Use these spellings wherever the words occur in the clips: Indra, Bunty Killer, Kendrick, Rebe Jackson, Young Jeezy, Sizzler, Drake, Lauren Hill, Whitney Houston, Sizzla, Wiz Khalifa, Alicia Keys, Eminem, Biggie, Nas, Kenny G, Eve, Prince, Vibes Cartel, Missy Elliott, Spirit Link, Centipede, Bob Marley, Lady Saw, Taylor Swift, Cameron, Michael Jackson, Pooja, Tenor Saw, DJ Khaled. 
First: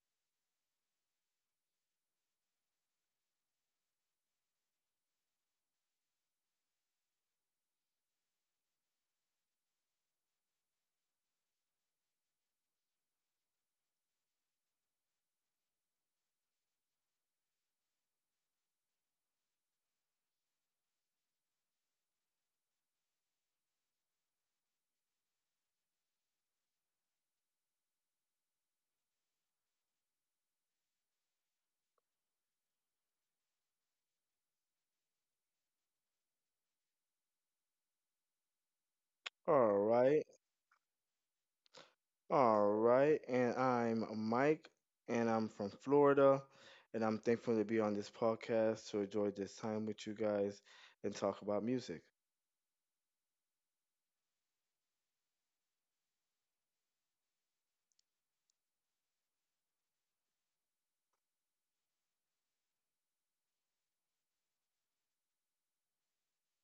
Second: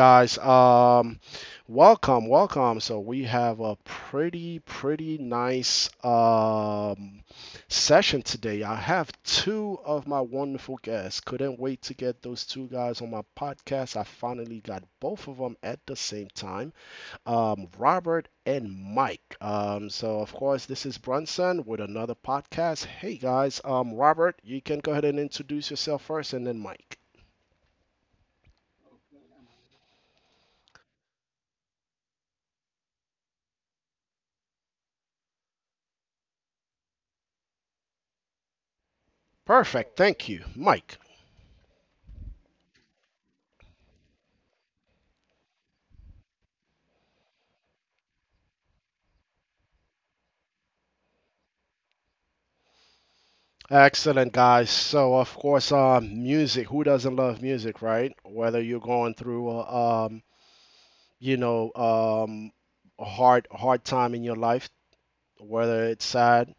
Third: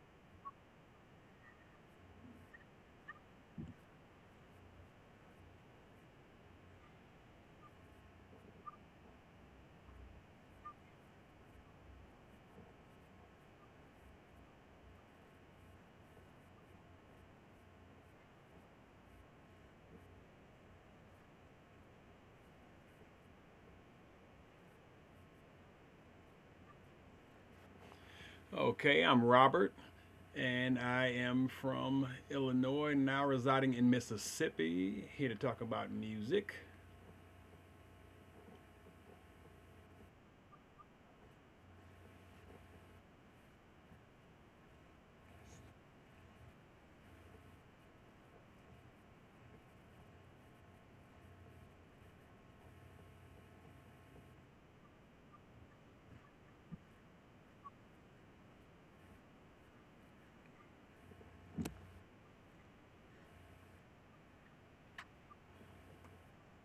guys. Welcome, welcome. So we have a pretty nice session today. I have two of my wonderful guests. Couldn't wait to get those two guys on my podcast. I finally got both of them at the same time, Robert and Mike. So, of course, this is Brunson with another podcast. Hey, guys. Robert, you can go ahead and introduce yourself first, and then Mike. Okay, I'm Robert, and I am from Illinois, now residing in Mississippi, here to talk about music. All Perfect. right, Thank you, Mike. all right. And I'm Mike, and I'm from Florida, and I'm thankful to be on this podcast to enjoy this time with you guys and talk about music. Excellent, guys. So, of course, music. Who doesn't love music, right? Whether you're going through, you know, um, a hard time in your life, whether it's sad,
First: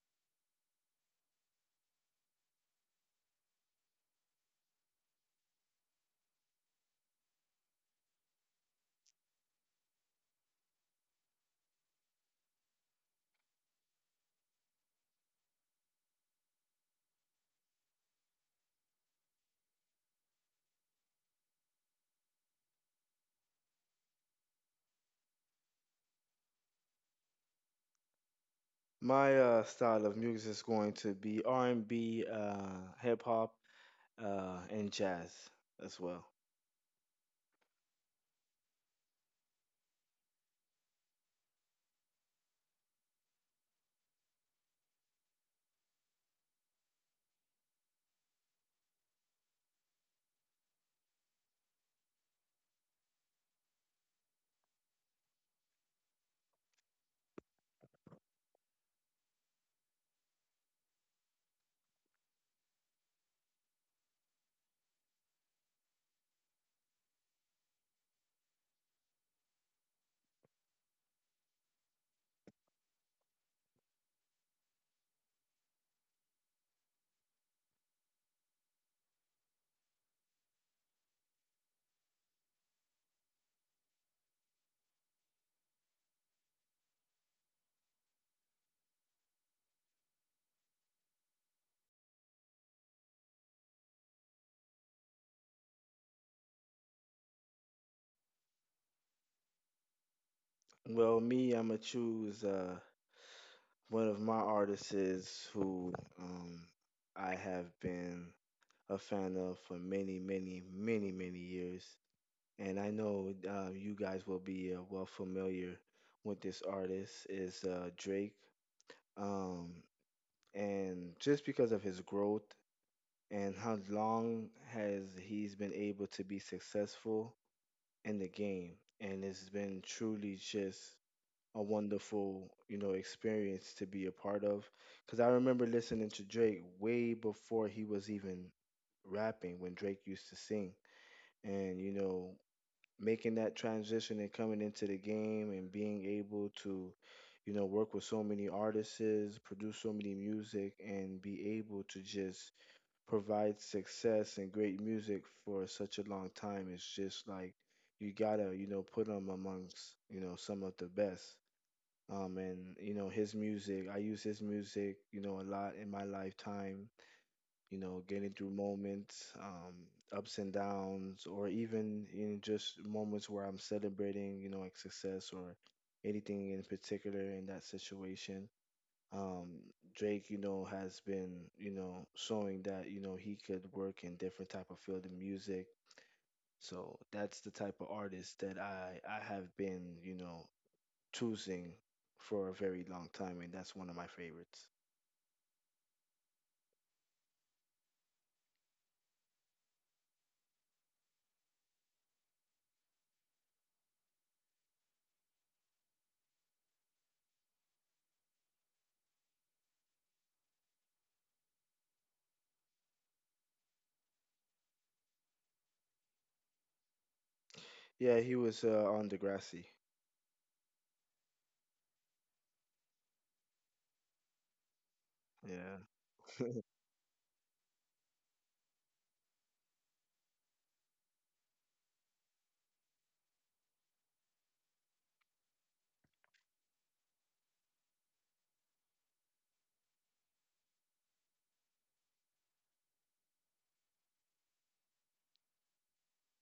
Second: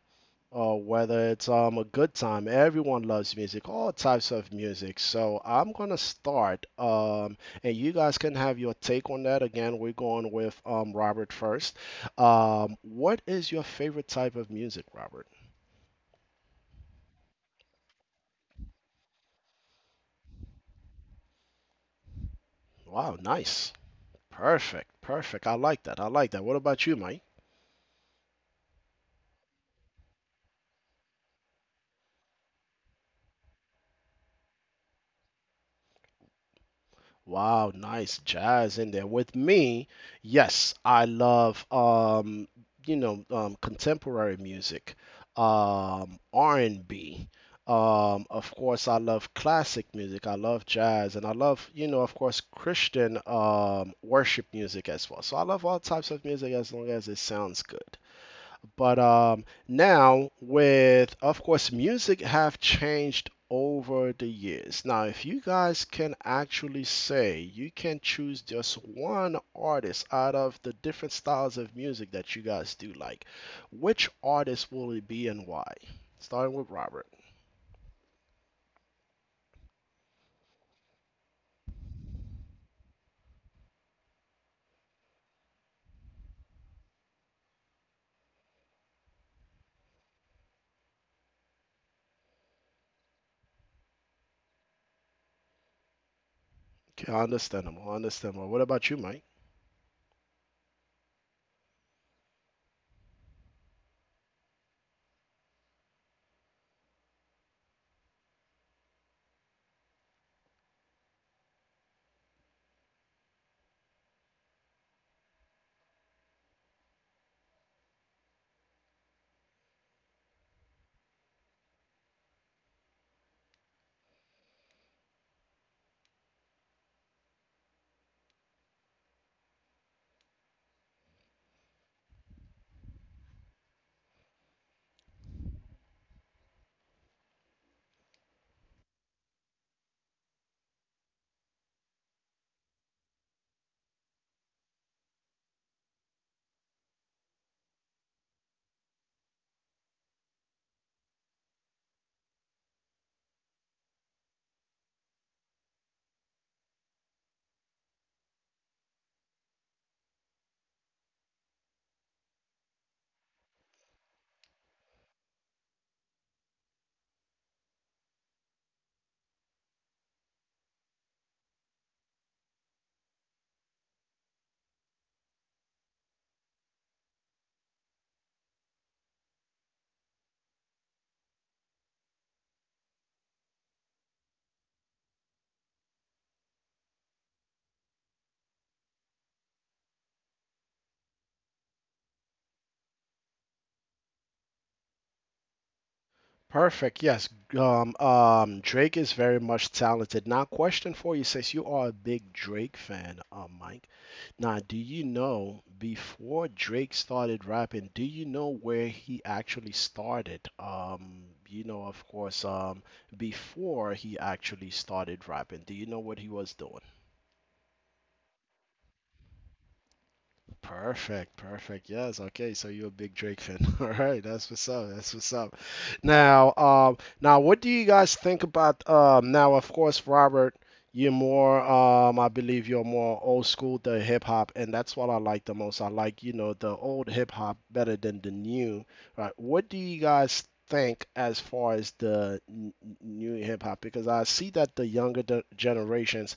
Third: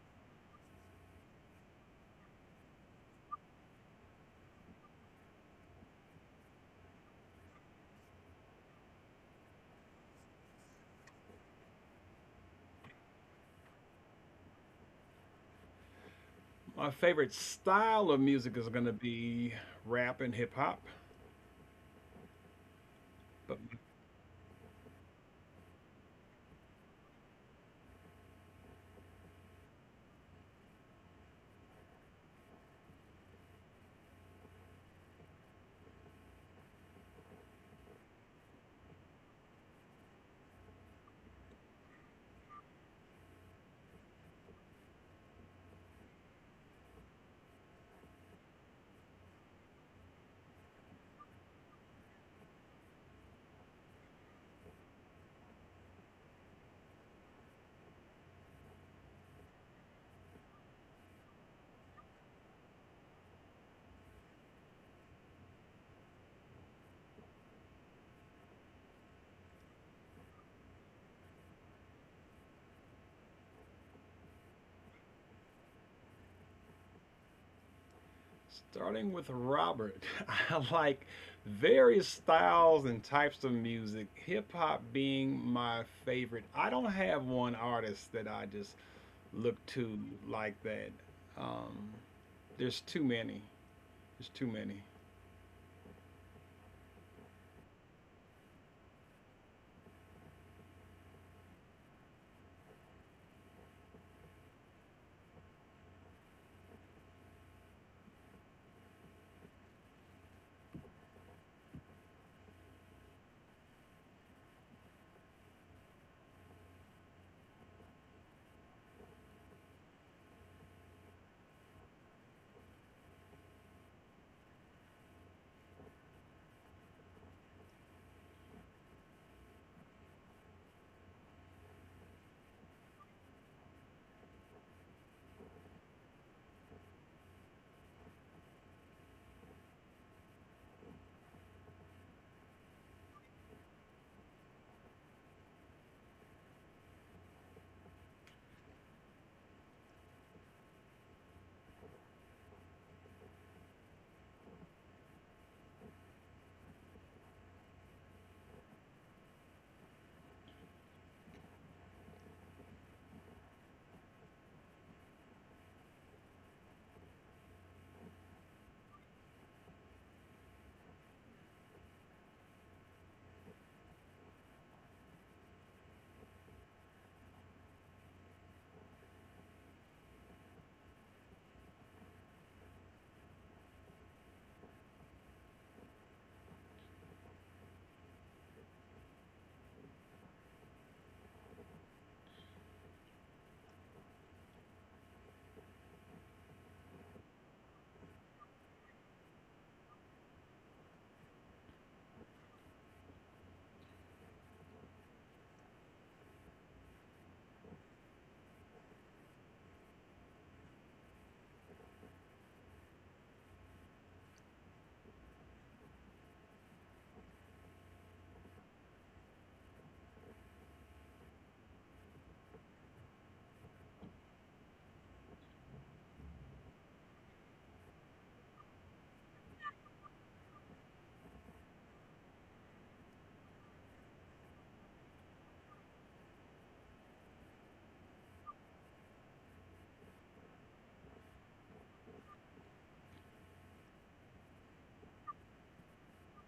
whether it's a good time. Everyone loves music, all types of music. So I'm gonna start, and you guys can have your take on that. Again, we're going with Robert first. What is your favorite type of music, Robert? My favorite style of music is going to be rap and hip hop, Wow, but nice, perfect, perfect. I like that. I like that. What about you, Mike? My style of music is going to be R&B, hip hop, and jazz as well. Wow, nice jazz in there. With me, yes, I love, contemporary music, R&B. Of course, I love classic music. I love jazz, and I love, you know, of course, Christian worship music as well. So I love all types of music as long as it sounds good. But, now, with of course, music have changed over the years. Now, if you guys can actually say you can choose just one artist out of the different styles of music that you guys do like, which artist will it be and why? Starting with Robert. starting with Robert, I like various styles and types of music, hip hop being my favorite. I don't have one artist that I just look to like that. Um, there's too many. There's too many. Okay, understandable, understandable. What about you, Mike? Me, I'm gonna choose one of my artists is who um, I have been a fan of for many, many, many, many years. And I know you guys will be well familiar with this artist is Drake. Um, and just because of his growth and how long has he's been able to be successful in the game, and it's been truly just a wonderful you know experience to be a part of. Because I remember listening to Drake way before he was even rapping when Drake used to sing. And you know, making that transition and coming into the game and being able to you know work with so many artists produce so many music and be able to just provide success and great music for such a long time, it's just like you gotta you know put him amongst you know some of the best, and you know his music, I use his music you know a lot in my lifetime, you know, getting through moments, ups and downs, or even in just moments where I'm celebrating, you know, like success or anything in particular in that situation. Um, Drake, you know, has been, you know, showing that, you know, he could work in different type of field of music. So that's the type of artist that I have been, you know, choosing for a very long time, and that's one of my favorites. Perfect. Yes. Drake is very much talented. Now, question for you, since you are a big Drake fan, Mike. Now, do you know before Drake started rapping, do you know where he actually started? You know, of course, before he actually started rapping, do you know what he was doing? Yeah, he was on Degrassi. Perfect, perfect. Yes, okay. So you're a big Drake fan. All right, that's what's up. That's what's up. Yeah. Now, what do you guys think about? Now, of course, Robert, you're more I believe you're more old school the hip hop, and that's what I like the most. I like you know the old hip hop better than the new. Right? What do you guys think as far as the new hip hop? Because I see that the younger generation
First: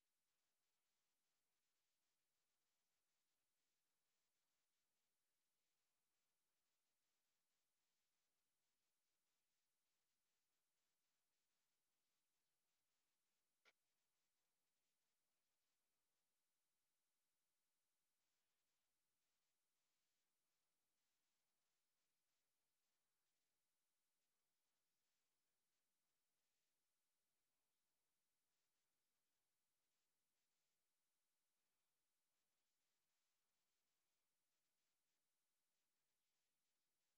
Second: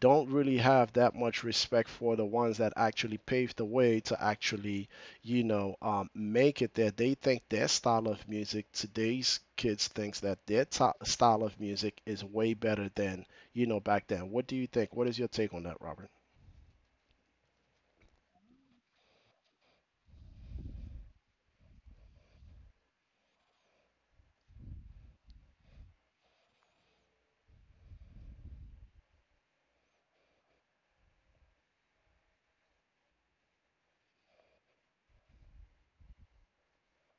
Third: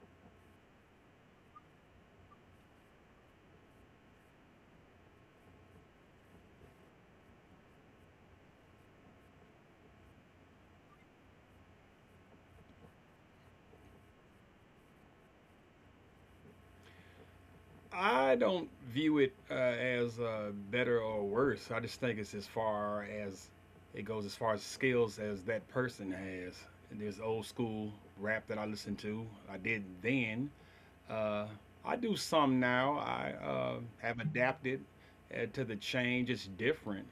don't really have that much respect for the ones that actually paved the way to actually, you know, make it there. They think their style of music, today's kids thinks that their to style of music is way better than, you know, back then. What do you think? What is your take on that, Robert? I don't view it as better or worse. I just think it's as far as it goes, as far as skills as that person has. And there's old school rap that I listen to. I did then. Uh, I do some now. I have adapted to the change. It's different.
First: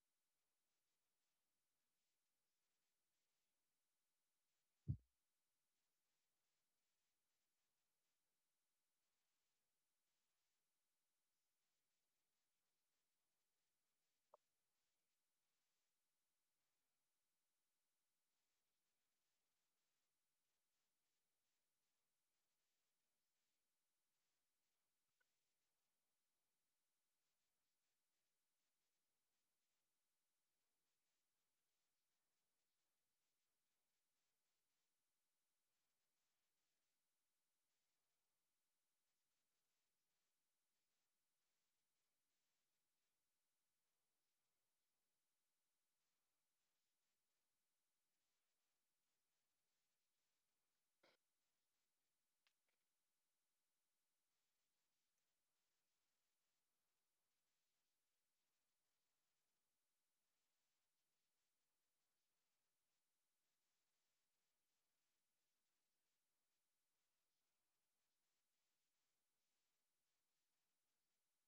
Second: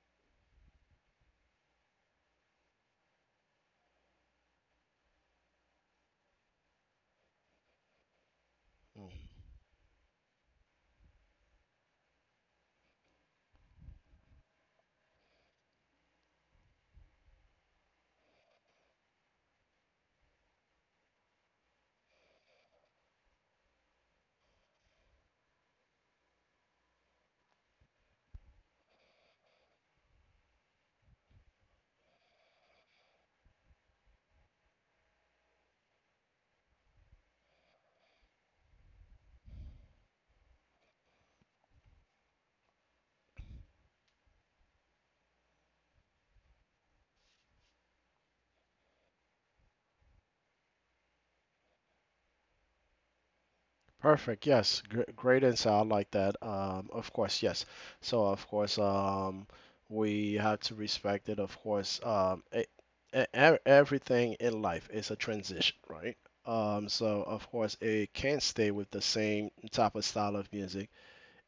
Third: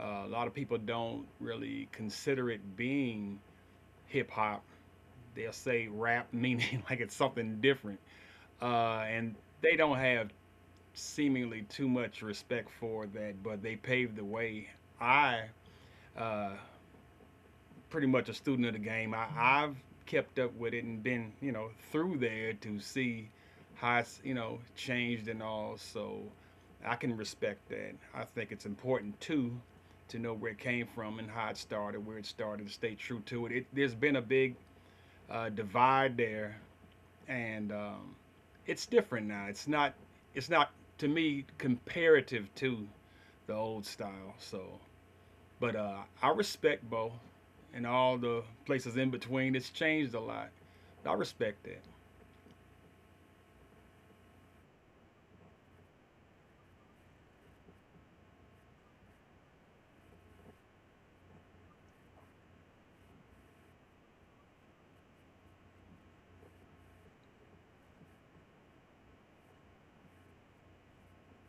A lot of people don't really consider it being hip hop. They'll say rap, meaning like it's something different. Uh, Mm. and they don't have seemingly too much respect for that, but they paved the way. I, uh, pretty much a student of the game, I've kept up with it and been, you know, through there to see how it's, you know, changed and all. So I can respect that. I think it's important too to know where it came from and how it started, where it started, to stay true to it. There's been a big divide there, and it's different now. It's not. It's not to me comparative to the old style. So, but I respect both and all the places in between. It's changed a lot. I respect that. Perfect. Yes. Gr Great insight. I like that. Of course, yes. So, of course, we have to respect it. Of course, everything in life is a transition, right? So, of course, it can't stay with the same type of style of music.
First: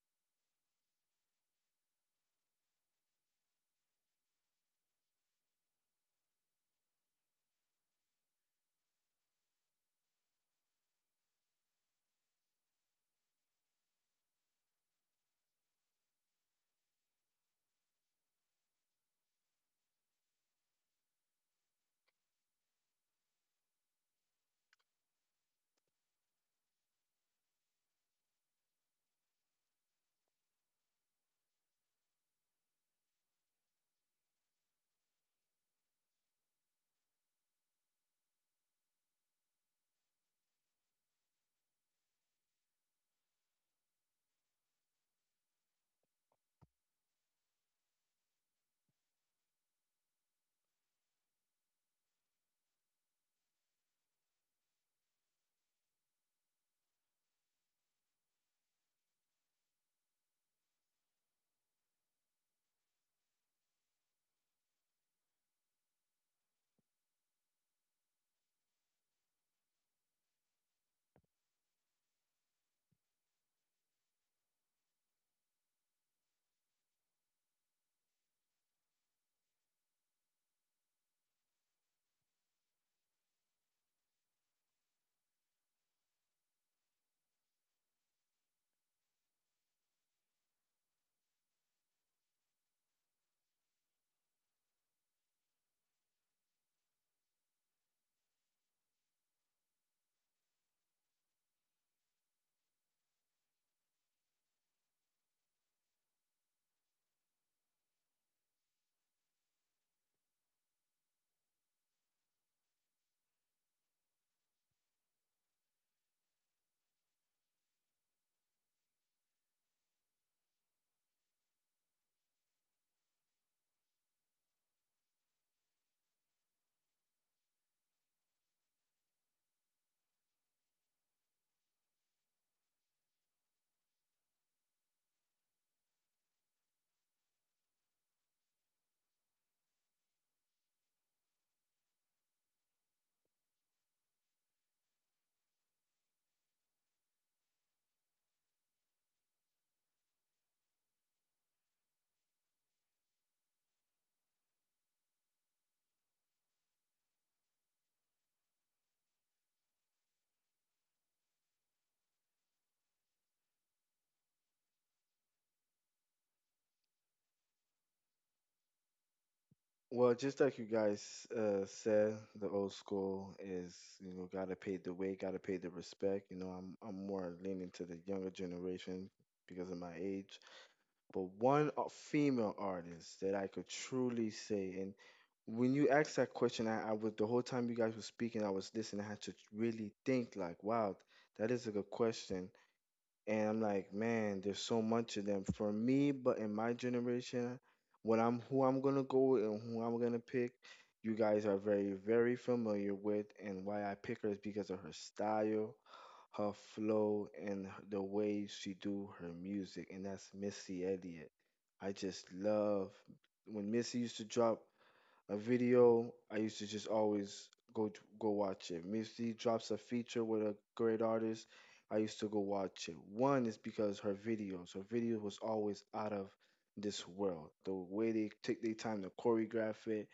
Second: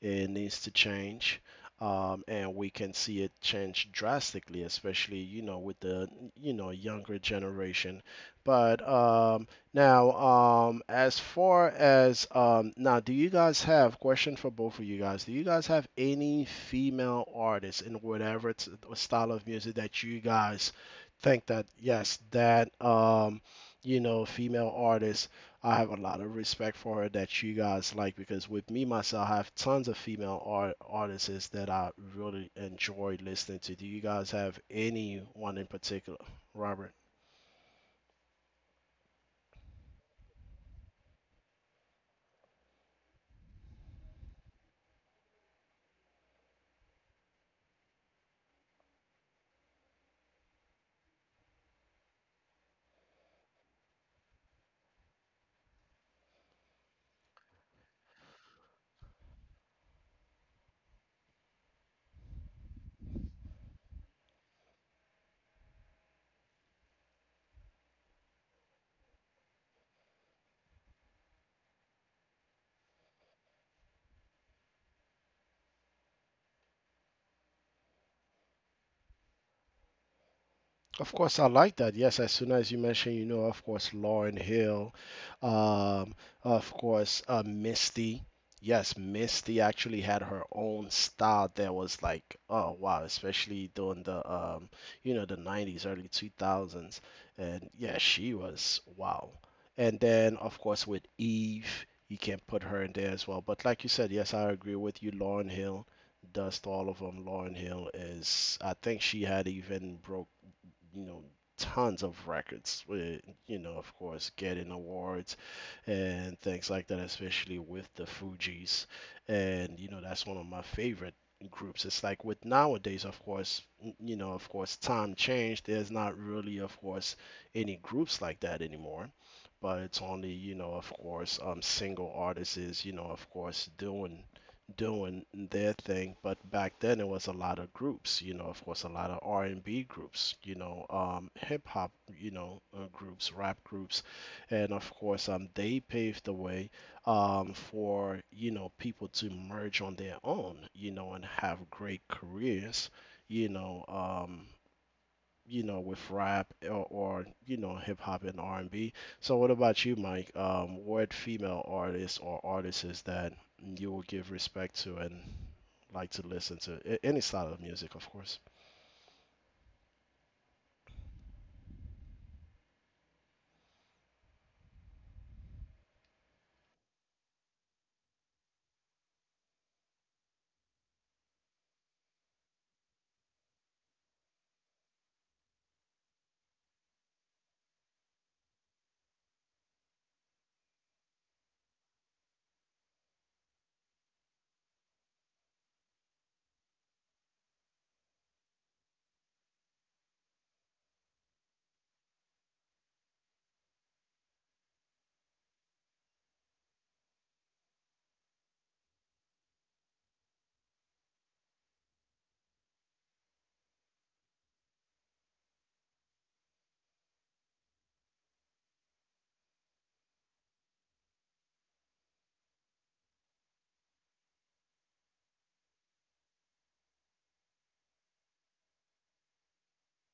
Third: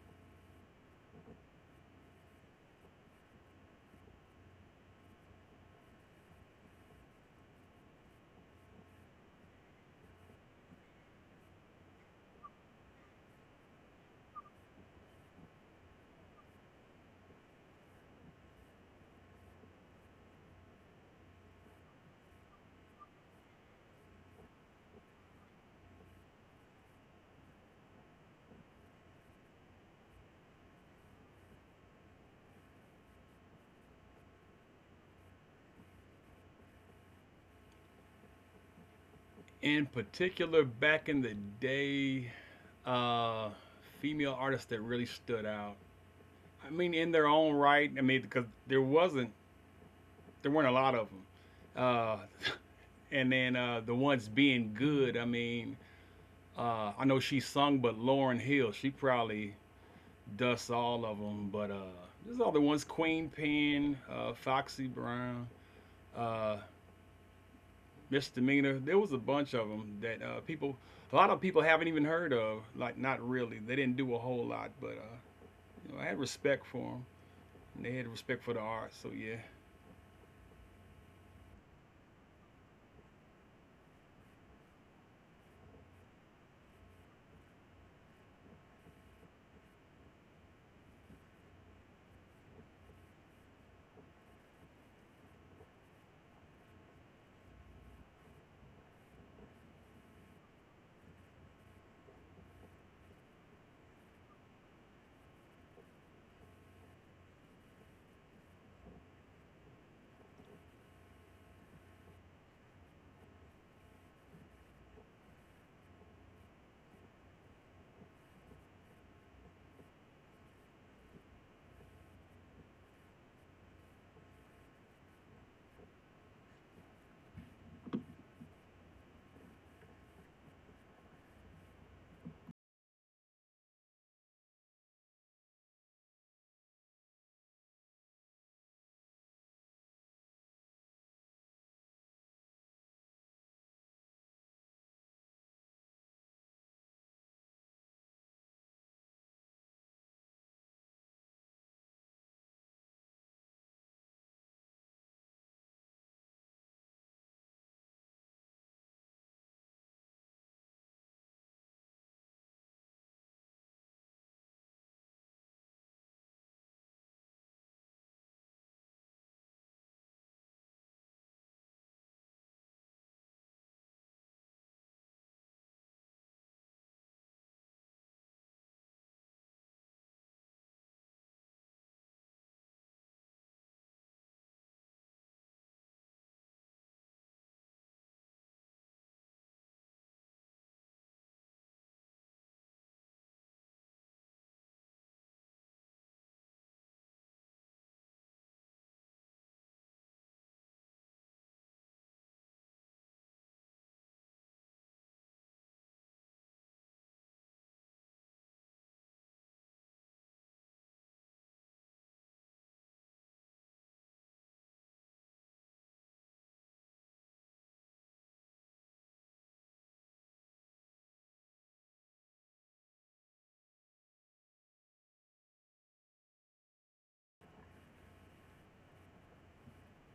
It needs to change, and we can see it change drastically, especially you know with the you know younger generation. But um, now um, as far as now, do you guys have question for both of you guys, do you guys have any female artists in whatever style of music that you guys think that yes that, you know, female artists I have a lot of respect for her that you guys like? Because with me myself, I have tons of female artists that I really enjoy listening to. Do you guys have anyone in particular, Robert? In particular, back in the day, uh, female artists that really stood out. I mean, in their own right. I mean, because there weren't a lot of them. Uh, and then the ones being good. I mean, I know she sung, but Lauren Hill, she probably dust all of them, but there's other ones: Queen Pen, Foxy Brown, uh, Misdemeanor. There was a bunch of them that people, a lot of people haven't even heard of. Like, not really. They didn't do a whole lot, but you know, I had respect for them. And they had respect for the art, so yeah. Of course, I like that. Yes, as soon as you mention, you know, of course, Lauren Hill, um, of course, Misty. Yes, Misty actually had her own style that was like, oh wow, especially during the, the 90s, early 2000s. And yeah, she was wow. And then, of course, with Eve, you can put her in there as well. But like you said, yes, I agree with you, Lauren Hill. Dust all of them. Lauren Hill is, I think she had even broke you know tons of records with you know of course getting awards and things like that, especially with the Fugees, and you know that's one of my favorite groups. It's like with nowadays, of course, you know, of course, time changed, there's not really of course any groups like that anymore, but it's only you know of course single artists you know of course doing their thing. But back then, it was a lot of groups. You know, of course, a lot of R and B groups. You know, hip hop. You know, groups, rap groups, and of course, they paved the way, for you know people to merge on their own. You know, and have great careers. You know, um, you know, with rap or you know, hip hop and R&B. So what about you, Mike? What female artists or artists that you will give respect to and like to listen to? Any style of music, of course. Well, just like you guys said, the old school is you know gotta pay the way, gotta pay the respect. You know, I'm more leaning to the younger generation because of my age. But one female artist that I could truly say, and when you asked that question, I was the whole time you guys were speaking, I was listening. I had to really think like, wow, that is a good question, and I'm like, man, there's so much of them for me. But in my generation, when I'm gonna go with and who I'm gonna pick, you guys are very, very familiar with. And why I pick her is because of her style, her flow, and the way she do her music. And that's Missy Elliott. I just love when Missy used to drop a video. I used to just always go watch it. Missy drops a feature with a great artist. I used to go watch it. One is because her videos, her video was always out of this world. The way they take their time to choreograph it,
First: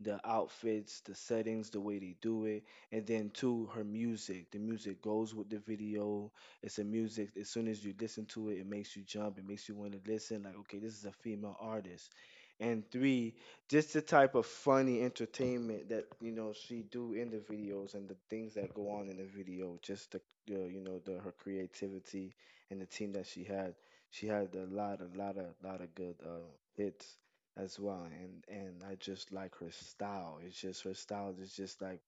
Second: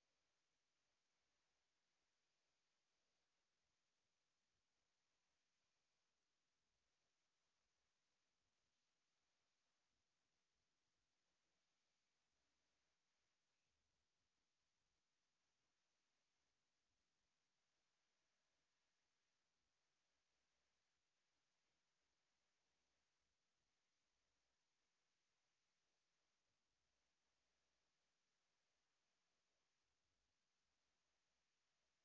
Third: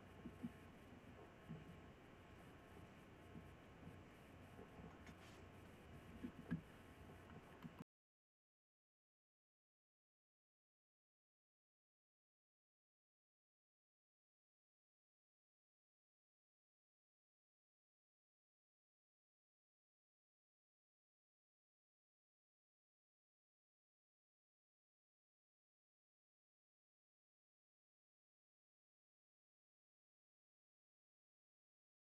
the outfits, the settings, the way they do it, and then two, her music. The music goes with the video. It's a music. As soon as you listen to it, it makes you jump. It makes you want to listen. Like, okay, this is a female artist. And three, just the type of funny entertainment that you know she do in the videos and the things that go on in the video, just you know the her creativity and the team that she had, she had a lot, a lot of good hits as well. And I just like her style. It's just her style is just like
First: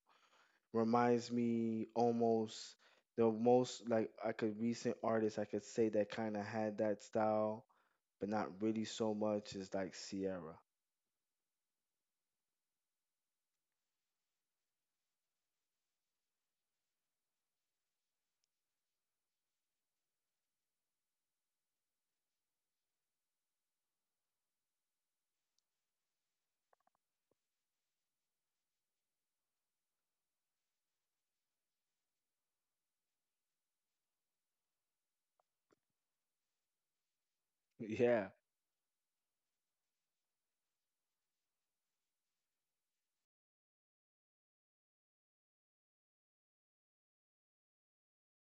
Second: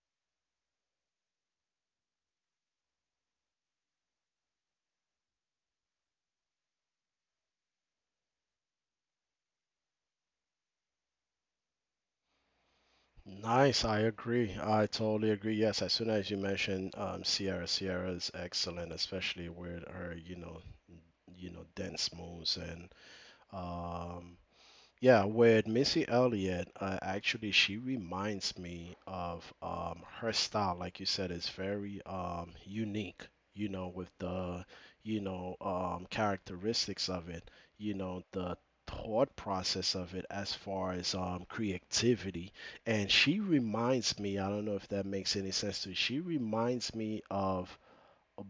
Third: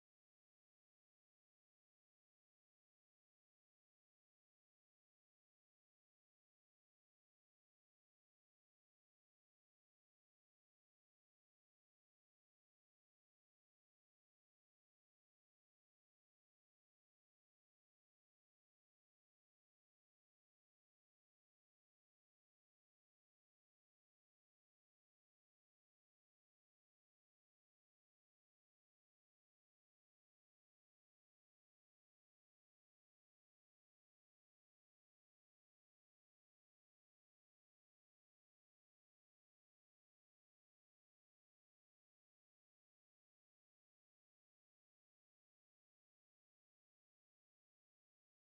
reminds me almost the most like I could recent artist I could say that kind of had that style, but not really so much is like Sierra. Nice, I agree. I totally agree. Yes, as soon as you mentioned Sierra, Sierra is excellent, especially with her, you know, dance moves and um, yeah, with Missy Elliott, actually, she reminds me of her style. Like you said, is very unique. You know, with the you know characteristics of it. You know, Yeah. the thought process of it as far as creativity. And she reminds me. I don't know if that makes any sense to you. She reminds me of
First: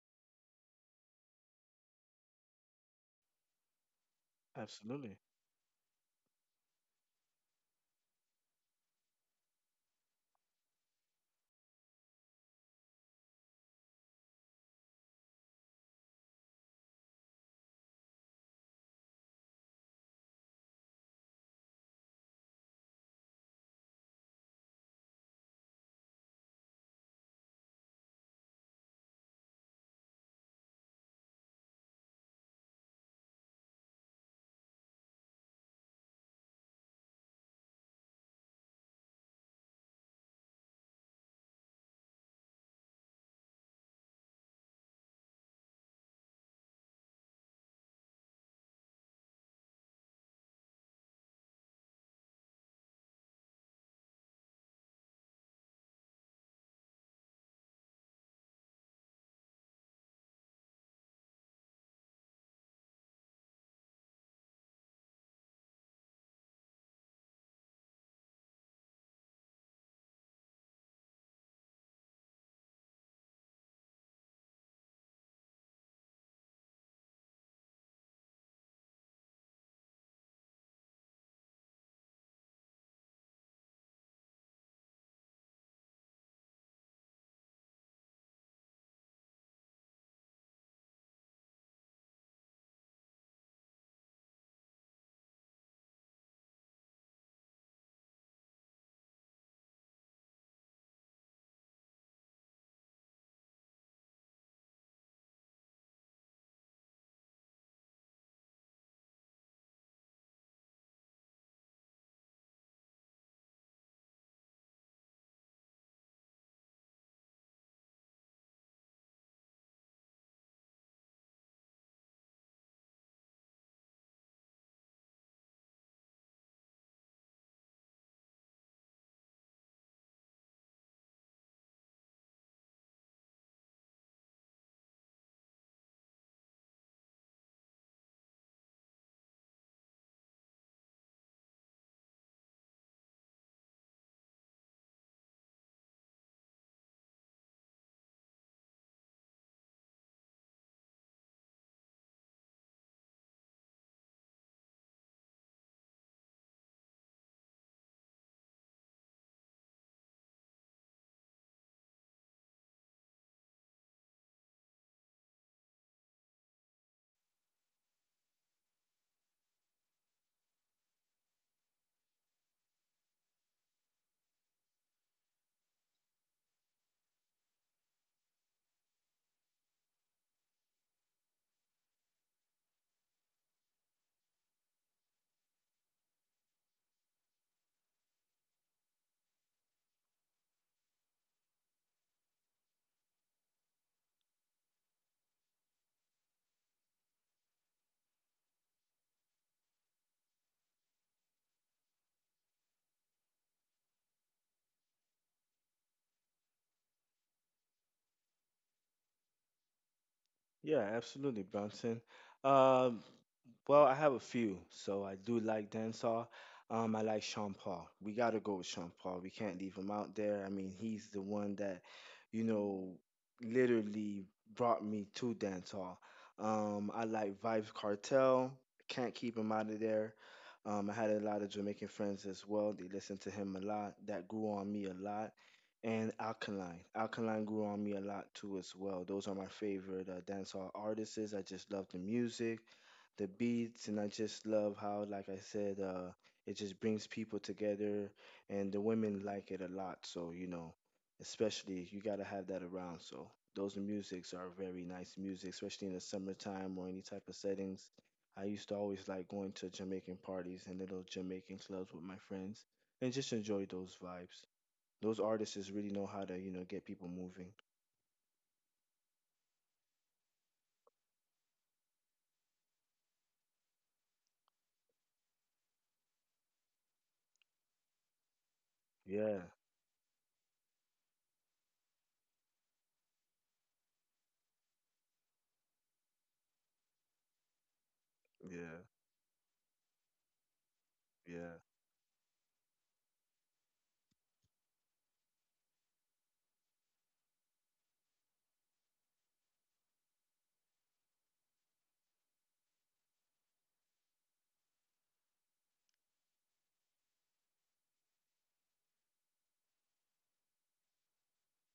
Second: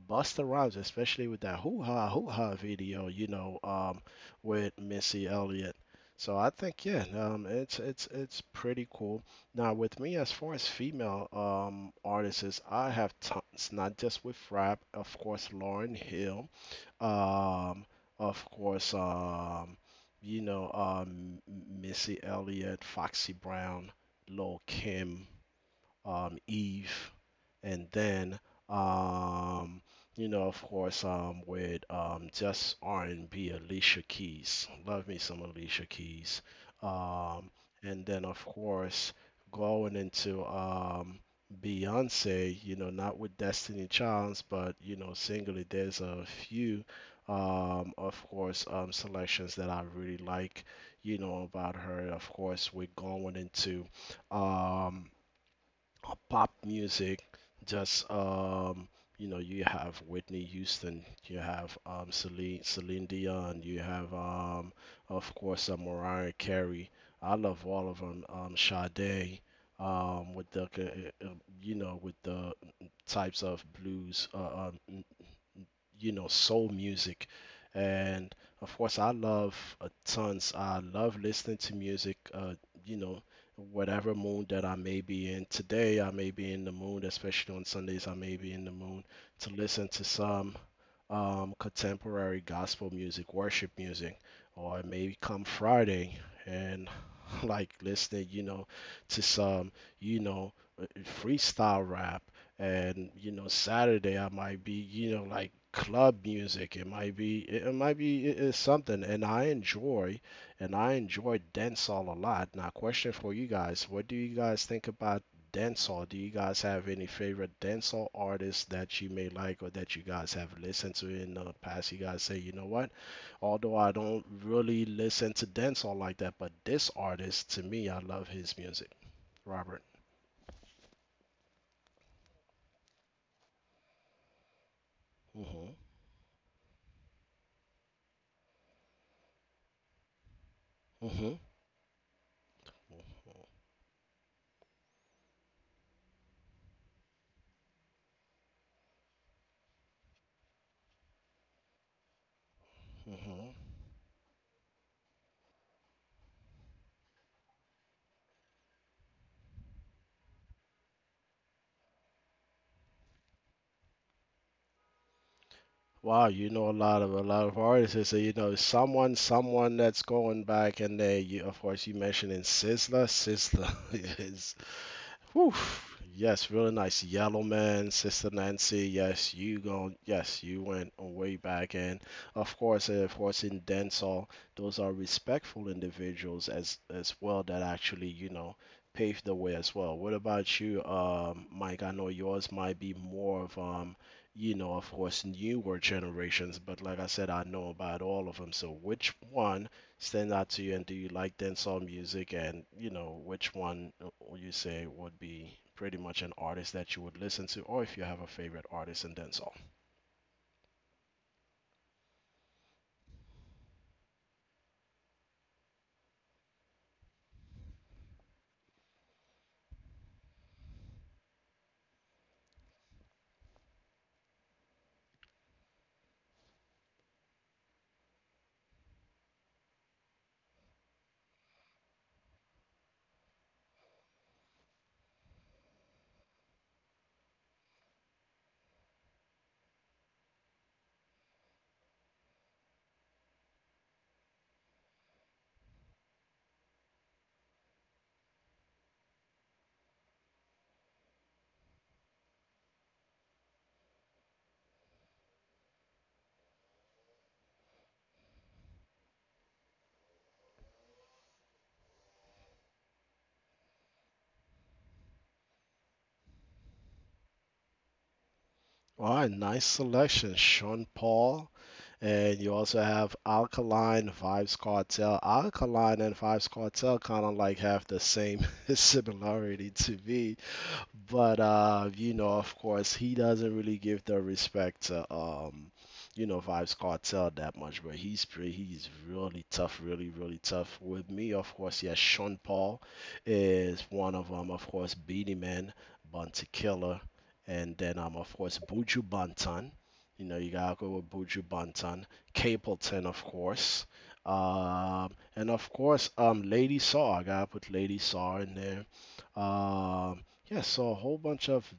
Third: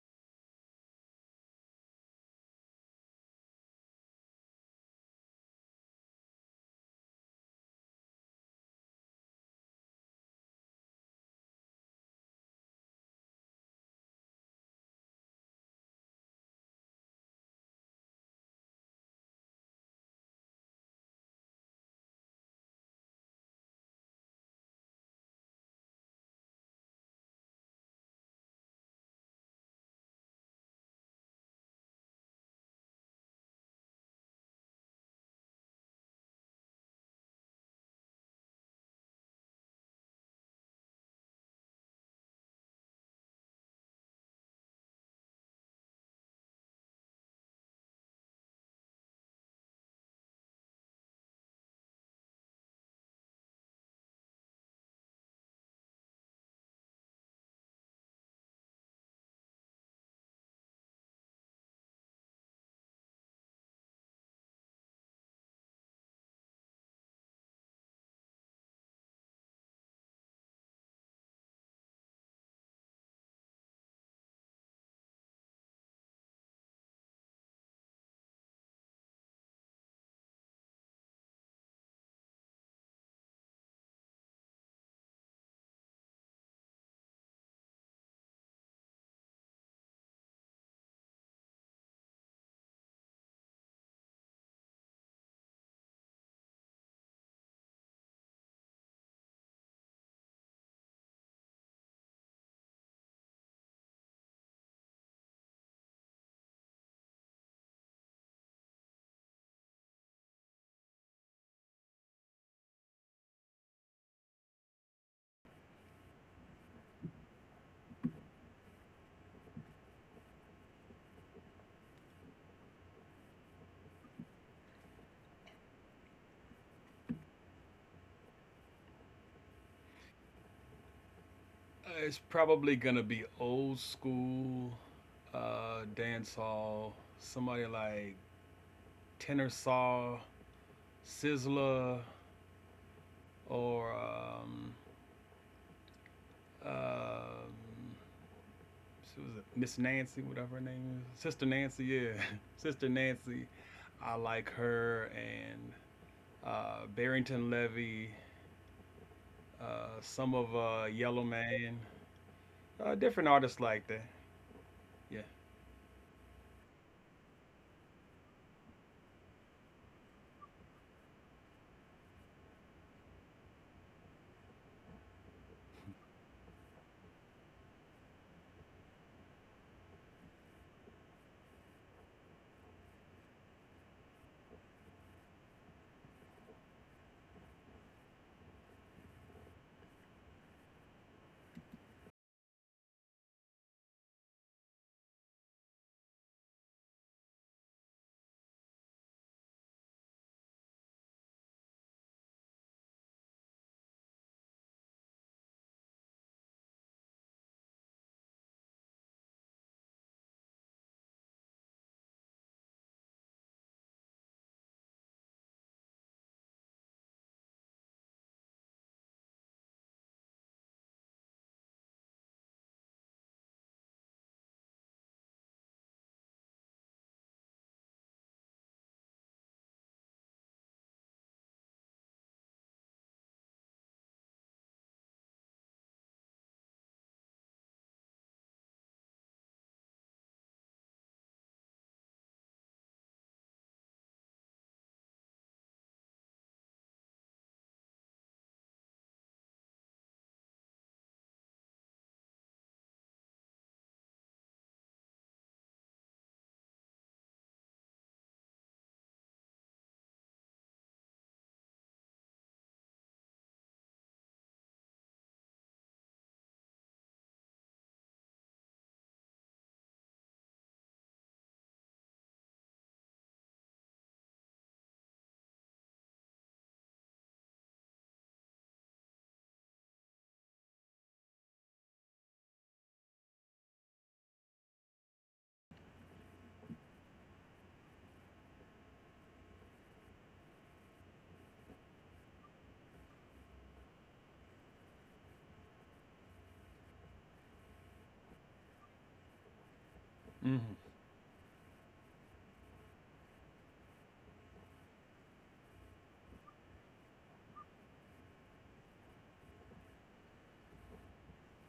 Busta Rhymes, especially with that hoo ha video, you know, with Absolutely. Missy Elliott. So I think yeah, it's it's pretty cool. Now with me, as far as female artists, is, I have tons, not just with rap, of course, Lauryn Hill, um, of course, you know, Missy Elliott, Foxy Brown, Lil Kim, Eve, and then um you know of course with just R&B, Alicia Keys, love me some Alicia Keys, um and then of course going into Beyonce, you know, not with Destiny Childs, but you know singly there's a few of course selections that I really like you know about her. Of course we're going into um pop music, just you know, you have Whitney Houston, you have Celine Dion, you have of course Mariah Carey. I love all of them. Sade, with the you know with the types of blues, you know, soul music. And of course, I love tons. I love listening to music, you know, whatever mood that I may be in. Today, I may be in the mood, especially on Sundays, I may be in the mood to listen to some contemporary gospel music, worship music, or maybe come Friday and like listening, you know, to some, you know, uh, freestyle rap, and you know Saturday I might be you know like club music. It might be it might be it's something and I enjoy, and I enjoy dancehall a lot. Now, question for you guys, what do you guys think about dancehall? Do you guys have any favorite dancehall artists that you may like or that you guys have listened to in the past you guys say, you know what, although I don't really listen to dancehall like that, but this artist to me I love his music? Robert. It's probably gonna be old school Mhm. Dance. Somebody like Tenor Saw, Mhm. Sizzler, or um she was a Miss Nancy, whatever her name is. Sister Nancy, yeah. Sister Nancy. Mhm. I like her and Barrington Levy, some of Yellow Man, different artists like that. Yeah. Wow, you know a lot of artists. So you know someone, someone that's going back, and they, you, of course, you mentioning Sizzla. Sizzla is woof. Yes, really nice. Yellow Man, Sister Nancy. Yes, you go. Yes, you went way back. And of course, in dancehall, those are respectful individuals as well that actually you know paved the way as well. What about you, Mike? I know yours might be more of you know, of course, newer generations, but like I said, I know about all of them. So which one stand out to you, and do you like dancehall music, and you know which one would you say would be pretty much an artist that you would listen to, or if you have a favorite artist in dancehall? Yeah, absolutely, Bronson. Um, well, I have a few. So I do like dancehall. I like Sean Paul. We got to go with Sean Paul. We can't leave him out there. I mean, he's the one that, you know, literally brought me to dancehall. I like Vibes Cartel. Can't keep him out of there. I had a lot of Jamaican friends as well. They listened to him a lot. That grew on me a lot. And Alkaline. Alkaline grew on me a lot too as well. Those are my favorite dancehall artists. I just love the music, the beats, and I just love how, like I said, it just brings people together, and the women like it a lot. So you know, especially you gotta have that around. So those musics are very nice music, especially in the summertime or any type of settings. I used to always like going to Jamaican parties and little Jamaican clubs with my friends and just enjoy those vibes. Those artists really know how to, you know, get people moving. All right, nice selection, Sean Paul. And you also have Alkaline, Vibes Cartel. Alkaline and Vibes Cartel kind of like have the same Yeah, similarity to me. But you know, of course, he doesn't really give the respect to you know, Vibes Cartel that much. But he's pretty, yeah, he's really tough, really, really tough. With me, of yeah. course, yes, Sean Paul is one of them. Of course, Beanie Man, Bunty Killer, and then of course, Buju Banton. You know, you Hmm. gotta go with Buju Banton, Capleton, of course. Um, and of course, Lady Saw. I gotta put Lady Saw in there. Yeah, so a whole bunch of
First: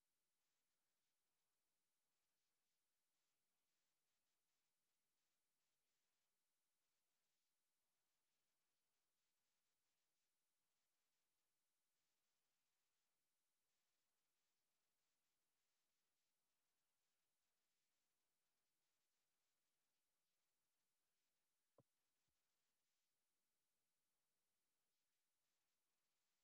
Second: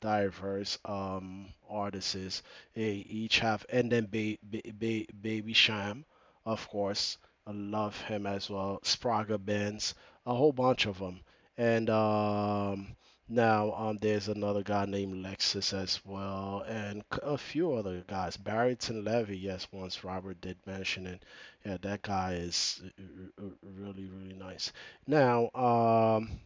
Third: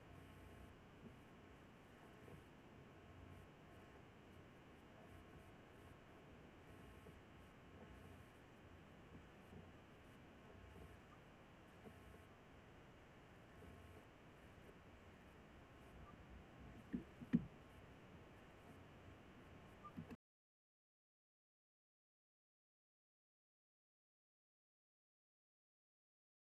diverse artists. They each have, and then ba ba ba Baby Sham, of course. I love him as well. Spraga Benz, a whole bunch of them. And now there's another guy named Lexus as well, and a few other guys. Barrington Levy, yes, once Robert did mention it. Yeah, that guy is really, really nice. Now, um,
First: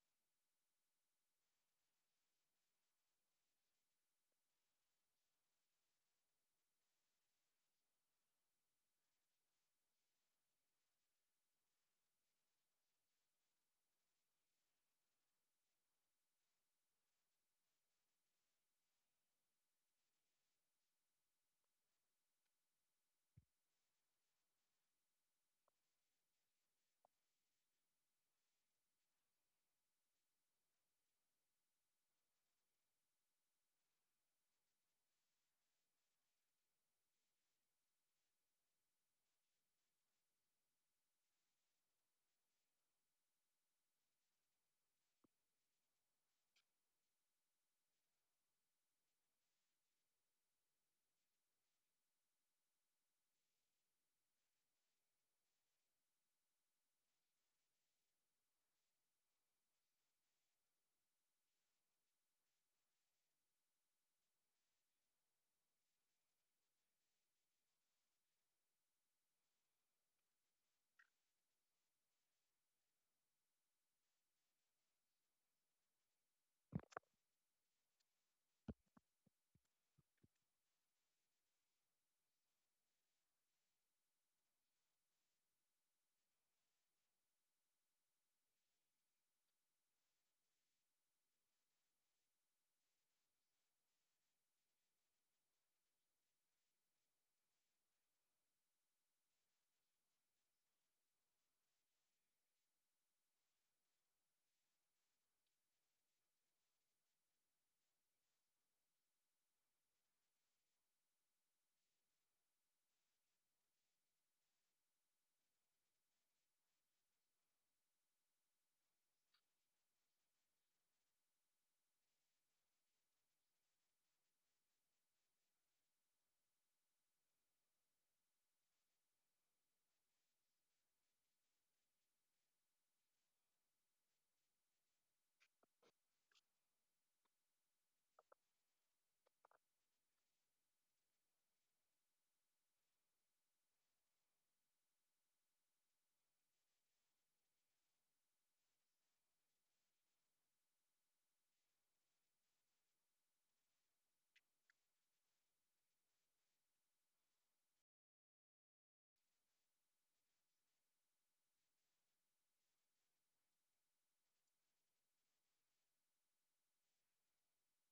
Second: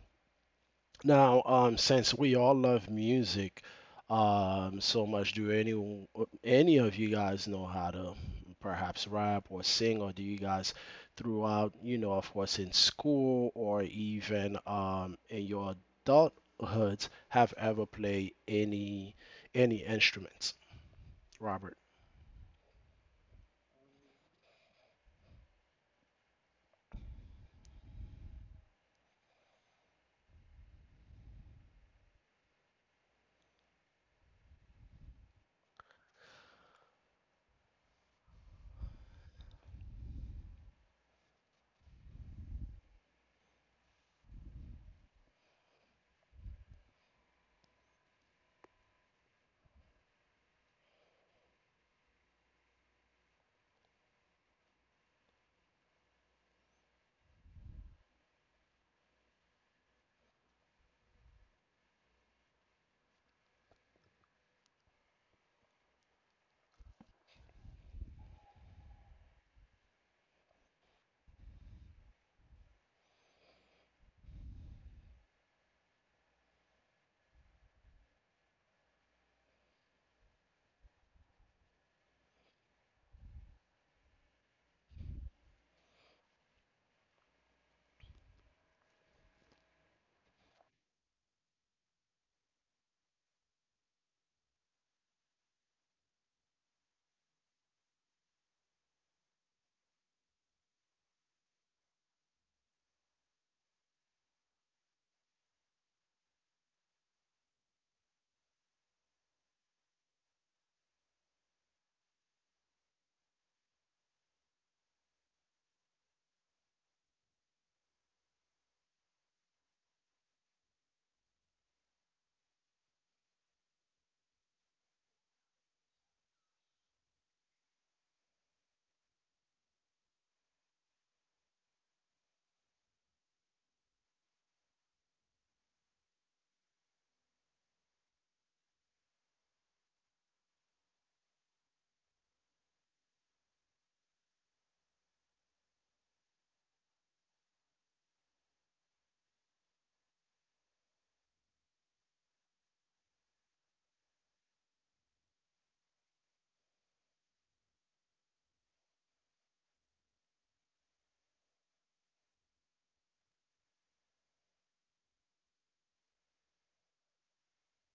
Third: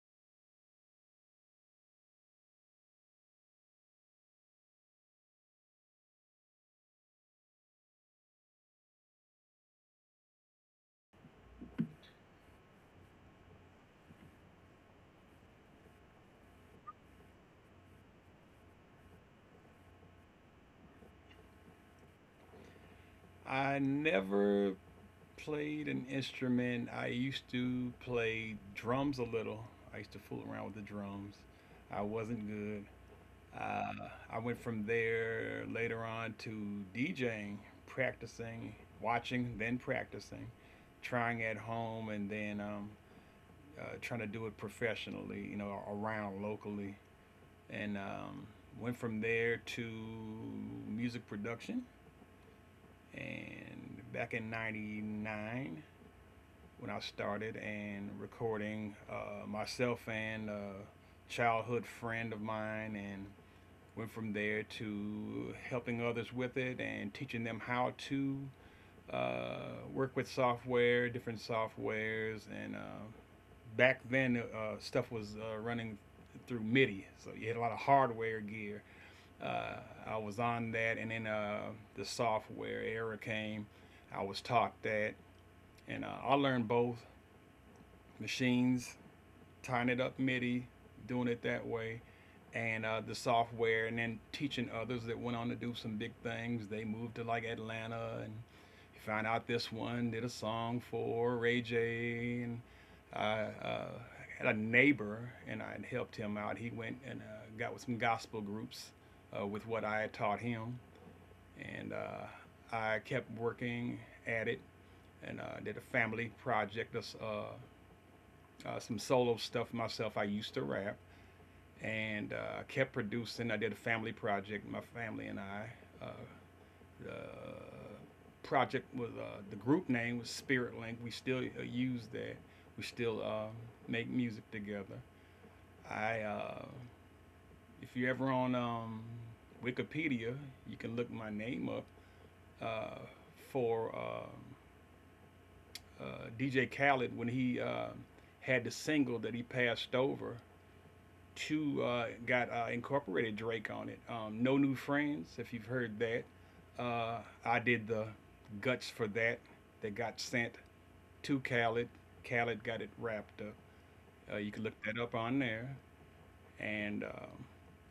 since we all love music so much, do any of you guys know how to perhaps rap or sing, or do you guys throughout, you know, of course, in school or even in your adulthoods, have ever played any instruments, Robert? I never played an instrument. I used to play drums a little. I used to fool around with the drums. I wasn't good. Uh, I went from there later on to DJing, practicing, watching, then practicing, trying at home, and then trying to do it professionally, you know, around locally. And went from there to music production. And back in '99, when I started and recording myself and a childhood friend of mine and went from there to helping others with it and teaching them how to work with software, different softwares, and back then stuff was running through MIDI, so you had a lot of hardware gear. Uh, I was on that, and then the software era came. I was taught that, and I learned both machines, tying it up MIDI, doing it that way, and the software, and then teaching others that went on to do some big things. They moved to like Atlanta, and you find out this one did a song for Ray J. And I had a neighbor, and I helped him out. He went and got with some gospel groups with what I had taught him, and I kept working at it. And did a family project, some solo stuff myself. I used to rap, and kept producing. I did a family project, my family and I. Uh, the project was the group name was Spirit Link. We still use that. We still make music together. I, uh, if you're ever on Wikipedia, you can look my name up uh, for DJ Khaled when he had the single that he passed over two got incorporated Drake on it. No New Friends, if you've heard that. Uh, I did the guts for that. That got sent to Khaled. Khaled got it wrapped up. You can look that up on there. And um,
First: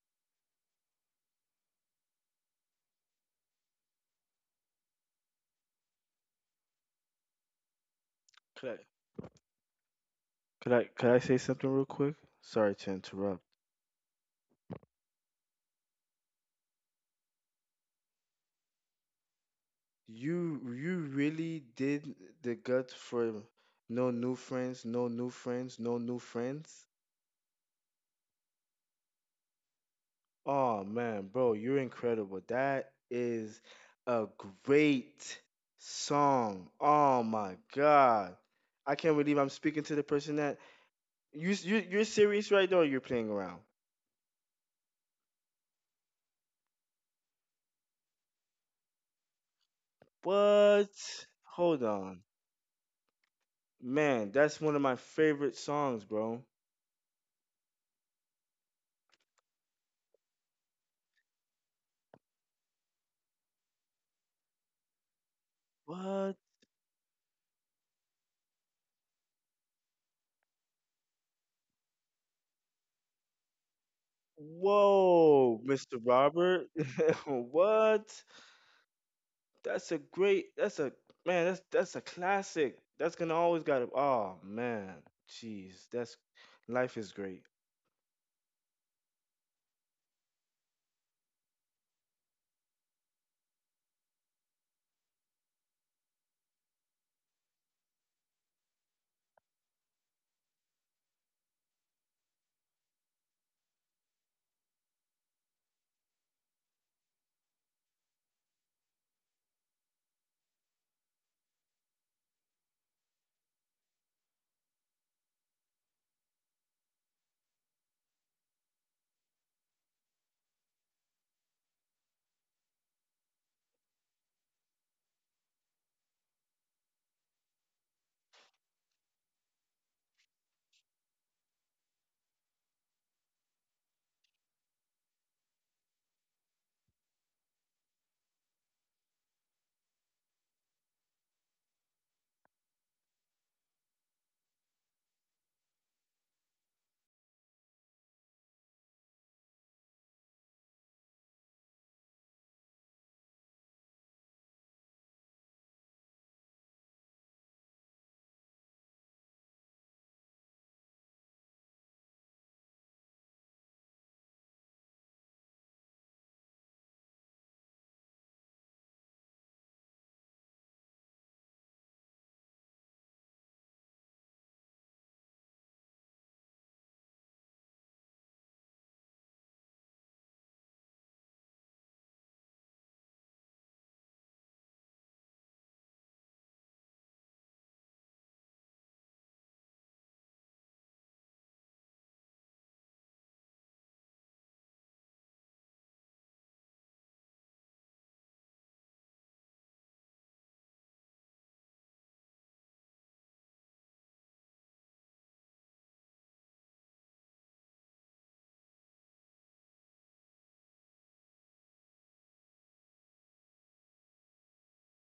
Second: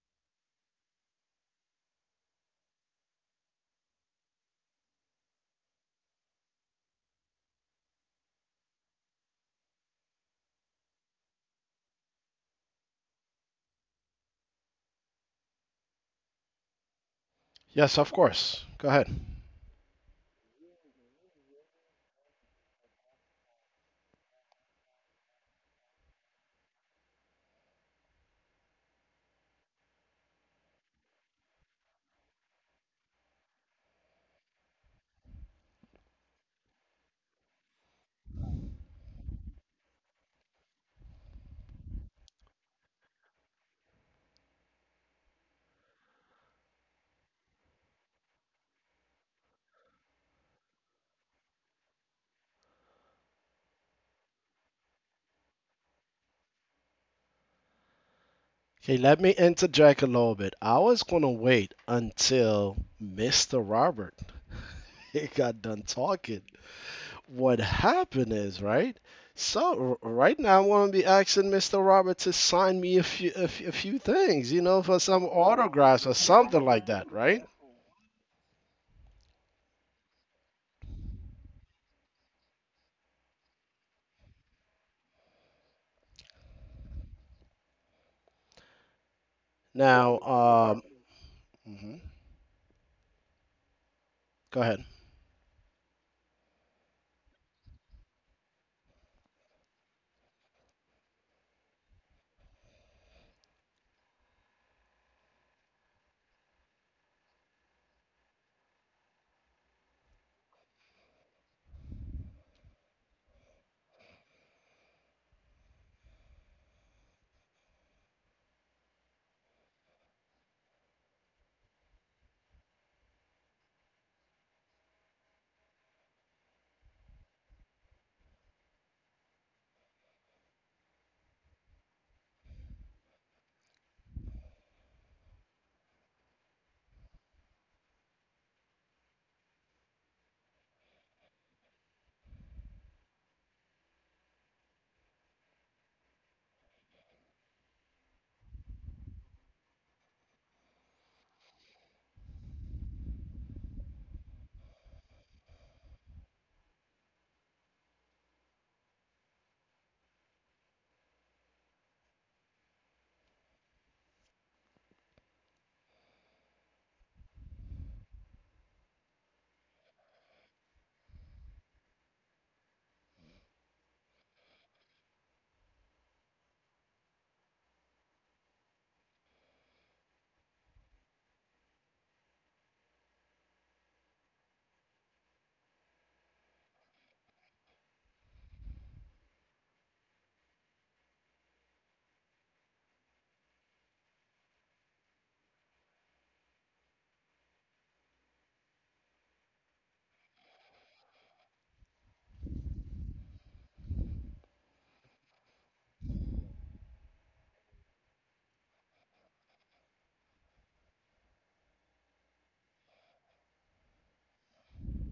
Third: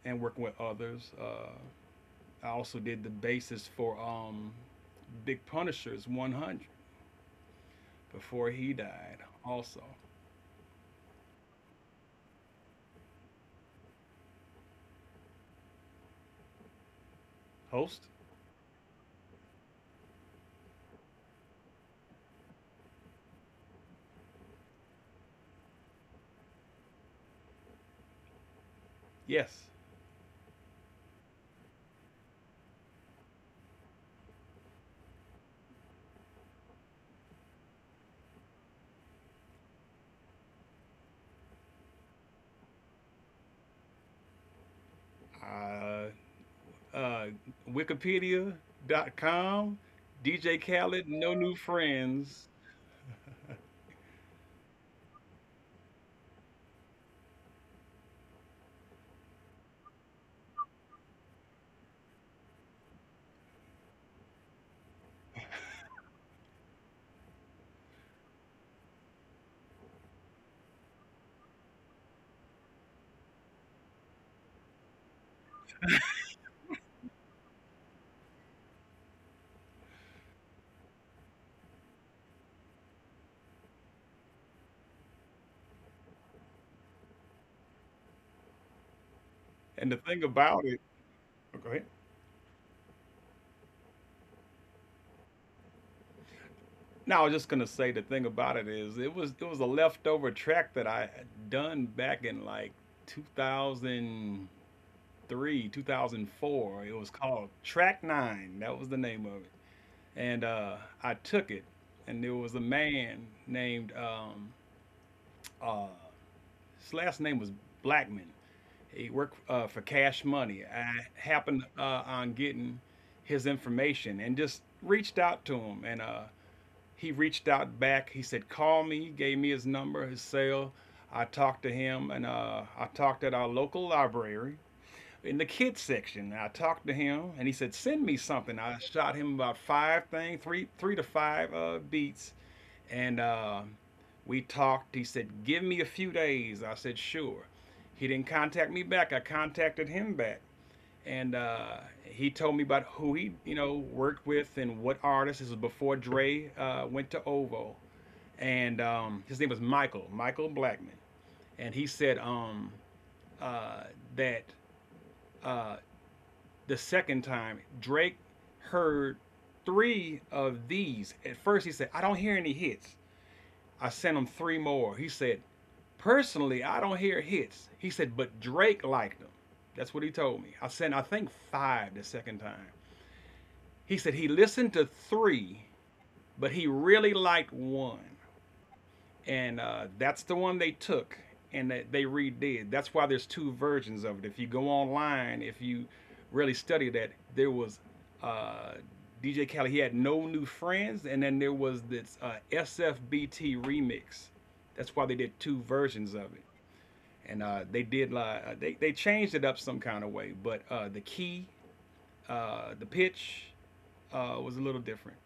and working with others. I also did the basis for Big Punisher's 100 before Could he I died. Also, could I could I say something real quick? Sorry to interrupt. Yes, host. of course. Go ahead. You really did the guts for no new friends, no new friends, no new friends. Yes, Oh man, bro, you're incredible. That is a great song. Oh my God. I can't believe I'm speaking to the person that you're serious right now, or you're playing around? I uh, Wikipedia.com, DJ Khaled, What? No New Hold on. Friends. Man, that's one of my favorite songs, bro. Okay, let me interject a little bit. I was gonna wait until Mr. Robert got done What? talking what happened is right. So right now, I'm gonna be asking Mr. Robert to sign me a few things, you know, for some Whoa, Mr. autographs or something Robert. like that, right? what? That's a great that's a man, that's a classic. That's gonna always gotta oh man. Jeez, that's life is great. And the thing Now, about it, um, oh, go ahead. mhm. Go ahead. No, I was just gonna say the thing about it is it was a leftover track that I had done back in like 2003, 2004. It was called Track Nine. That was the name of it, and I took it, and there was a man named uh, his last name was Blackman. He worked for Cash Money. I happened on getting his information and just reached out to him. And he reached out back. He said, "Call me." He gave me his number, his cell. I talked to him, and I talked at our local library in the kids section. I talked to him, and he said, "Send me something." I shot him about five things, three to five beats, and we talked. He said, "Give me a few days." I said, "Sure." He didn't contact me back. I contacted him back, and he told me about who he, you know, worked with and what artists. This was before Dre went to OVO, and his name was Michael Blackman, and he said uh, that uh, the second time Drake heard three of these. At first, he said, "I don't hear any hits." I sent him three more. He said, personally, I don't hear hits. He said, but Drake liked them. That's what he told me. I sent, I think, five the second time. He said he listened to three, but he really liked one and that's the one they took and they redid. That's why there's two versions of it. If you go online, if you really study that, there was uh, DJ Khaled. He had no new friends, and then there was this SFBT remix. That's why they did two versions of it, and they did like they changed it up some kind of way, but uh, the the pitch was a little different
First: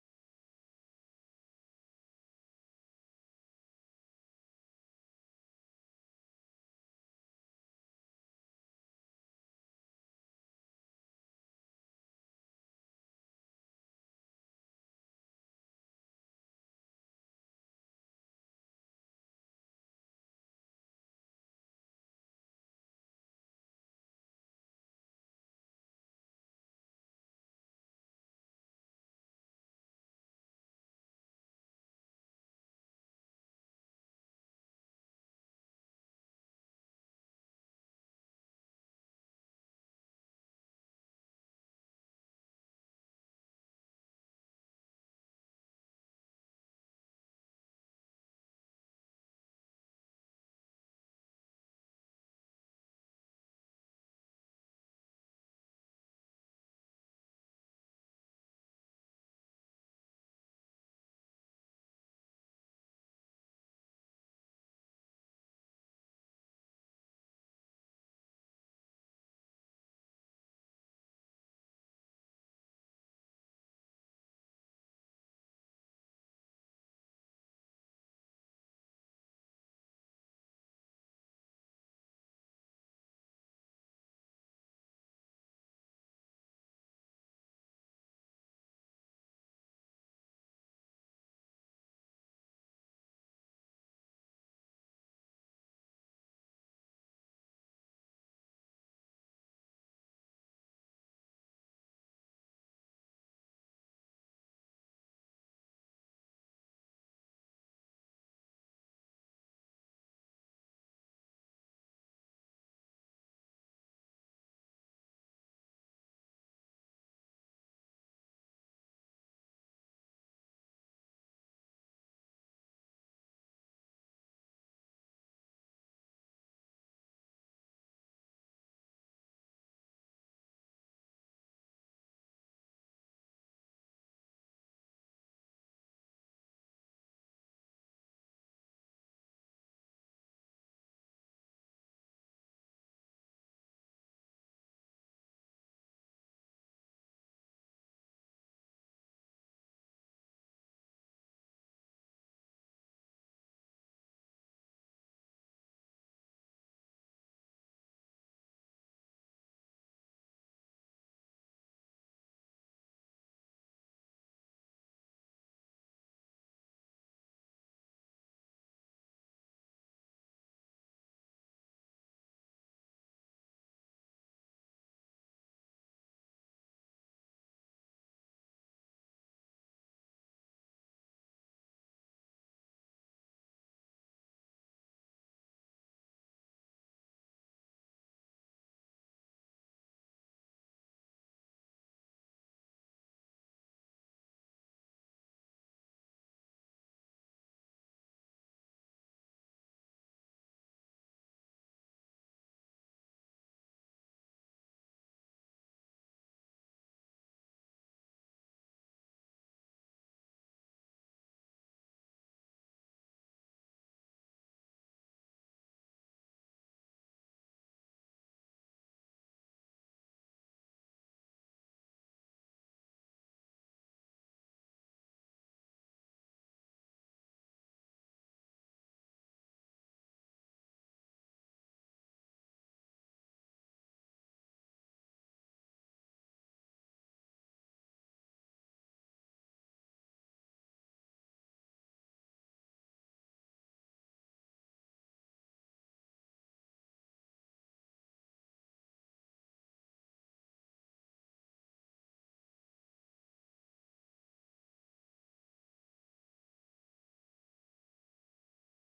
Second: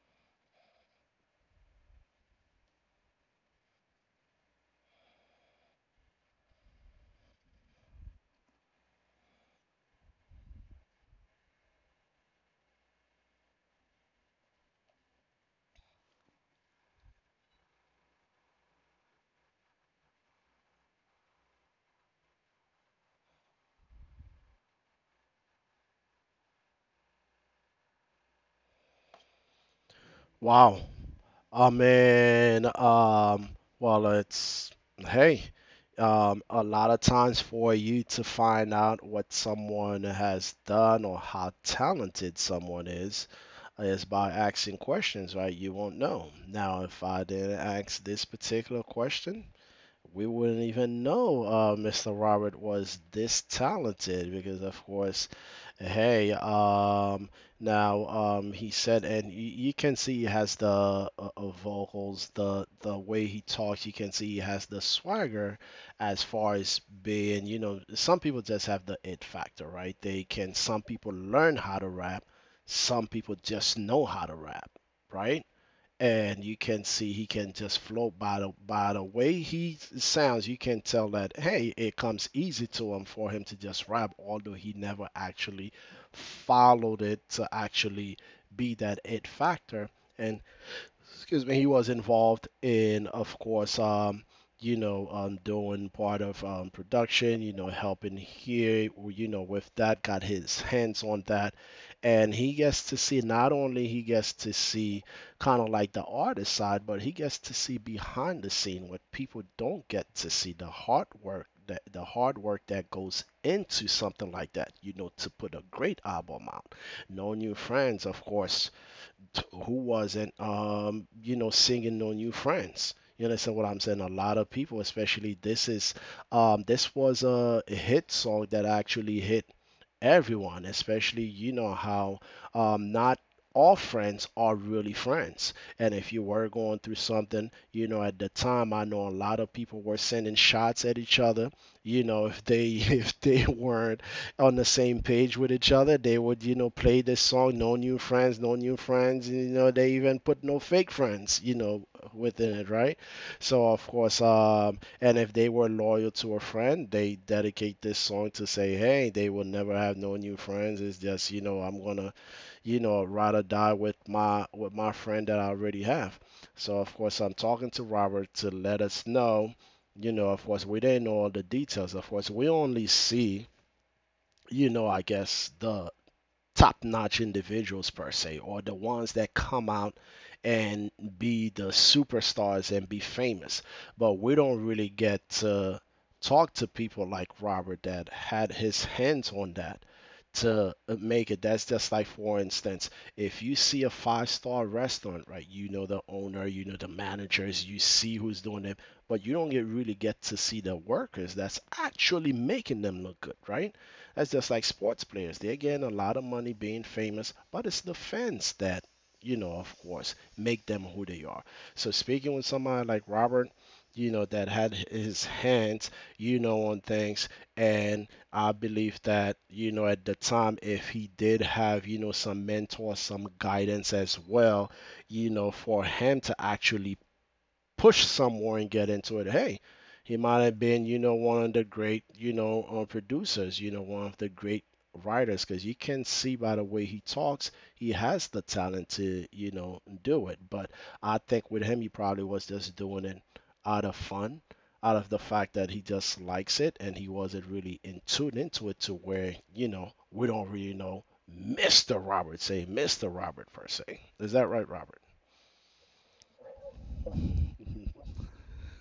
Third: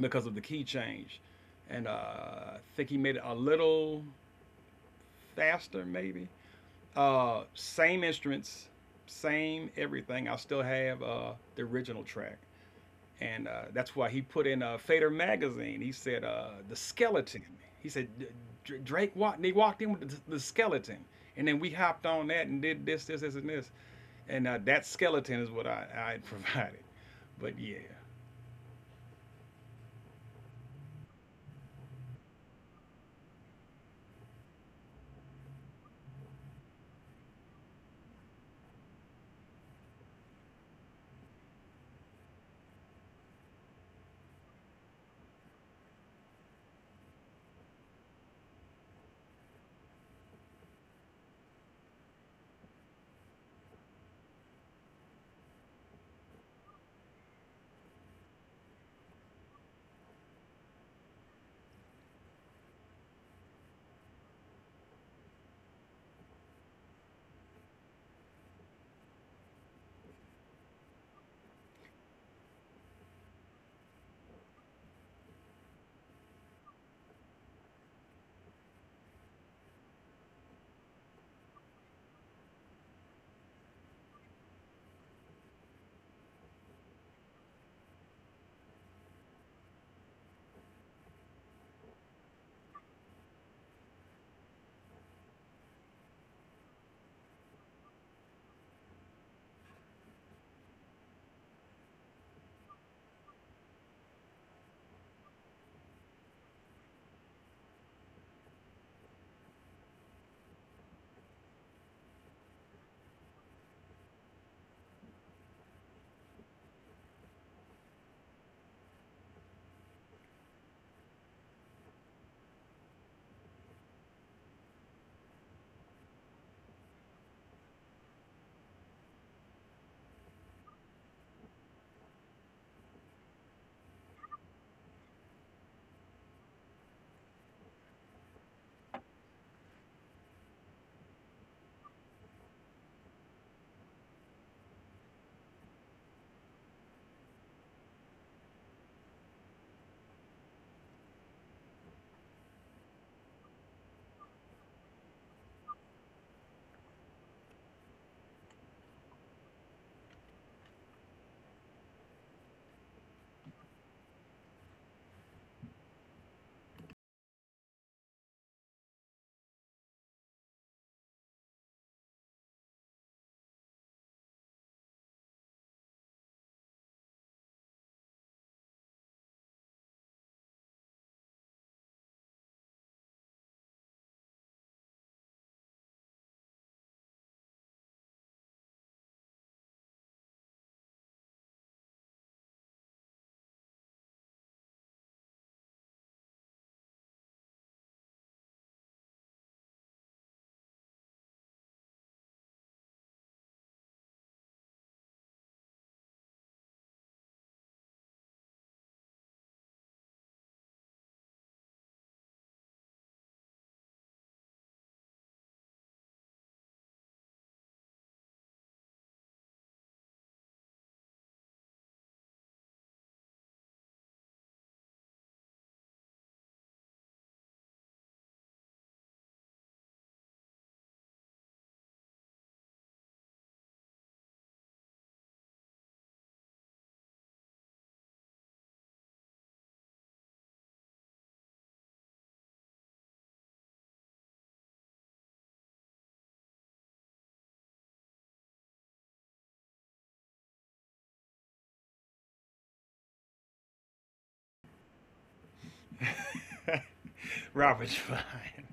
because of the key change, and I think he made it a little faster maybe. Same instruments, same everything. I still have the original track, and that's why he put in Fader magazine. He said the skeleton. He said Drake walked. They walked in with the skeleton, and then we hopped on that and did this, this, this, and this. And that skeleton is what I had provided. But yeah, Wow, I mean, well, hey, a lot of times for you to find out what someone has done or how talented someone is by asking questions, right? You won't know. Now, if I didn't ask this particular question, we wouldn't even know Mr. Robert was this talented because, of course, hey, now he said, and you can see he has the vocals, the way he talks. You can see he has the swagger, as far as being, you know, some people just have the it factor, right? They can. Some people learn how to rap, some people just know how to rap, right? And you can see he can just float by the way he sounds. You can tell that, hey, it comes easy to him for him to just rap, although he never actually followed it to actually be that it factor. And excuse me, he was involved in, of course, you know, doing part of production, you know, helping here, you know, with that, got his hands on that. And he gets to see, not only he gets to see kind of like the artist side, but he gets to see behind the scene what people don't get to see, the hard work. That, the hard work that goes into something like that, you know, to put a great album out. "No New Friends," of course, who wasn't, you know, singing "No New Friends." You understand what I'm saying? A lot of people, especially this was a hit song that actually hit everyone, especially you know how not all friends are really friends. And if you were going through something, you know, at the time, I know a lot of people were sending shots at each other. You know, if they if they weren't on the same page with each other, they would, you know, play this song, no new friends, no new friends. You know, they even put no fake friends, you know, within it, right? So of course, um, and if they were loyal to a friend, they dedicate this song to say, hey, they will never have no new friends. It's just, you know, I'm gonna, you know, ride or die with my friend that I already have. So of course I'm talking to Robert to let us know, you know, of course we didn't know all the details. Of course we only see, you know, I guess the top notch individuals per se, or the ones that come out and be the superstars and be famous. But we don't really get to talk to people like Robert that had his hands on that to make it. That's just like, for instance, if you see a five-star restaurant, right? You know the owner, you know the managers, you see who's doing it, but you don't get really get to see the workers that's actually making them look good, right? That's just like sports players. They're getting a lot of money being famous, but it's the fans that, you know, of course, make them who they are. So speaking with somebody like Robert, you know, that had his hands, you know, on things, and I believe that, you know, at the time, if he did have, you know, some mentor, some guidance as well, you know, for him to actually push somewhere and get into it. Hey, he might have been, you know, one of the great, you know, producers, you know, one of the great writers, because you can see by the way he talks, he has the talent to, you know, do it. But I think with him, he probably was just doing it out of fun, out of the fact that he just likes it and he wasn't really in tuned into it to where, you know, we don't really know Mr. Robert, say Mr. Robert per se. Is that right, Robert? Robert Divine.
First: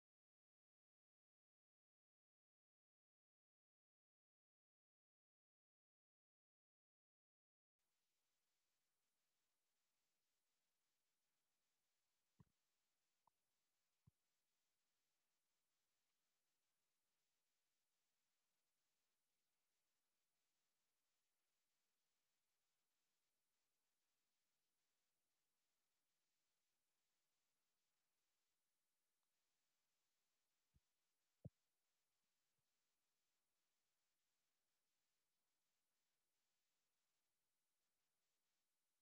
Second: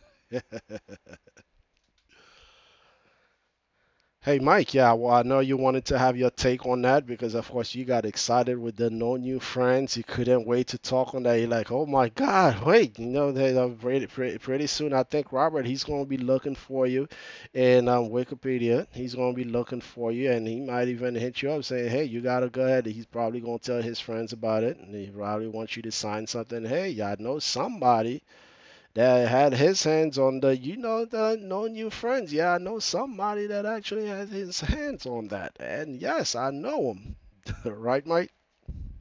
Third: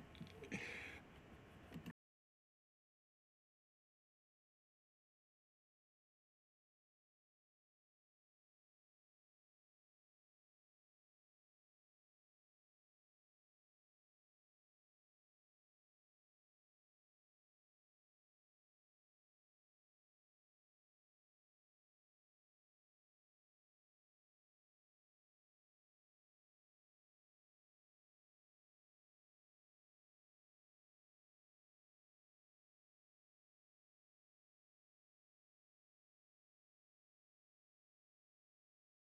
Hey, Mike, yeah, well, I know you wanted to have your take on that because, of course, you got excited with the no new friends. You couldn't wait to talk on that. You're like, oh my God, wait, you know, they, pretty, pretty, pretty soon, I think Robert, he's going to be looking for you in Wikipedia. He's going to be looking for you, and he might even hit you up saying, hey, you got to go ahead. He's probably going to tell his friends about it, and he probably wants you to sign something. Hey, I know somebody that had his hands on the, you know, the no new friends. Yeah, I know somebody that actually has his hands on that, and yes, I know him. Right, Mike?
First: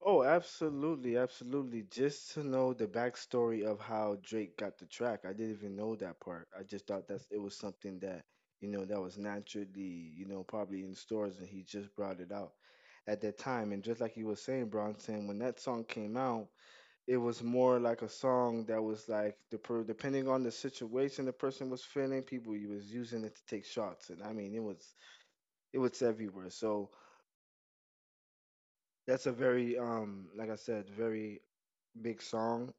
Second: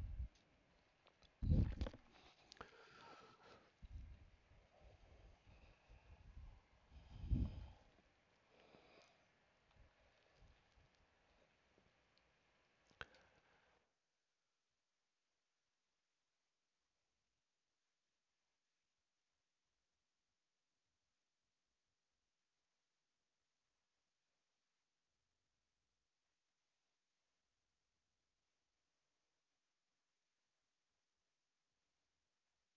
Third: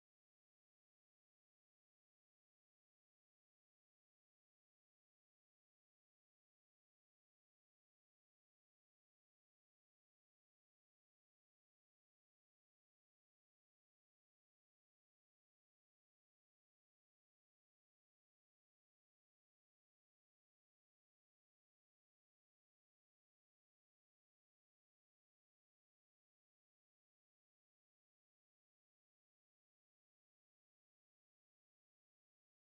Oh, absolutely, absolutely. Just to know the backstory of how Drake got the track, I didn't even know that part. I just thought that's it was something that you know that was naturally you know probably in stores, and he just brought it out at that time. And just like you were saying, Bronson, when that song came out, it was more like a song that was like depending on the situation the person was feeling, people he was using it to take shots, and I mean it was everywhere. So that's a very like I said, very big song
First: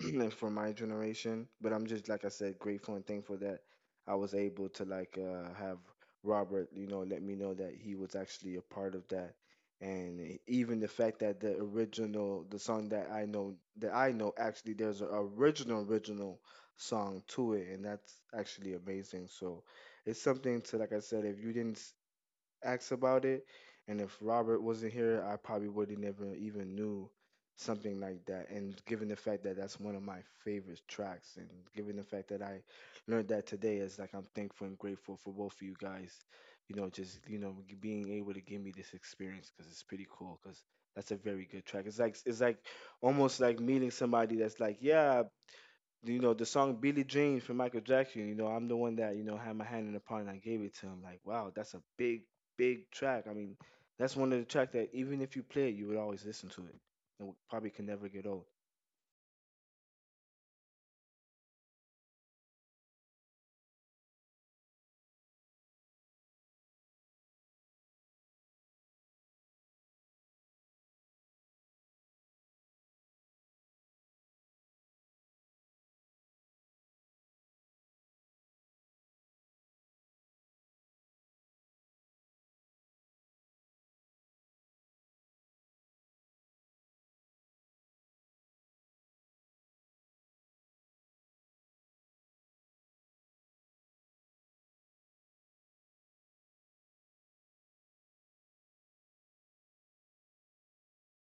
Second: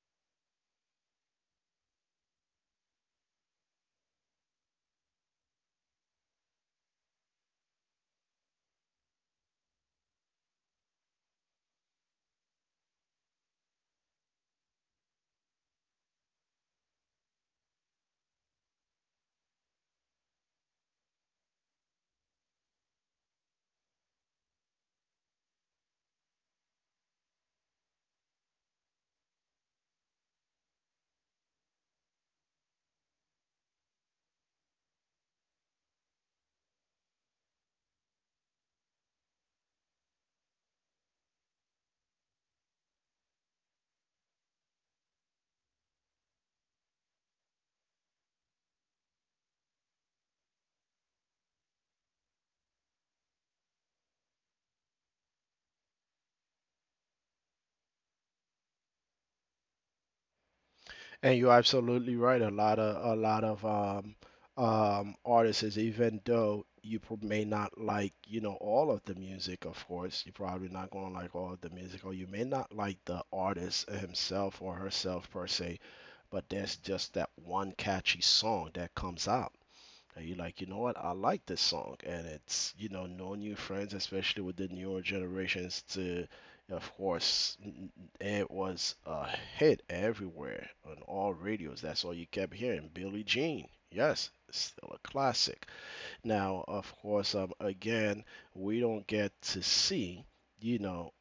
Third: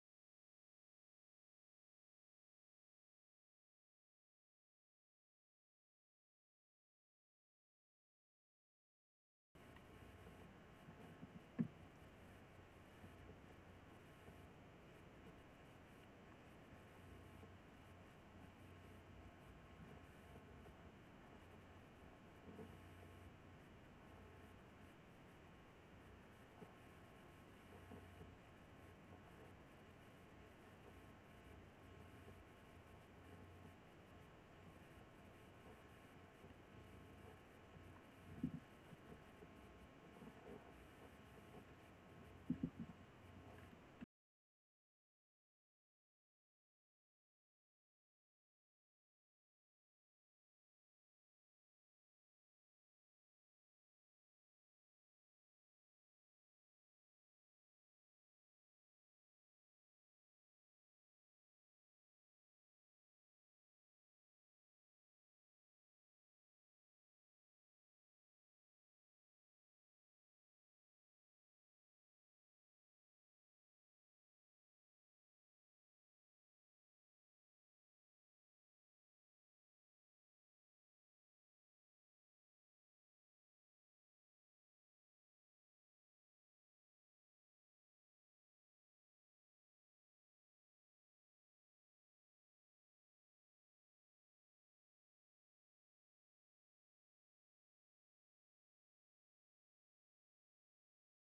for my generation. But I'm just like I said, grateful and thankful that I was able to like have Robert, you know, let me know that he was actually a part of that, and even the fact that the original, the song that I know actually there's an original original song to it, and that's actually amazing. So it's something to, like I said, if you didn't asked about it, and if Robert wasn't here, I probably would have never even knew something like that. And given the fact that that's one of my favorite tracks, and given the fact that I learned that today, is like I'm thankful and grateful for both of you guys. You know, just you know being able to give me this experience, because it's pretty cool. Because that's a very good track. It's like, it's like almost like meeting somebody that's like, yeah, you know the song Billie Jean from Michael Jackson. You know, I'm the one that you know had my hand in the pot and I gave it to him. Like, wow, that's a big, big track. I mean, that's one of the tracks that even if you play it, you would always listen to it, and probably can never get old. And you're absolutely right, a lot of artists, even though you may not like, you know, all of the music, of course you're probably not going to like all of the music, or you may not like the artist himself or herself per se, but there's just that one catchy song that comes out. And you're like, you know what? I like this song. And it's, you know, knowing new friends, especially with the newer generations, to, of course, it was a hit everywhere on all radios. That's all you kept hearing. Billie Jean. Yes, still a classic. Now, of course, again, we don't get to see, you know,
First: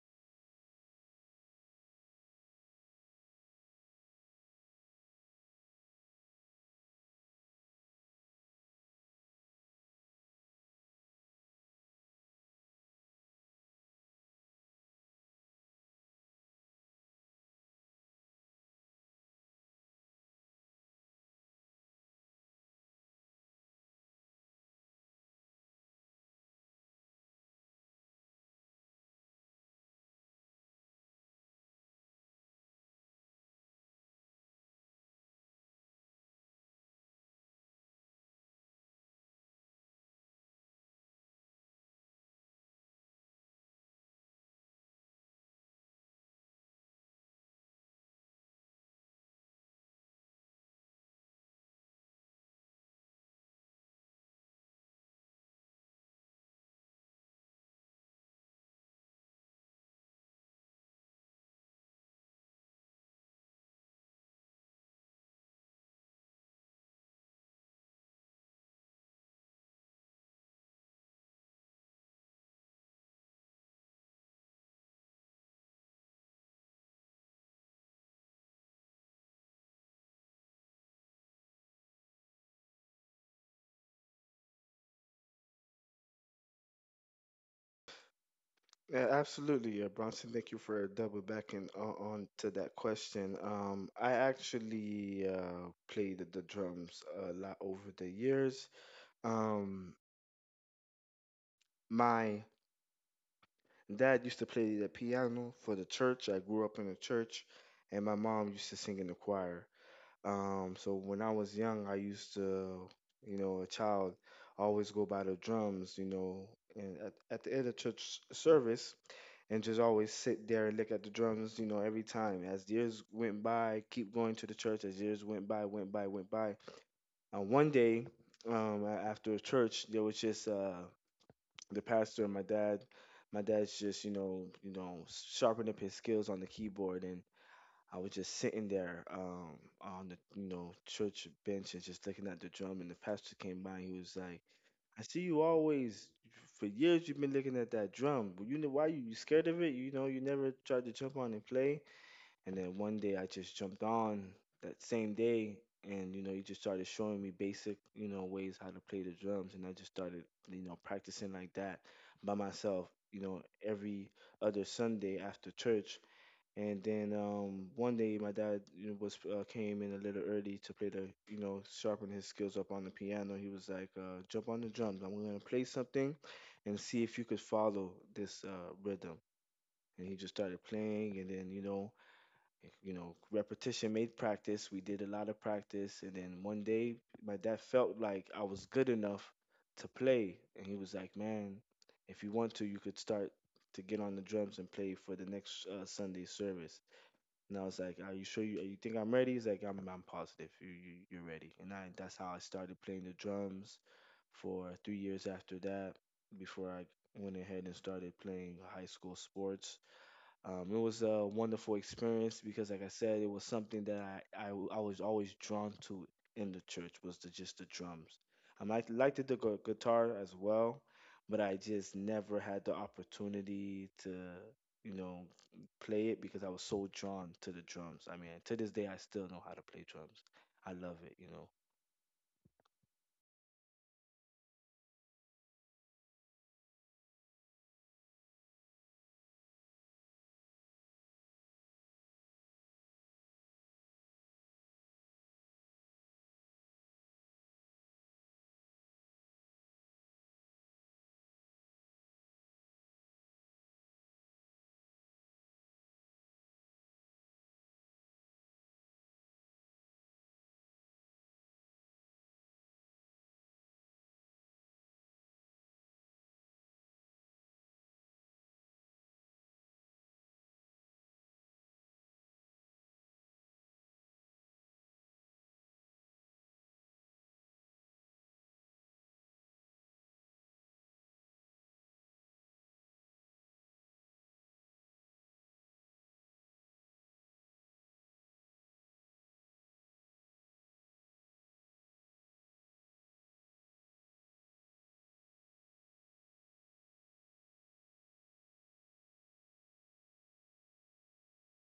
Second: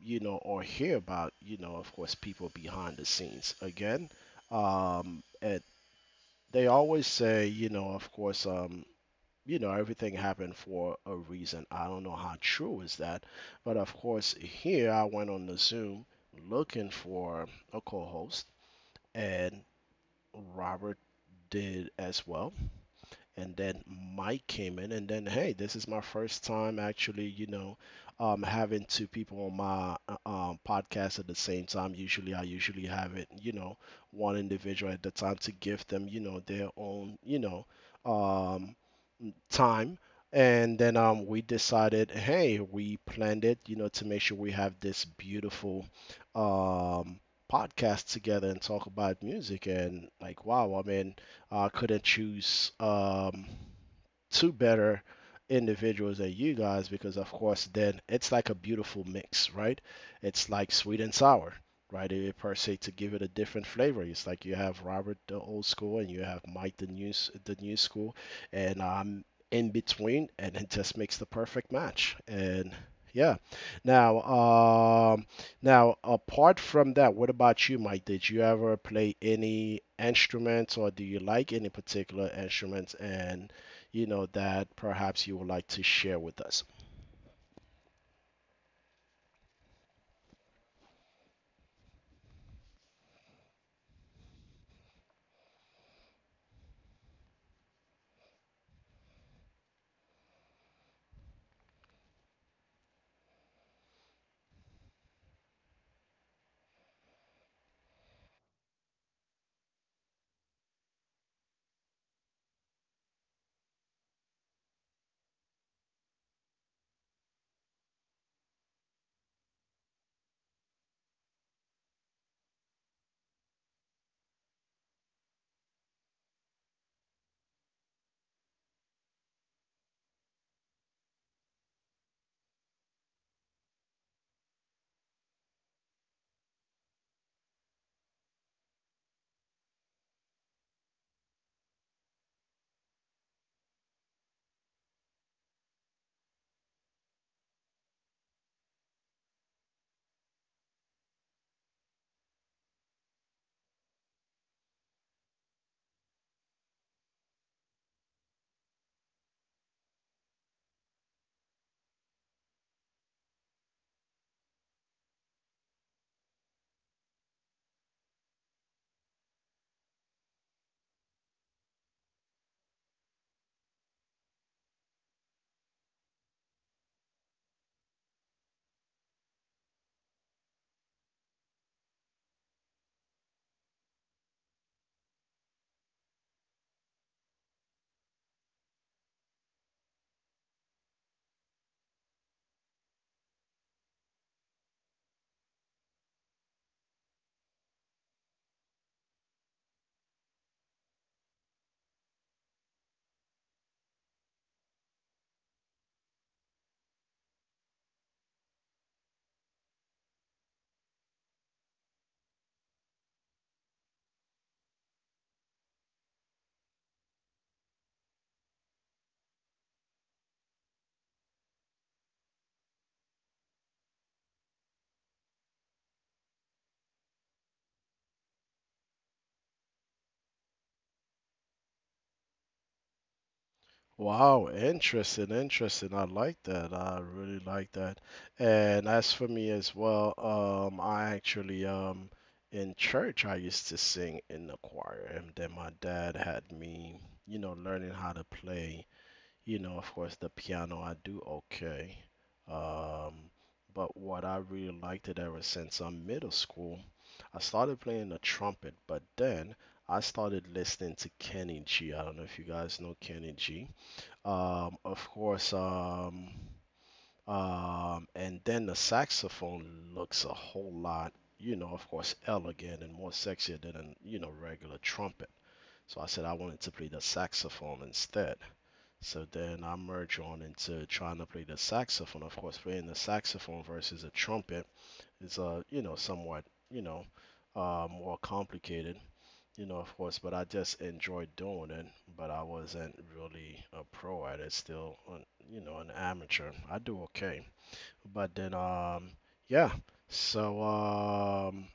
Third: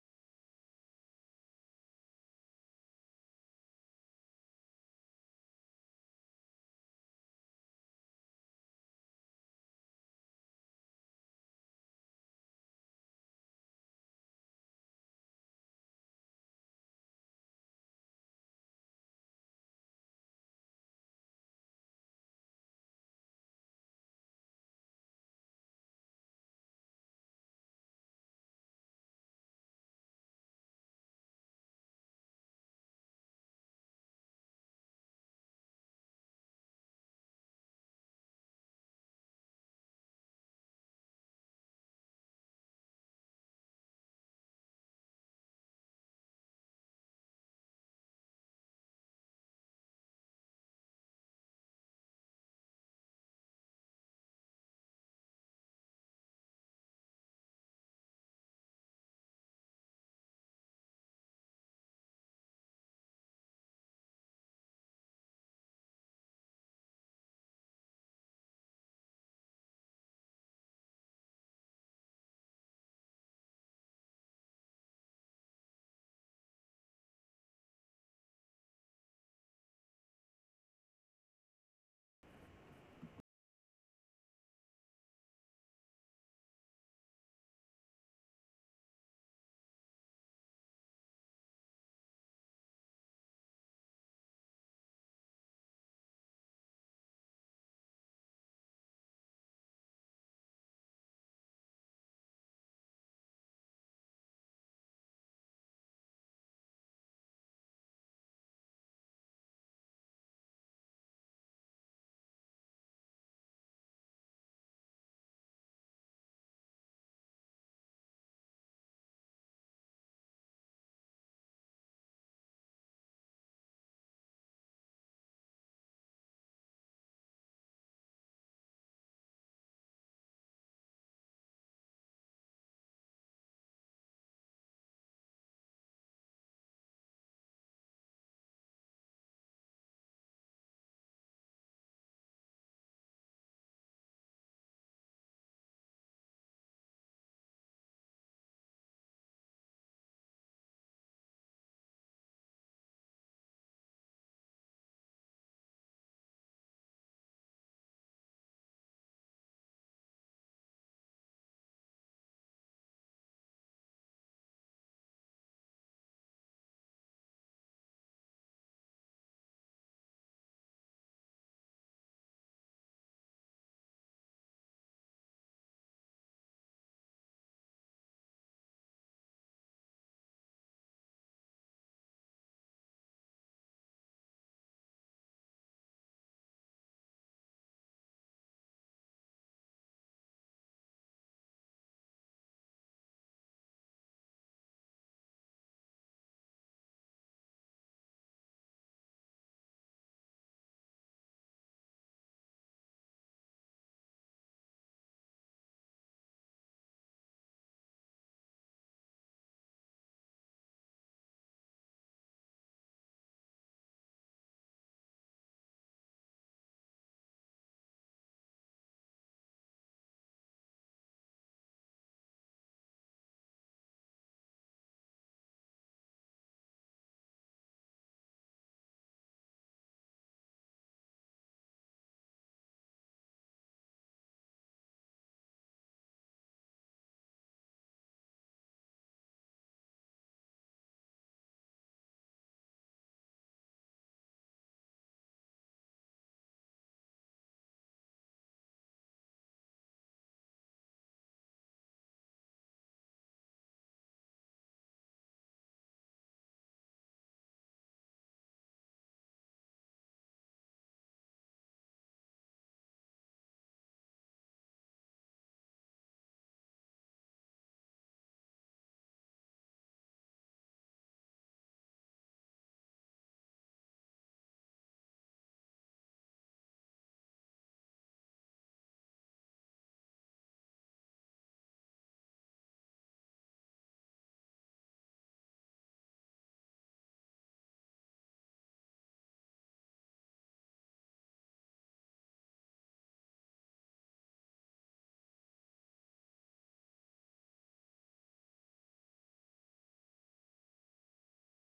you know, or hear about, you know, of course, people behind the scenes. Again, and they always say, you know, of course, you know, everything happened for a reason. I don't know how true is that, but of course here I went on the Zoom looking for a co-host, and Robert did as well. And then Mike came in, and then hey, this is my first time actually, you know, having two people on my podcast at the same time. Usually I usually have it, you know, one individual at the time to give them, you know, their own, you know, um, time. And then we decided, hey, we planned it, you know, to make sure we have this beautiful um, podcast together and talk about music. And like, wow, I mean, I couldn't choose two better individuals than you guys, because of course then it's like a beautiful mix, right? It's like sweet and sour, right, it, per se, to give it a different flavor. It's like you have Robert the old school, and you have Mike the new school, and I'm in between, and it just makes the perfect match. And yeah, now um now apart from that, what about you, Mike? Did you ever play any instruments, or do you like any particular instruments, and, you know, that perhaps you would like to share with us. Yeah, absolutely, Bronson. Thank you for double backing on to that question. I actually played the drums a lot over the years. Um, my Dad used to play the piano for the church. I grew up in a church, and my mom used to sing in the choir. So when I was young, I used to, you know, a child, always go by the drums, you know, and at the end of church service, and just always sit there and look at the drums, you know, every time. As years went by, keep going to the church. As years went by, went by. And one day, after church, there was just the pastor and my dad's just you know sharpening up his skills on the keyboard, and I was just sitting there on the you know church bench and just looking at the drum, and the pastor came by and he was like, I see you always for years you've been looking at that drum, you know why you scared of it, you know you never tried to jump on and play. And then one day I just jumped on that same day, and you know, he just started showing me basic, you know, ways how to play the drums, and I just started, you know, practicing like that by myself, you know, every other Sunday after church. And then one day my dad, you know, was came in a little early to play the, you know, sharpen his skills up on the piano. He was like, "Jump on the drums. I'm gonna play something, and see if you could follow this rhythm." And he just started playing, and then repetition made practice. We did a lot of practice, and then one day my dad felt like I was good enough to play, and he was like, "Man, if you want to, you could start to get on the drums and play for the next Sunday service." And I was like, "Are you sure you think I'm ready?" He's like, "I'm positive you're ready." And I That's how I started playing the drums for 3 years after that. Before I went ahead and started playing high school sports. It was a wonderful experience because, like I said, it was something that I was always drawn to in the church, was the, just the drums. I might liked the guitar as well, but I just never had the opportunity to, you know, play it because I was so drawn to the drums. I mean, to this day, I still know how to play drums. I love it. Wow, interesting, interesting. I like that. I really like that. And as for me as well, I actually in church I used to sing in the choir, and then my dad had me, you know, learning how to play, you know, of course, the piano. I do okay. Um, but what I really liked it ever since I'm middle school, I started playing the trumpet, but then I started listening to Kenny G. I don't know if you guys know Kenny G. Um, of course, um, and then the saxophone looks a whole lot, of course, elegant and more sexier than, regular trumpet. So I said I wanted to play the saxophone instead. So then I merge on into trying to play the saxophone. Of course, playing the saxophone versus a trumpet is somewhat, you know, more complicated, of course, but I just enjoyed doing it, but I wasn't really a pro at it, still, an amateur. I do okay. But then, yeah. So um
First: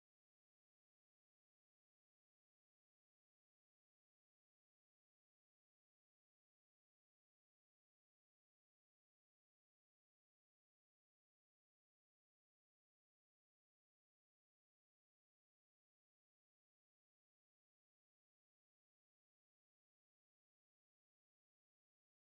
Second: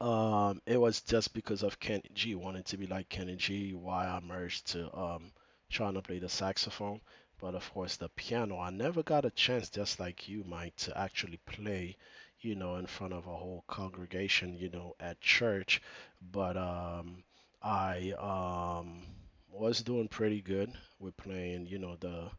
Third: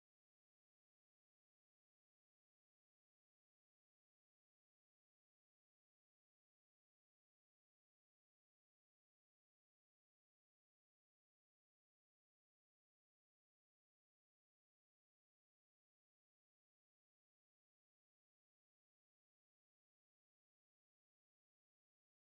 um, it was just because of Kenny G, wanting to be like Kenny G, why I merged to trying to play the saxophone, but of course the piano. I never got a chance, just like you, Mike, to actually play, in front of a whole congregation, at church. But I was doing pretty good. We're playing, the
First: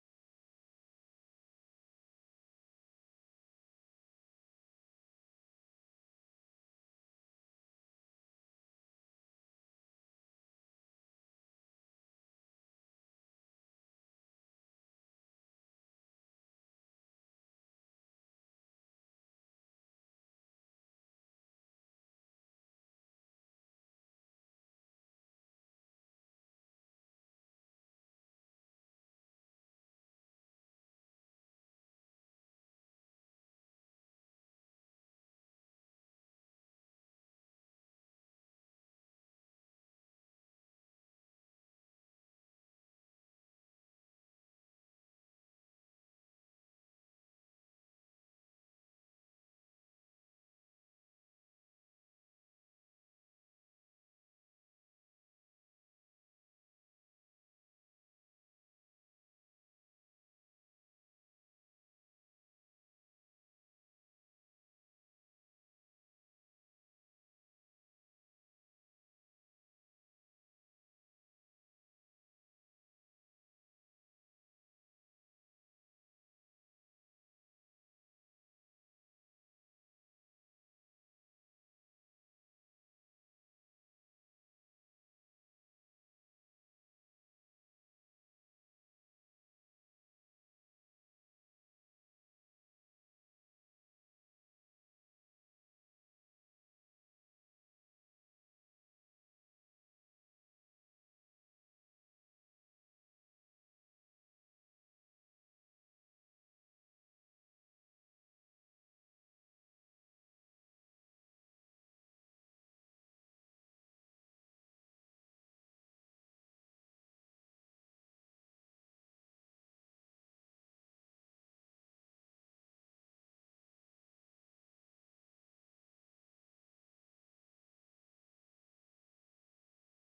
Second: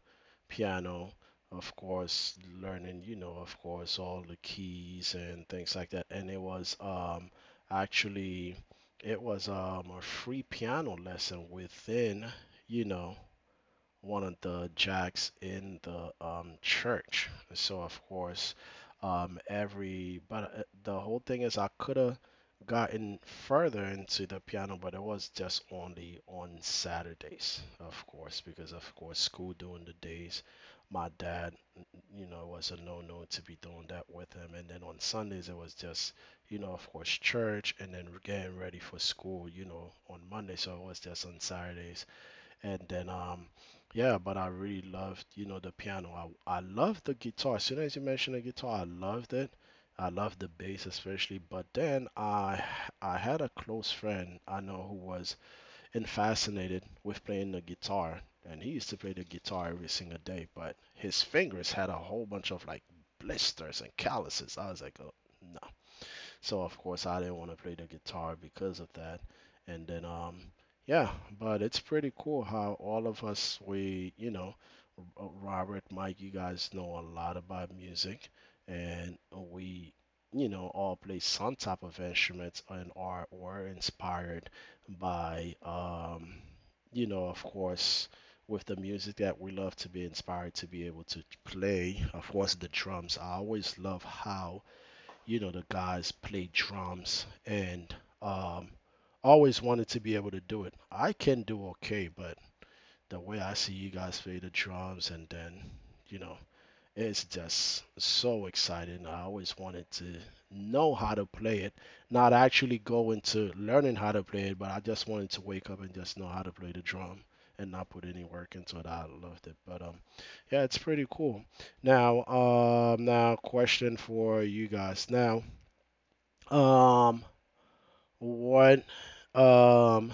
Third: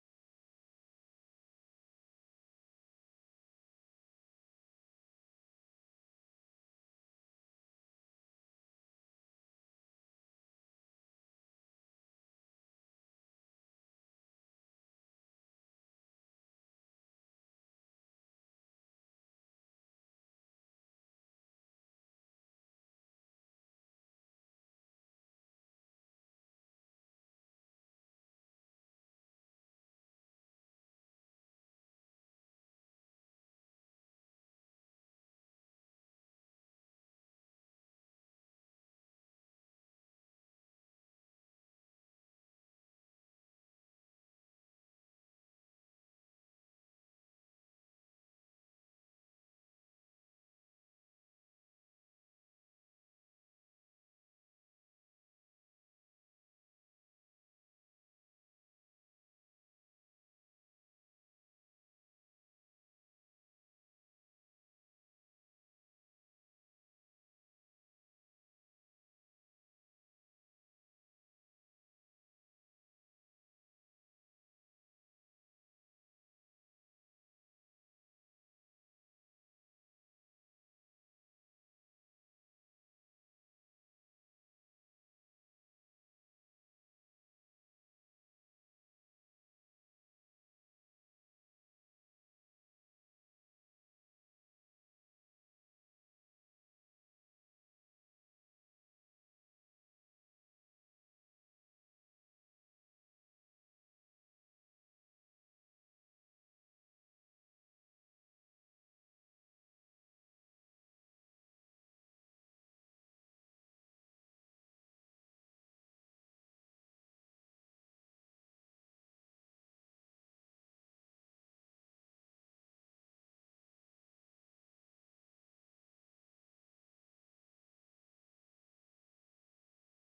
piano, of course, learning, of course, all the keys and things like that. And it was actually, it was a free piano lesson within, you know, one of the jacks in the church. So of course, every but the whole thing is I could have gotten further into the piano, but it was just only on Saturdays, of course, because of course school during the days. My dad was a no-no to be doing that with him. And then on Sundays, it was just, of course, church, and then getting ready for school, on Monday. So it was just on Saturdays, and then, yeah, but I really loved, the piano. I loved the guitar. As soon as you mentioned the guitar, I loved it. I loved the bass especially. But then I had a close friend I know who was in fascinated with playing the guitar, and he used to play the guitar every single day. But his fingers had a whole bunch of like blisters and calluses. I was like, oh, no, so of course I didn't want to play the guitar because of that. And then, yeah, but it's pretty cool how all of us we, Robert, Mike, you guys know a lot about music, and we all play some type of instruments, and are were inspired by of course with the music that we love, to be inspired to be able to play, of course, the drums. I always love how, the guys play drums, and um always wanted to be able to do it. I can do okay, but the way I see you guys play the drums, and then, you know it's just so exciting. I always wanted to know how to play it, not actually go into learning how to play it, but I just wanted to wake up and just know how to play the drum and not put any work into it. I loved it. But, yeah, it's pretty cool. Now, now question for you guys. Now um, what? Um,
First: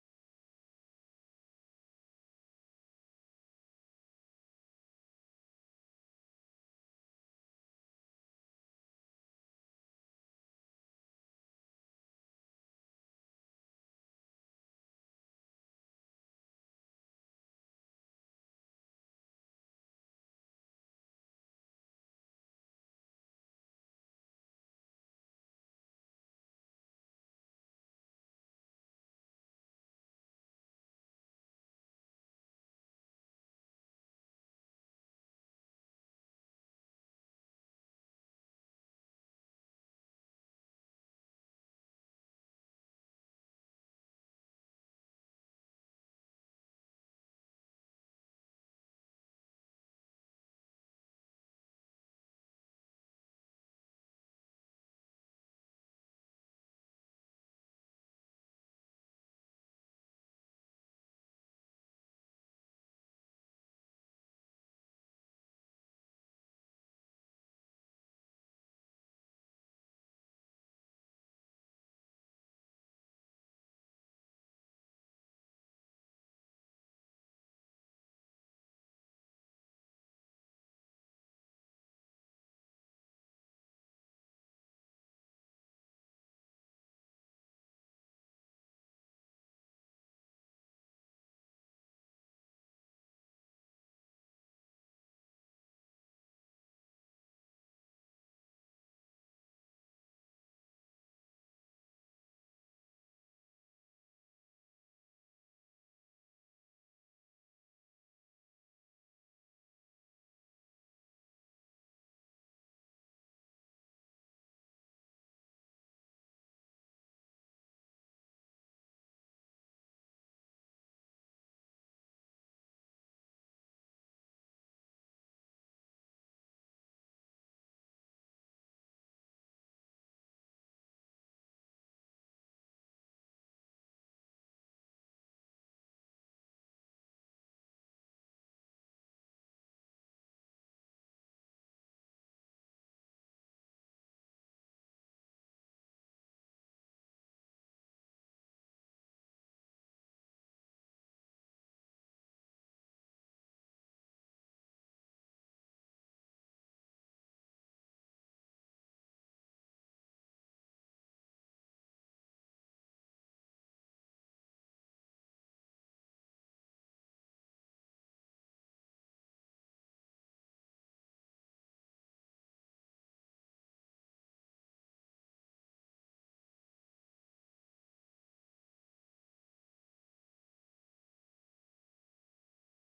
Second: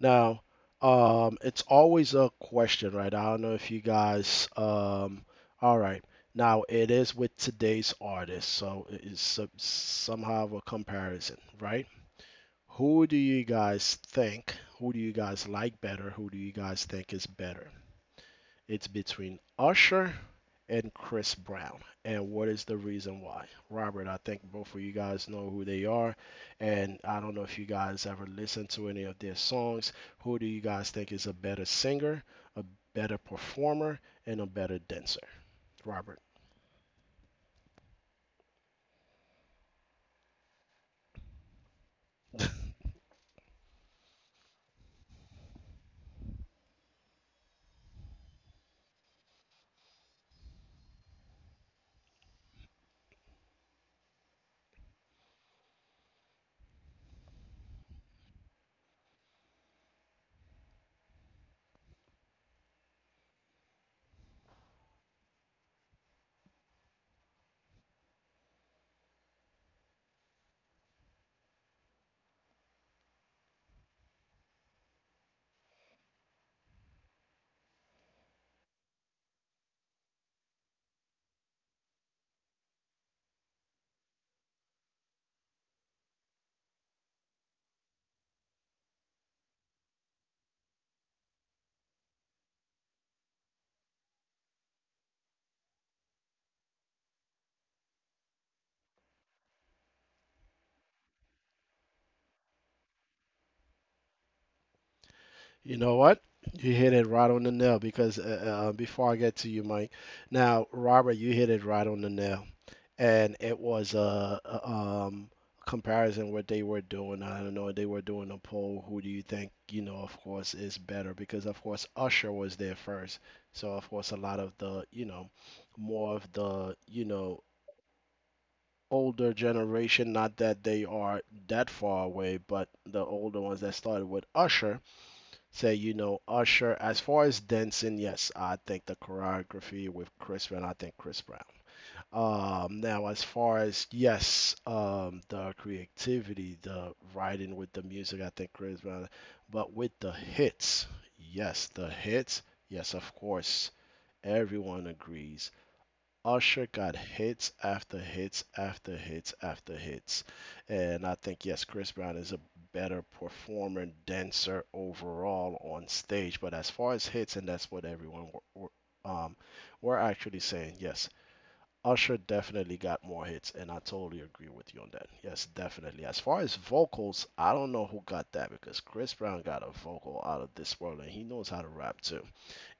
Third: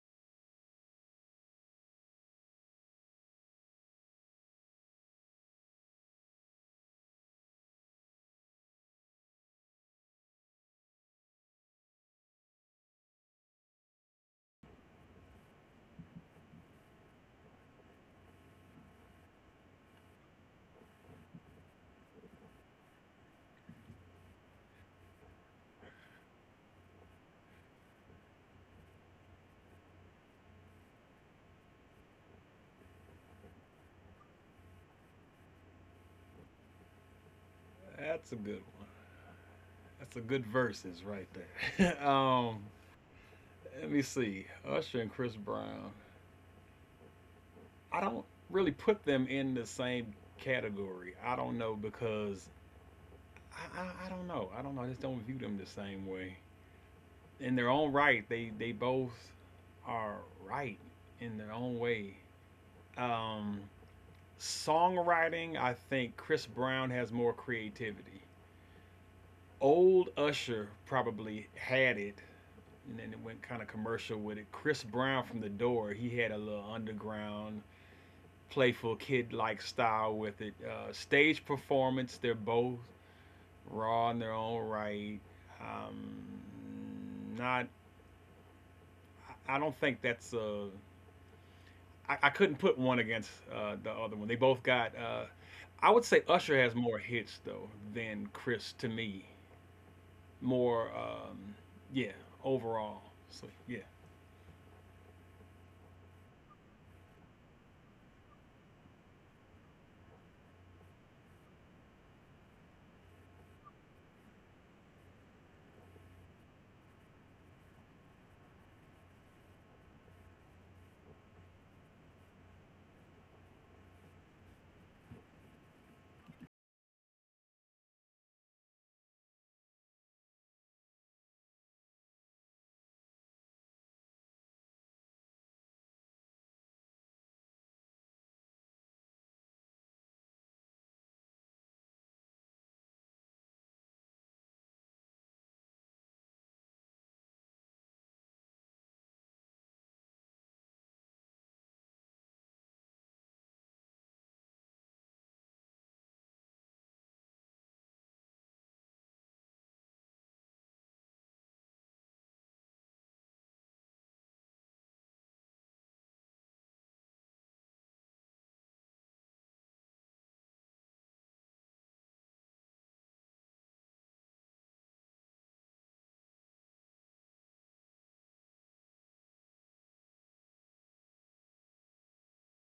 Now, it's always a question, right? I don't know if you guys, all right. Now, it is with today's artist, so it's somehow a comparison, right? Who do you guys think? Who do you guys like better? Who do you guys think is better? It's between Usher and Chris Brown. And what is the reason why? Robert, I think both of you guys know who they are. And I don't know if you guys ever listened to any of their songs. Who do you guys think is a better singer, a better performer, and a better dancer? Robert. That's a good one. That's a good verses right there. Let me see. Usher and Chris Brown. I don't really put them in the same category. I don't know because I don't know. I don't know. I just don't view them the same way. In their own right, they both are right in their own way. Um, songwriting, I think Chris Brown has more creativity. Old Usher probably had it, and then it went kind of commercial with it. Chris Brown from The Door, he had a little underground playful kid like style with it. Stage performance, they're both raw in their own right. Um, not, I don't think that's a. I couldn't put one against the other one. They both got. I would say Usher has more hits though than Chris to me. More, yeah, overall. So yeah, You know what? You hit it right on the nail, because before I get to you, Mike. Now, Robert, you hit it right on the nail. And it was comparison what they were doing. I don't know, they were doing a poll, who do you think, of course, is better? Because of course Usher was there first. So of course a lot of the, more of the, older generation, not that they are that far away, but the older ones that started with Usher, say, Usher. As far as dancing, yes, I think the choreography with Chris Brown, I think Chris Brown. Now, as far as, yes, the creativity, the writing with the music, I think Chris Brown. But with the hits, yes, of course, everyone agrees. Usher got hits after hits after hits after hits, and I think, yes, Chris Brown is a better performer, dancer overall on stage. But as far as hits, and that's what everyone were, um, were actually saying, yes. Usher definitely got more hits, and I totally agree with you on that. Yes, definitely. As far as vocals, I don't know who got that, because Chris Brown got a vocal out of this world, and he knows how to rap too.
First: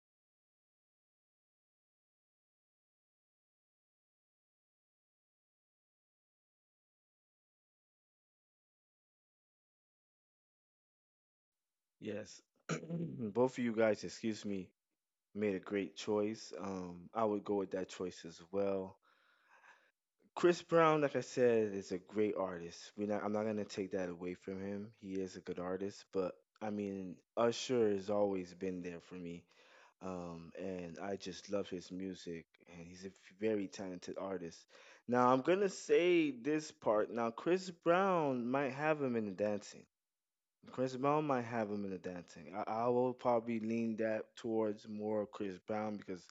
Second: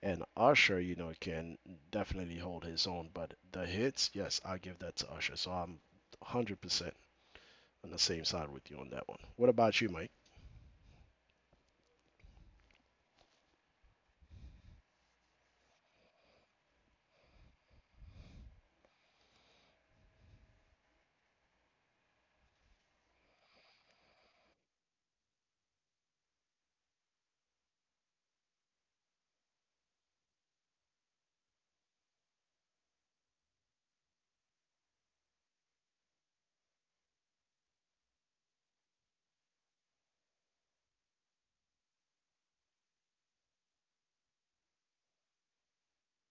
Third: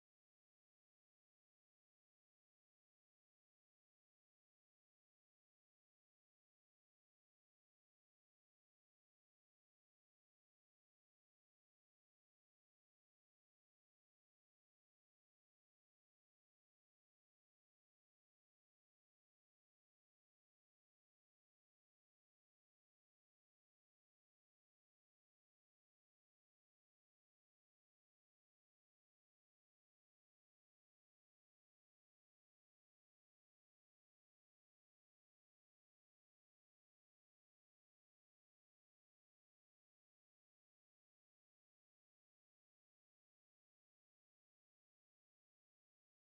And Usher, you know, can definitely hold his own, but the hits, yes, I give that to Usher. So I'm 100% on the same side with you on that one. What about you, Mike? Yes, both of you guys, excuse me, made a great choice. I would go with that choice as well. Chris Brown, like I said, is a great artist. We're not, I'm not gonna take that away from him. He is a good artist, but I mean, Usher has always been there for me, and I just love his music, and he's a very talented artist. Now I'm gonna say this part. Now Chris Brown might have him in the dancing. Chris Brown might have him in the dancing. I will probably lean that towards more of Chris Brown because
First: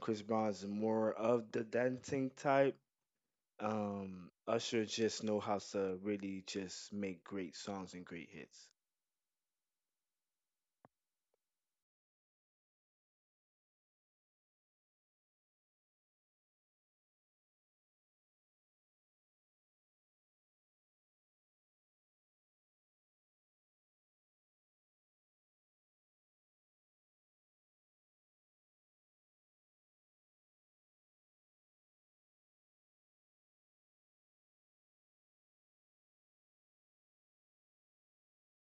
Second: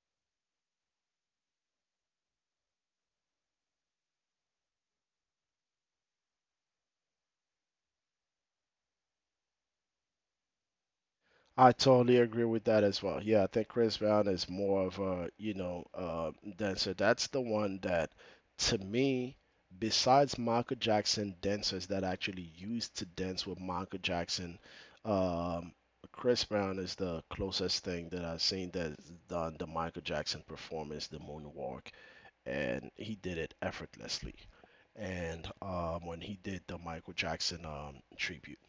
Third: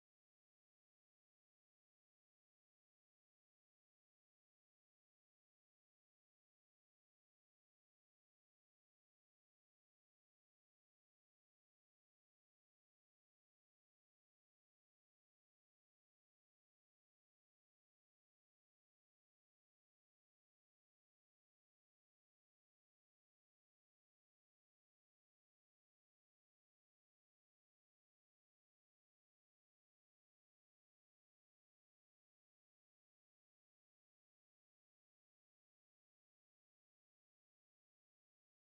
Chris Brown's more of the dancing type. Usher just know how to really just make great songs and great hits. I totally agree with that as well. Yeah, I think Chris Brown is more of a, dancer. That's the one that, to me, besides Michael Jackson dancers that actually used to dance with Michael Jackson, um, Chris Brown is the closest thing that I've seen that's done the Michael Jackson performance, the moonwalk, and he did it effortlessly. And when he did the Michael Jackson tribute.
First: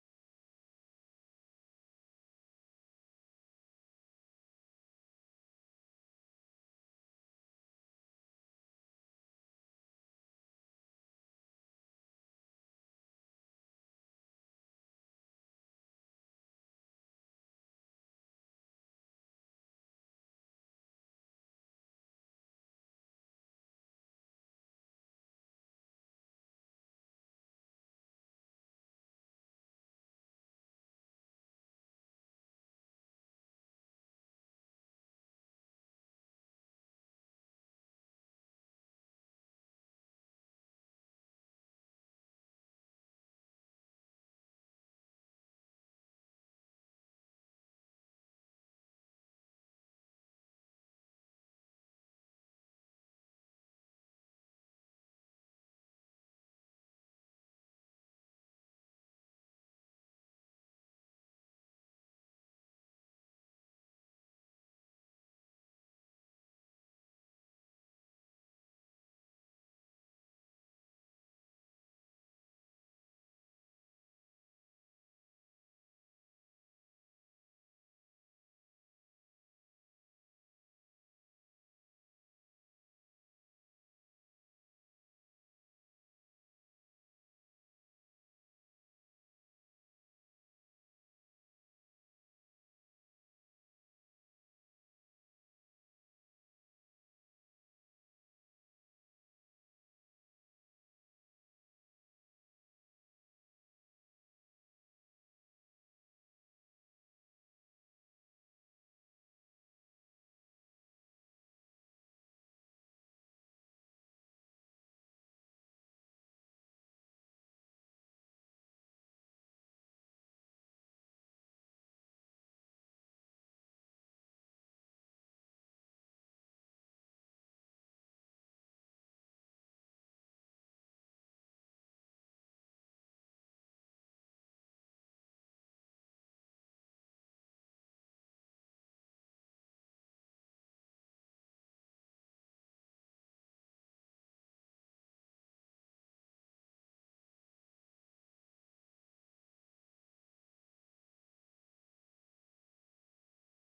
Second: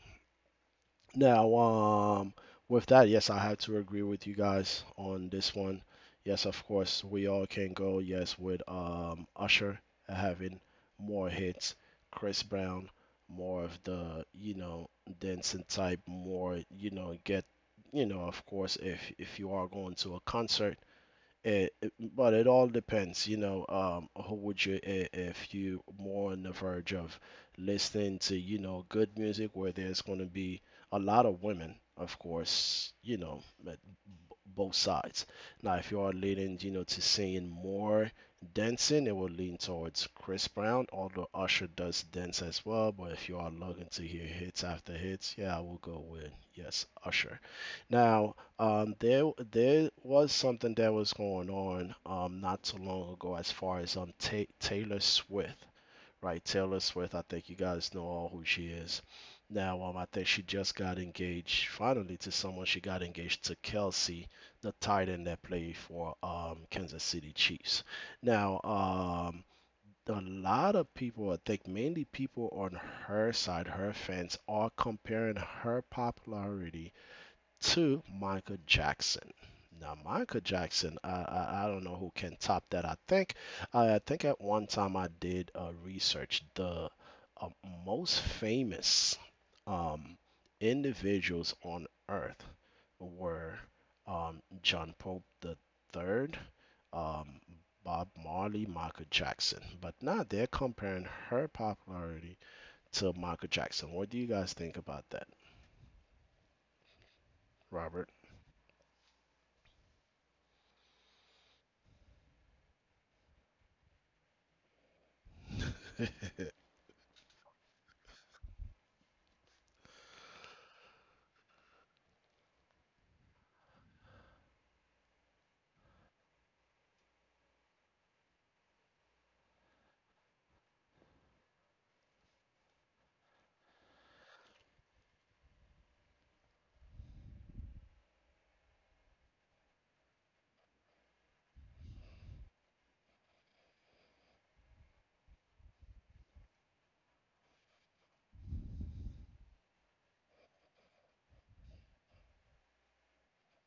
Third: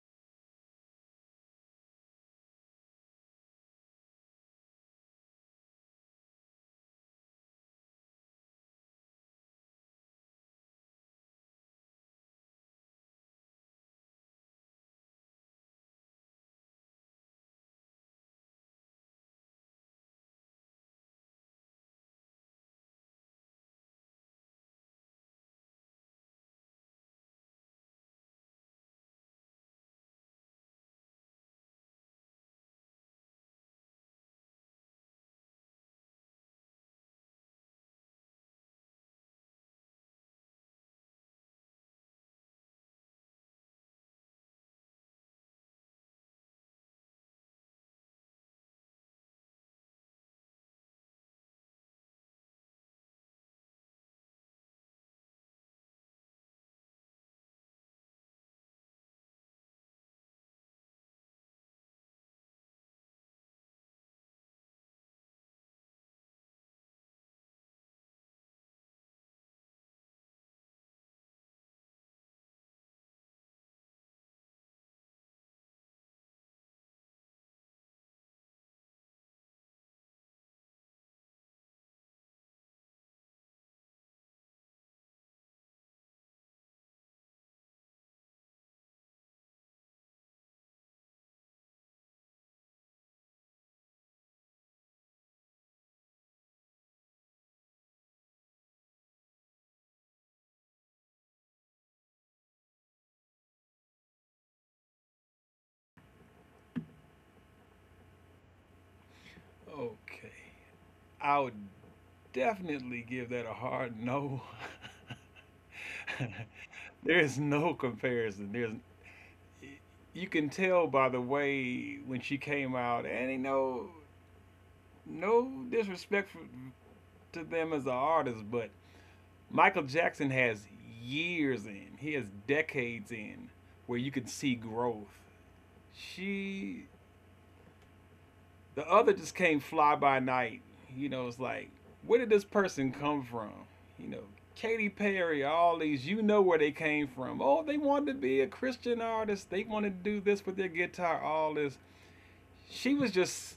Now, with that, yes, I have to agree with you guys on this one. Yes, of course, we all can go. Yes, with Usher having more hits, Chris Brown more of the, dancing type, more, get, of course, if you are going to a concert, but it all depends, who would you, if you more on the verge of listening to, good music where there's going to be a lot of women, of course, but both sides. Now, if you are leaning, to singing more, dancing, it will lean towards Chris Brown, although Usher does dance as well. But if you are looking to hear hits after hits, yeah, I will go with, yes, Usher. Now, there was something that was going on not too long ago, as far as Ta Taylor Swift, right? Taylor Swift, I think you guys know all who she is. Now, I think she just got engaged finally to someone. She got engaged to Kelsey, the tight end that played for Kansas City Chiefs. Now, a lot of people, I think mainly people on her side, her fans, are comparing her popularity to Michael Jackson. Now, Michael Jackson, I don't know who can top that. I think at one time I did research the uh, most famous um, individuals on Earth were John Pope the third, um, Bob Marley, Michael Jackson. But now they're comparing her popularity to Michael Jackson. What do you guys think about that, Robert? okay. I would definitely give that a hard no. there is no comparison. There's you can tell by the way when she came out, and you know, no disrespect for, to them as an artist, but Michael Jackson has years in, he has decades in where you can see growth. She, the other just came fly by night. You know, it's like, where did this person come from? You know, Katy Perry, all these, you know where they came from. Oh, they wanted to be a Christian artist. They wanted to do this with their guitar, all this. She was just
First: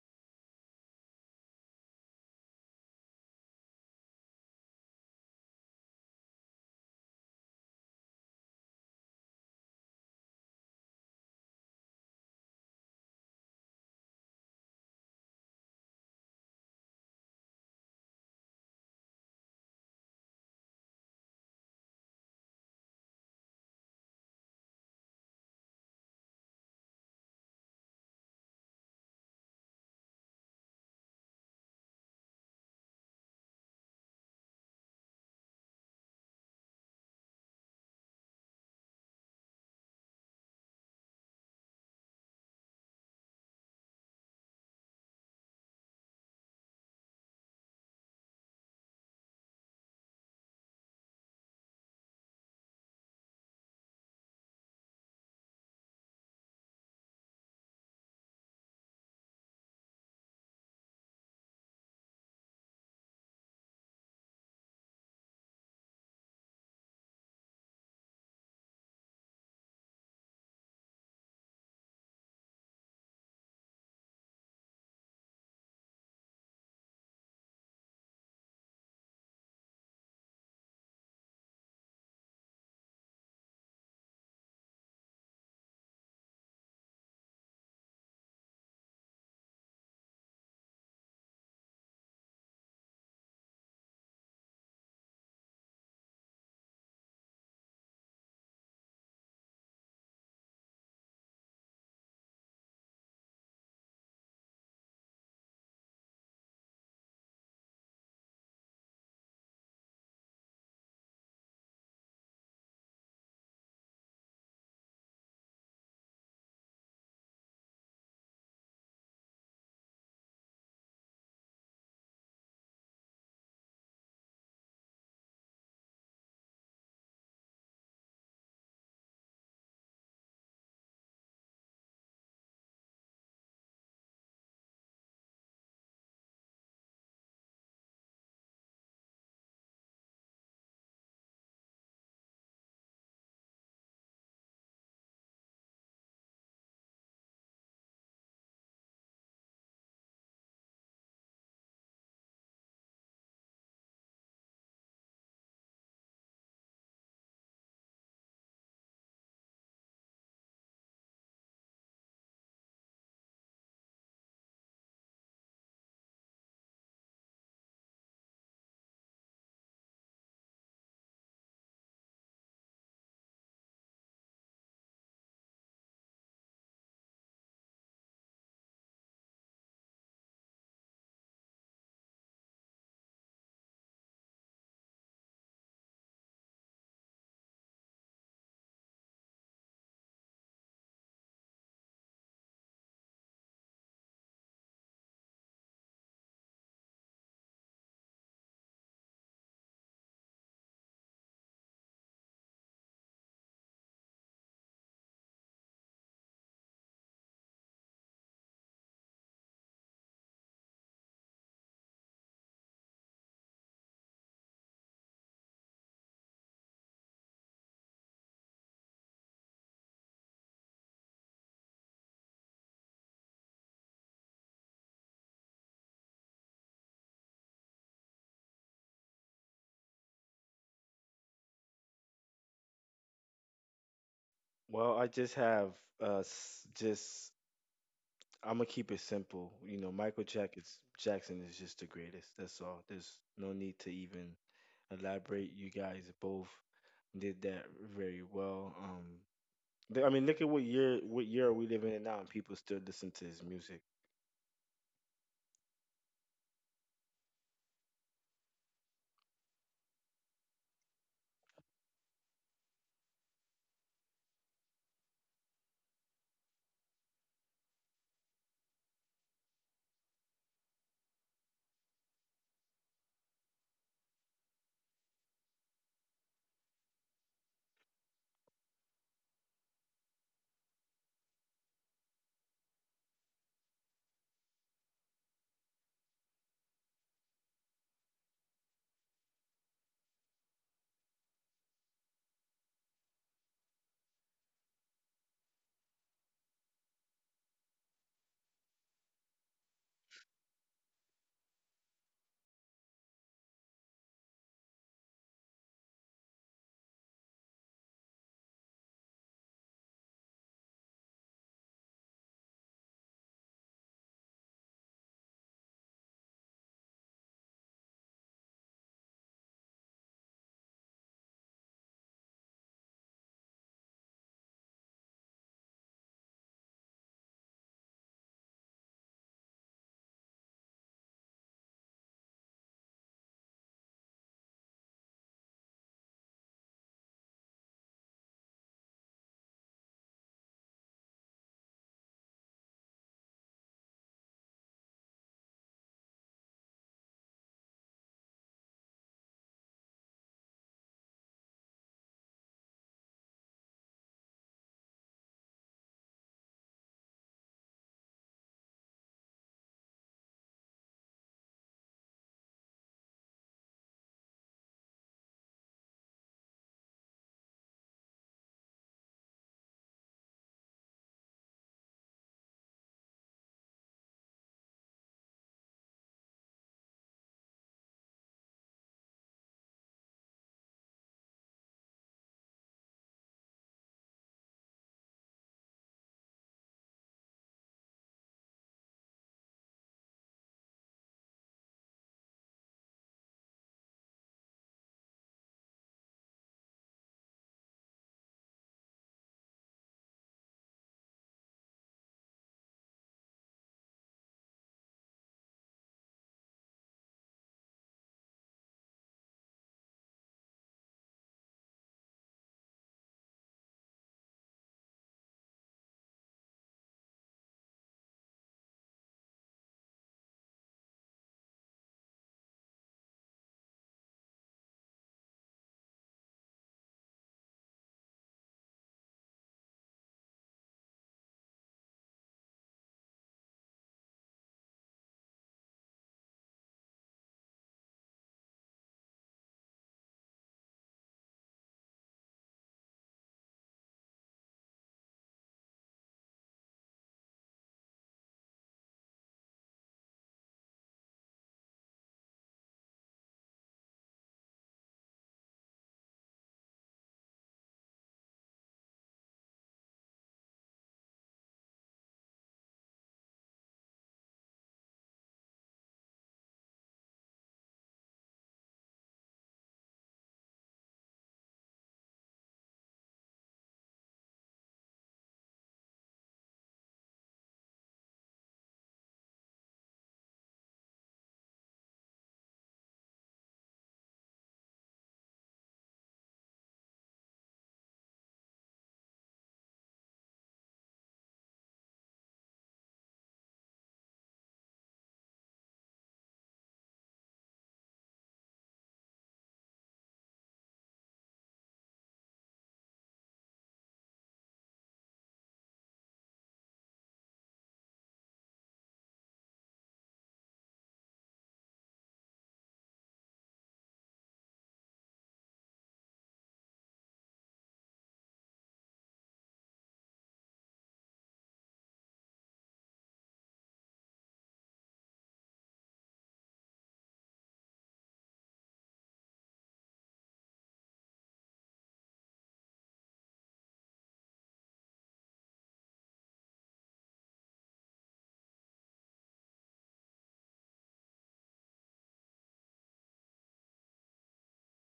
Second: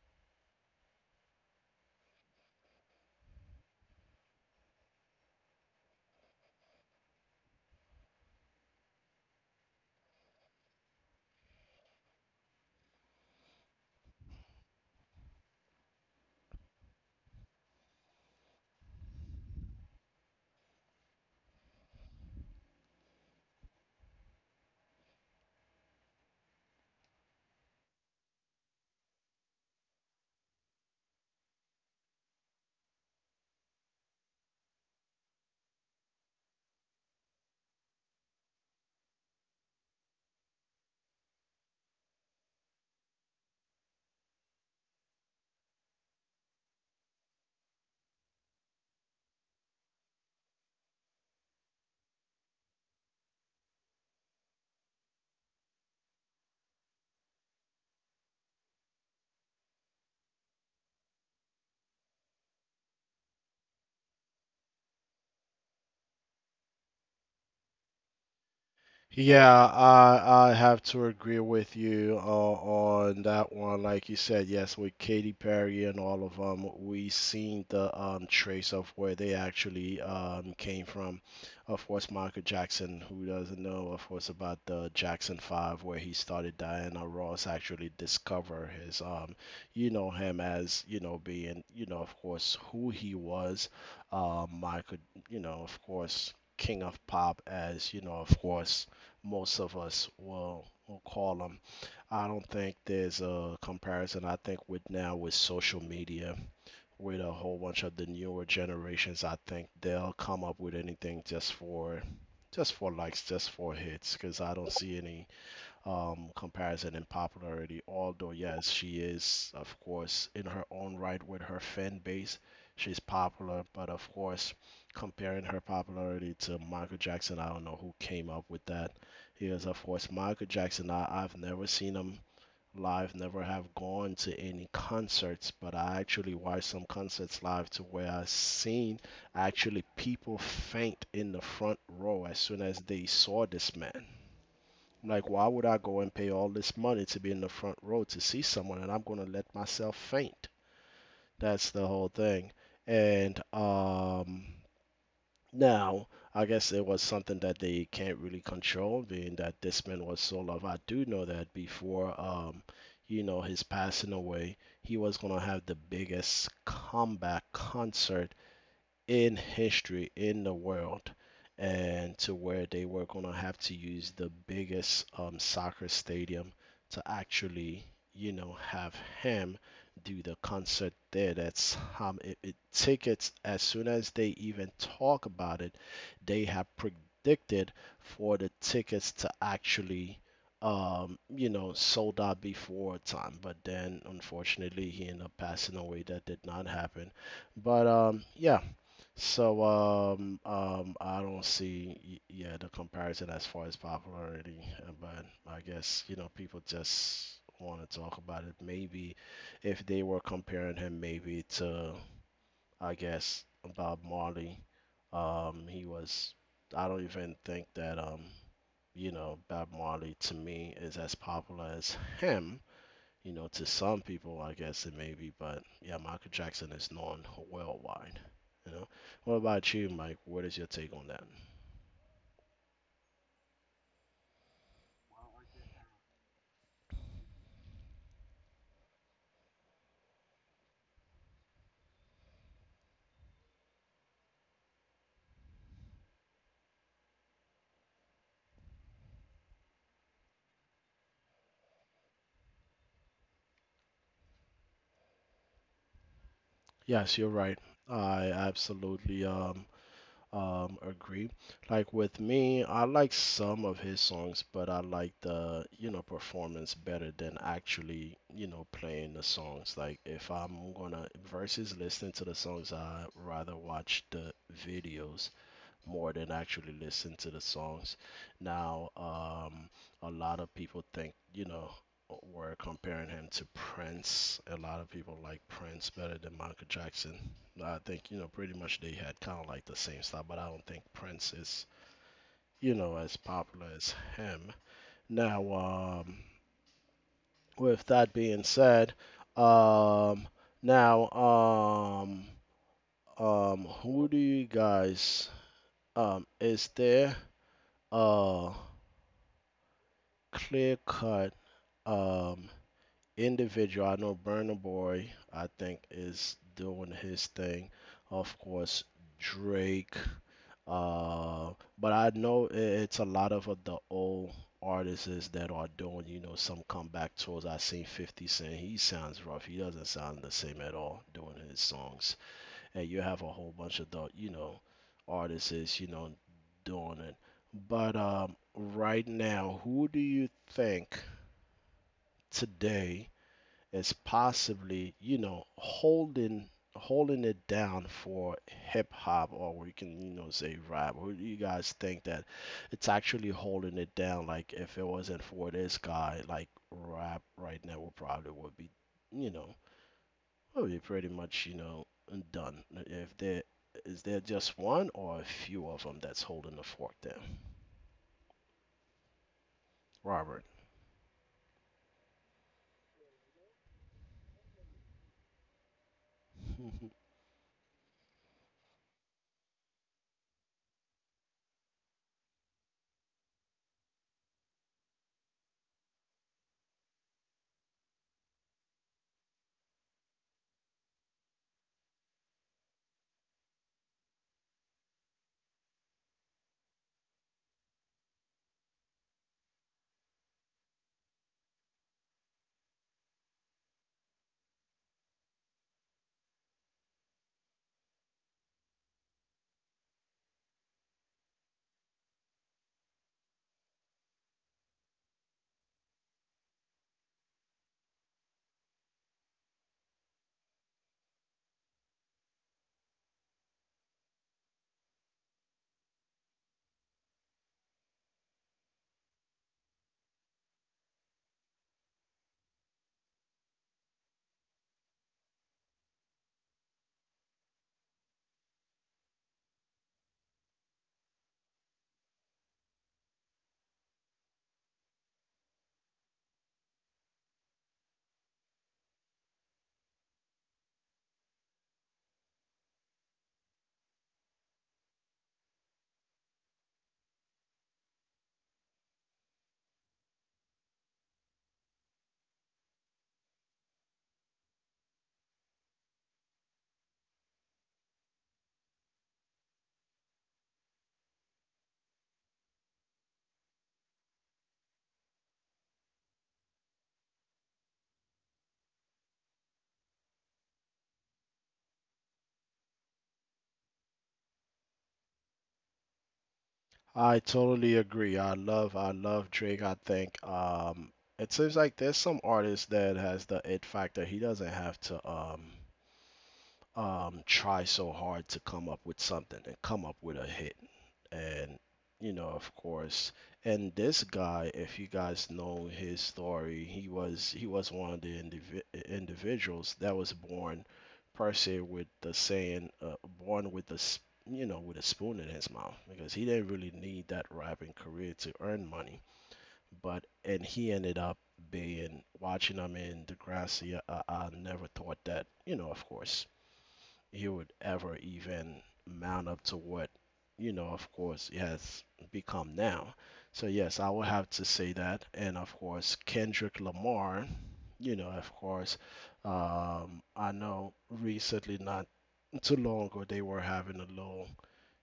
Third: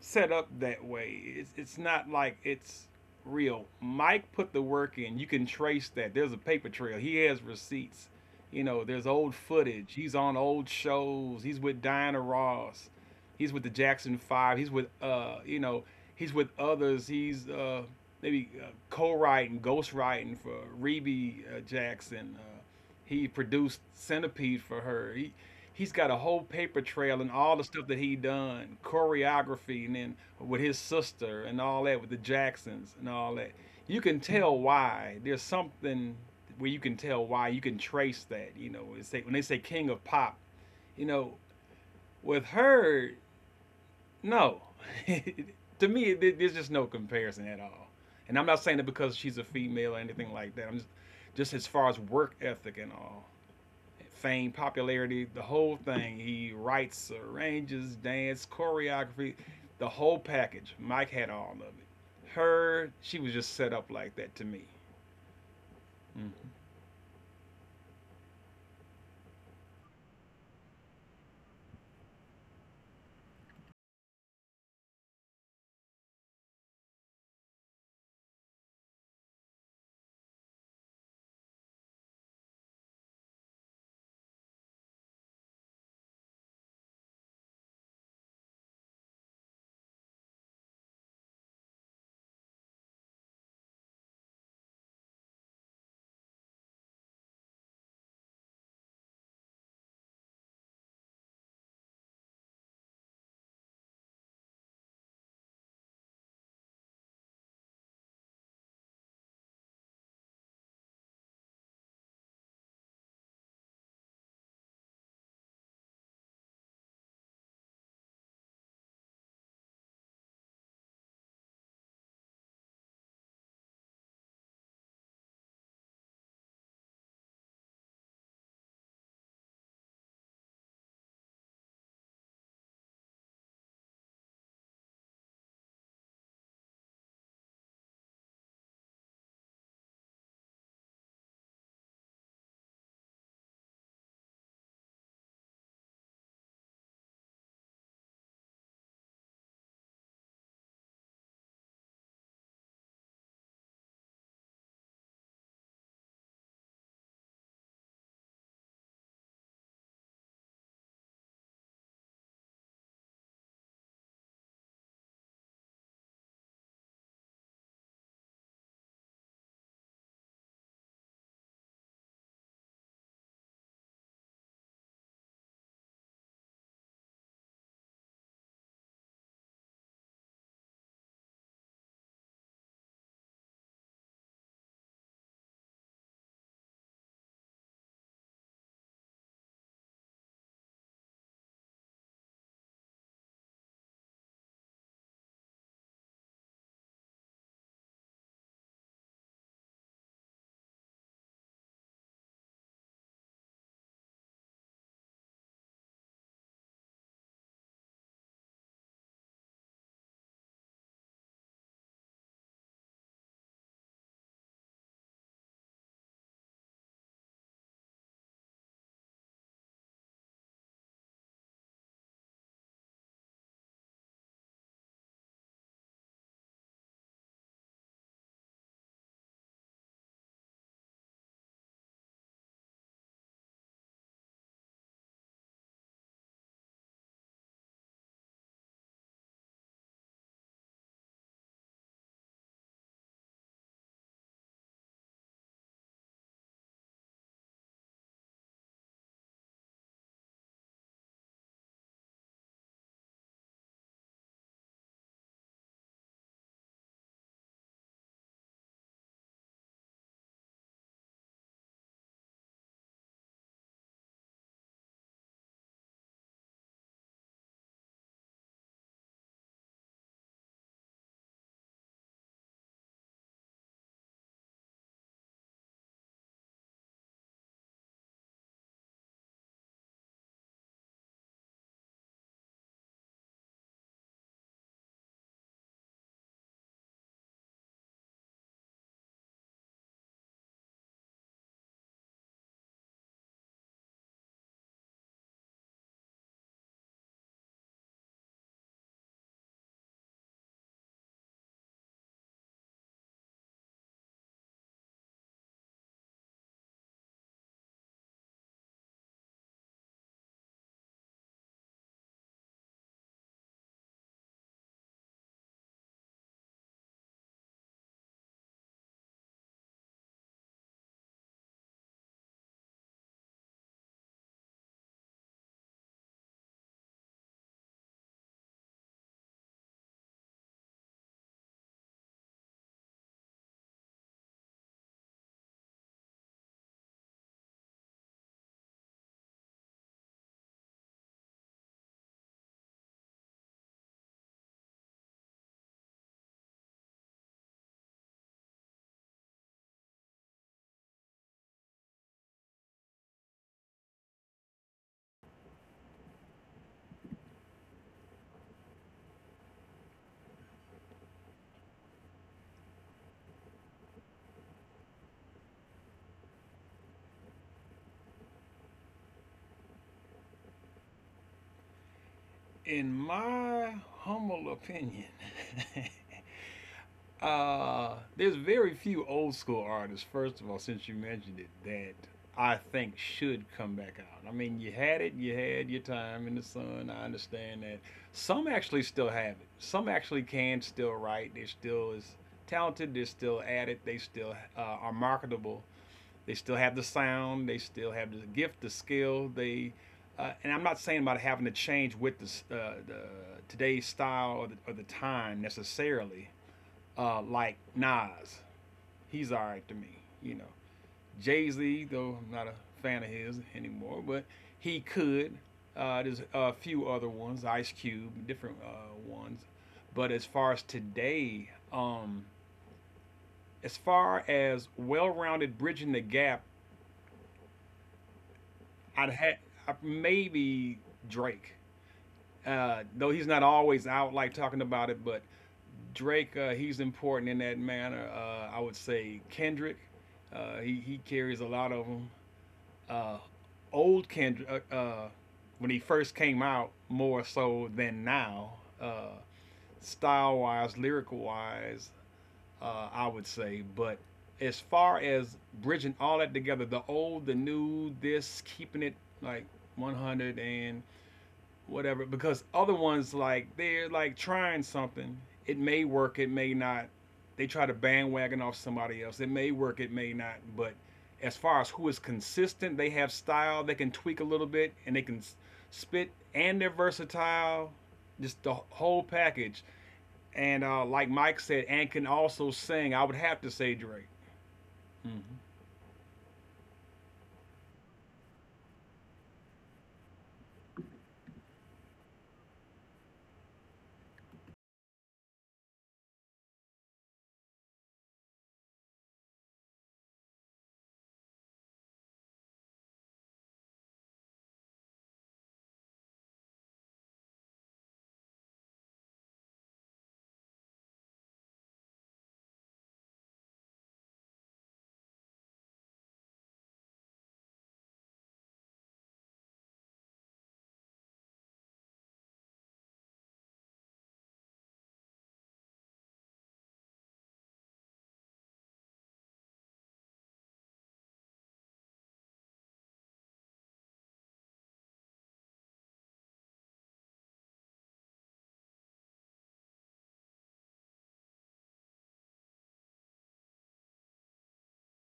set up that way. It's not like it's real. Mike put the work in. You can trace that. There's a paper trail. He has receipts. You know, there's old footage. He's on old shows. He's with Diana Ross. He's with the Jackson Five. He's with he's with others. He's maybe co-writing, ghost-writing for Rebe Jackson. He produced Centipede for her. He's got a whole paper trail and all the stuff that he done choreography and then with his sister and all that with the Jacksons and all that. You can tell why there's something where you can tell why. You can trace that. When they say king of pop, you know with her, no. To me, there's just no comparison at all. And I'm not saying it because she's a female or anything like that. I'm just as far as work ethic and all, fame, popularity, the whole thing. He writes, arranges, dance, choreography, the whole package. Mike had all of it. Her, she was just set up like that to me. Mm-hmm. Yeah, I have to agree with you on that one. Like you said, yes, with Katy Perry and all of them, we seen the trace of where they actually came from. Of course, Michael Jackson, who doesn't know, of course, about the Jackson 5, where he started. Diana Ross actually discover his him, as being, of course, who he was. Michael, of course, King of Pop, as of course, most of us will call them. I don't think there's a comparison. I think with now, with social media, with a whole bunch of the newer generations, I think they'll come up with anything just for likes, just for hits, because I don't see any comparison in popularity. Although, yes, she is, of course, in her own right with her fan base, she's popular. But of course, comparing her popularity to Michael Jackson, I don't know who came up with that. Because, of course, Michael Jackson, I've never seen him live, never have gone to any concerts, but I actually watched some concerts live, to where I seen actually people faint in the front row as soon as they saw this man. Like, why would I go and pay all this money to be in the front row to see someone, and I'm going to let myself faint? That's the whole thing. And now, I guess it was something that they can't really control, being that this man was so loved. I do know that before, his passing away, he was going to have the biggest comeback concert in history in the world, and to where they were going to have to use the biggest soccer stadium to actually, have him do the concert there. That's it, it tickets as soon as they even talk about it, they have predicted for the tickets to actually. Sold out before time, but then unfortunately he ended up passing away. That did not happen. But Yeah, so I don't see yeah, the comparison as far as popularity, but I guess, you know, people just want to talk about it. Maybe if they were comparing him maybe to, I guess, Bob Marley, he was, I don't even think that, Bob Marley to me is as popular as him, you know. To some people, I guess it may be, but yeah, Michael Jackson is known worldwide. You know, what about you, Mike? What is your take on that? Well, I just have s- just I'm gonna keep it simple. You know, Jackson is just the greatest. That's all. There's no need to even elaborate. You guys both did that very well. I mean, look at what year are we living in now, and people still listen to his music. Yes, you're right. I absolutely agree. Like with me, I like some of his songs, but I like the, you know, performance better than actually, you know, playing the songs. Like if I'm gonna versus listening to the songs, I rather watch the videos more than actually listen to the songs. Now, a lot of people think, you know, we're comparing him to Prince. A lot of people like Prince better than Michael Jackson. I think, you know, pretty much they had kind of like the same style, but I don't think Prince is, you know, as popular as him. Now, with that being said, um, now, um, who do you guys, is there, uh, clear cut um, individual. I know Burna Boy, I think, is doing his thing. Of course, Drake. Uh, but I know it's a lot of the old artists that are doing, you know, some comeback tours. I seen 50 Cent. He sounds rough. He doesn't sound the same at all doing his songs. And you have a whole bunch of the, you know, artists, you know, doing it. But Right now, who do you think today as possibly, you know, holding it down for hip hop, or we can, you know, say rap? Or do you guys think that it's actually holding it down? Like if it wasn't for this guy, like rap right now would probably would be, you know, would be pretty much, you know, done. If there, is there just one or a few of them that's holding the fork down, Robert? In my humble opinion, there's very few old school artists. First of all, since you mentioned it, that I think should come back out. I mean, you had it, you had your time in the sun. I understand that. Some actually still have it. Some actually can still write. They're still as talented. They're still at it. They still are marketable. They still have the sound. They still have the gift, the skill. And I'm not saying about having to change with the today's style, or the time necessarily, like Nas. He's all right to me, you know. Jay Z, though I'm not a fan of his anymore, but he could. There's a few other ones, Ice Cube, different ones. But as far as today, as far as well-rounded, bridging the gap, I'd had maybe Drake. Though he's not always out like talking about it, but Drake, he's important in that manner. I would say Kendrick, uh, he carries a lot of them. Uh, Old Kendrick, when he first came out, more so than now, uh, style wise, lyrical wise, I would say. But as far as bridging all that together, the old, the new, this, keeping it like 100 and whatever, because other ones, like, they're like trying something, it may work, it may not. They try to bandwagon off somebody else, it may work, it may not, but as far as who is consistent, they have style, they can tweak a little bit, and they can spit, and they're versatile, just the whole package. And like Mike said, and can also sing, I would have to say Drake. Mm-hmm. I totally agree. I love Drake. I think it seems like there's some artist that has the it factor. He doesn't have to try so hard to come up with something and come up with a hit, and, you know, of course. And this guy, if you guys know his story, he was, one of the individuals that was born, per se, with the saying, born with a you know, with a spoon in his mouth, because he didn't really need that rapping career to earn money, but. And he ended up being, watching him in Degrassi, I never thought that, you know, of course, he would ever even mount up to what, you know, of course, he has become now. So, yes, I would have to say that. And of course, Kendrick Lamar, you know, of course, I know recently, not too long ago, they were having a little,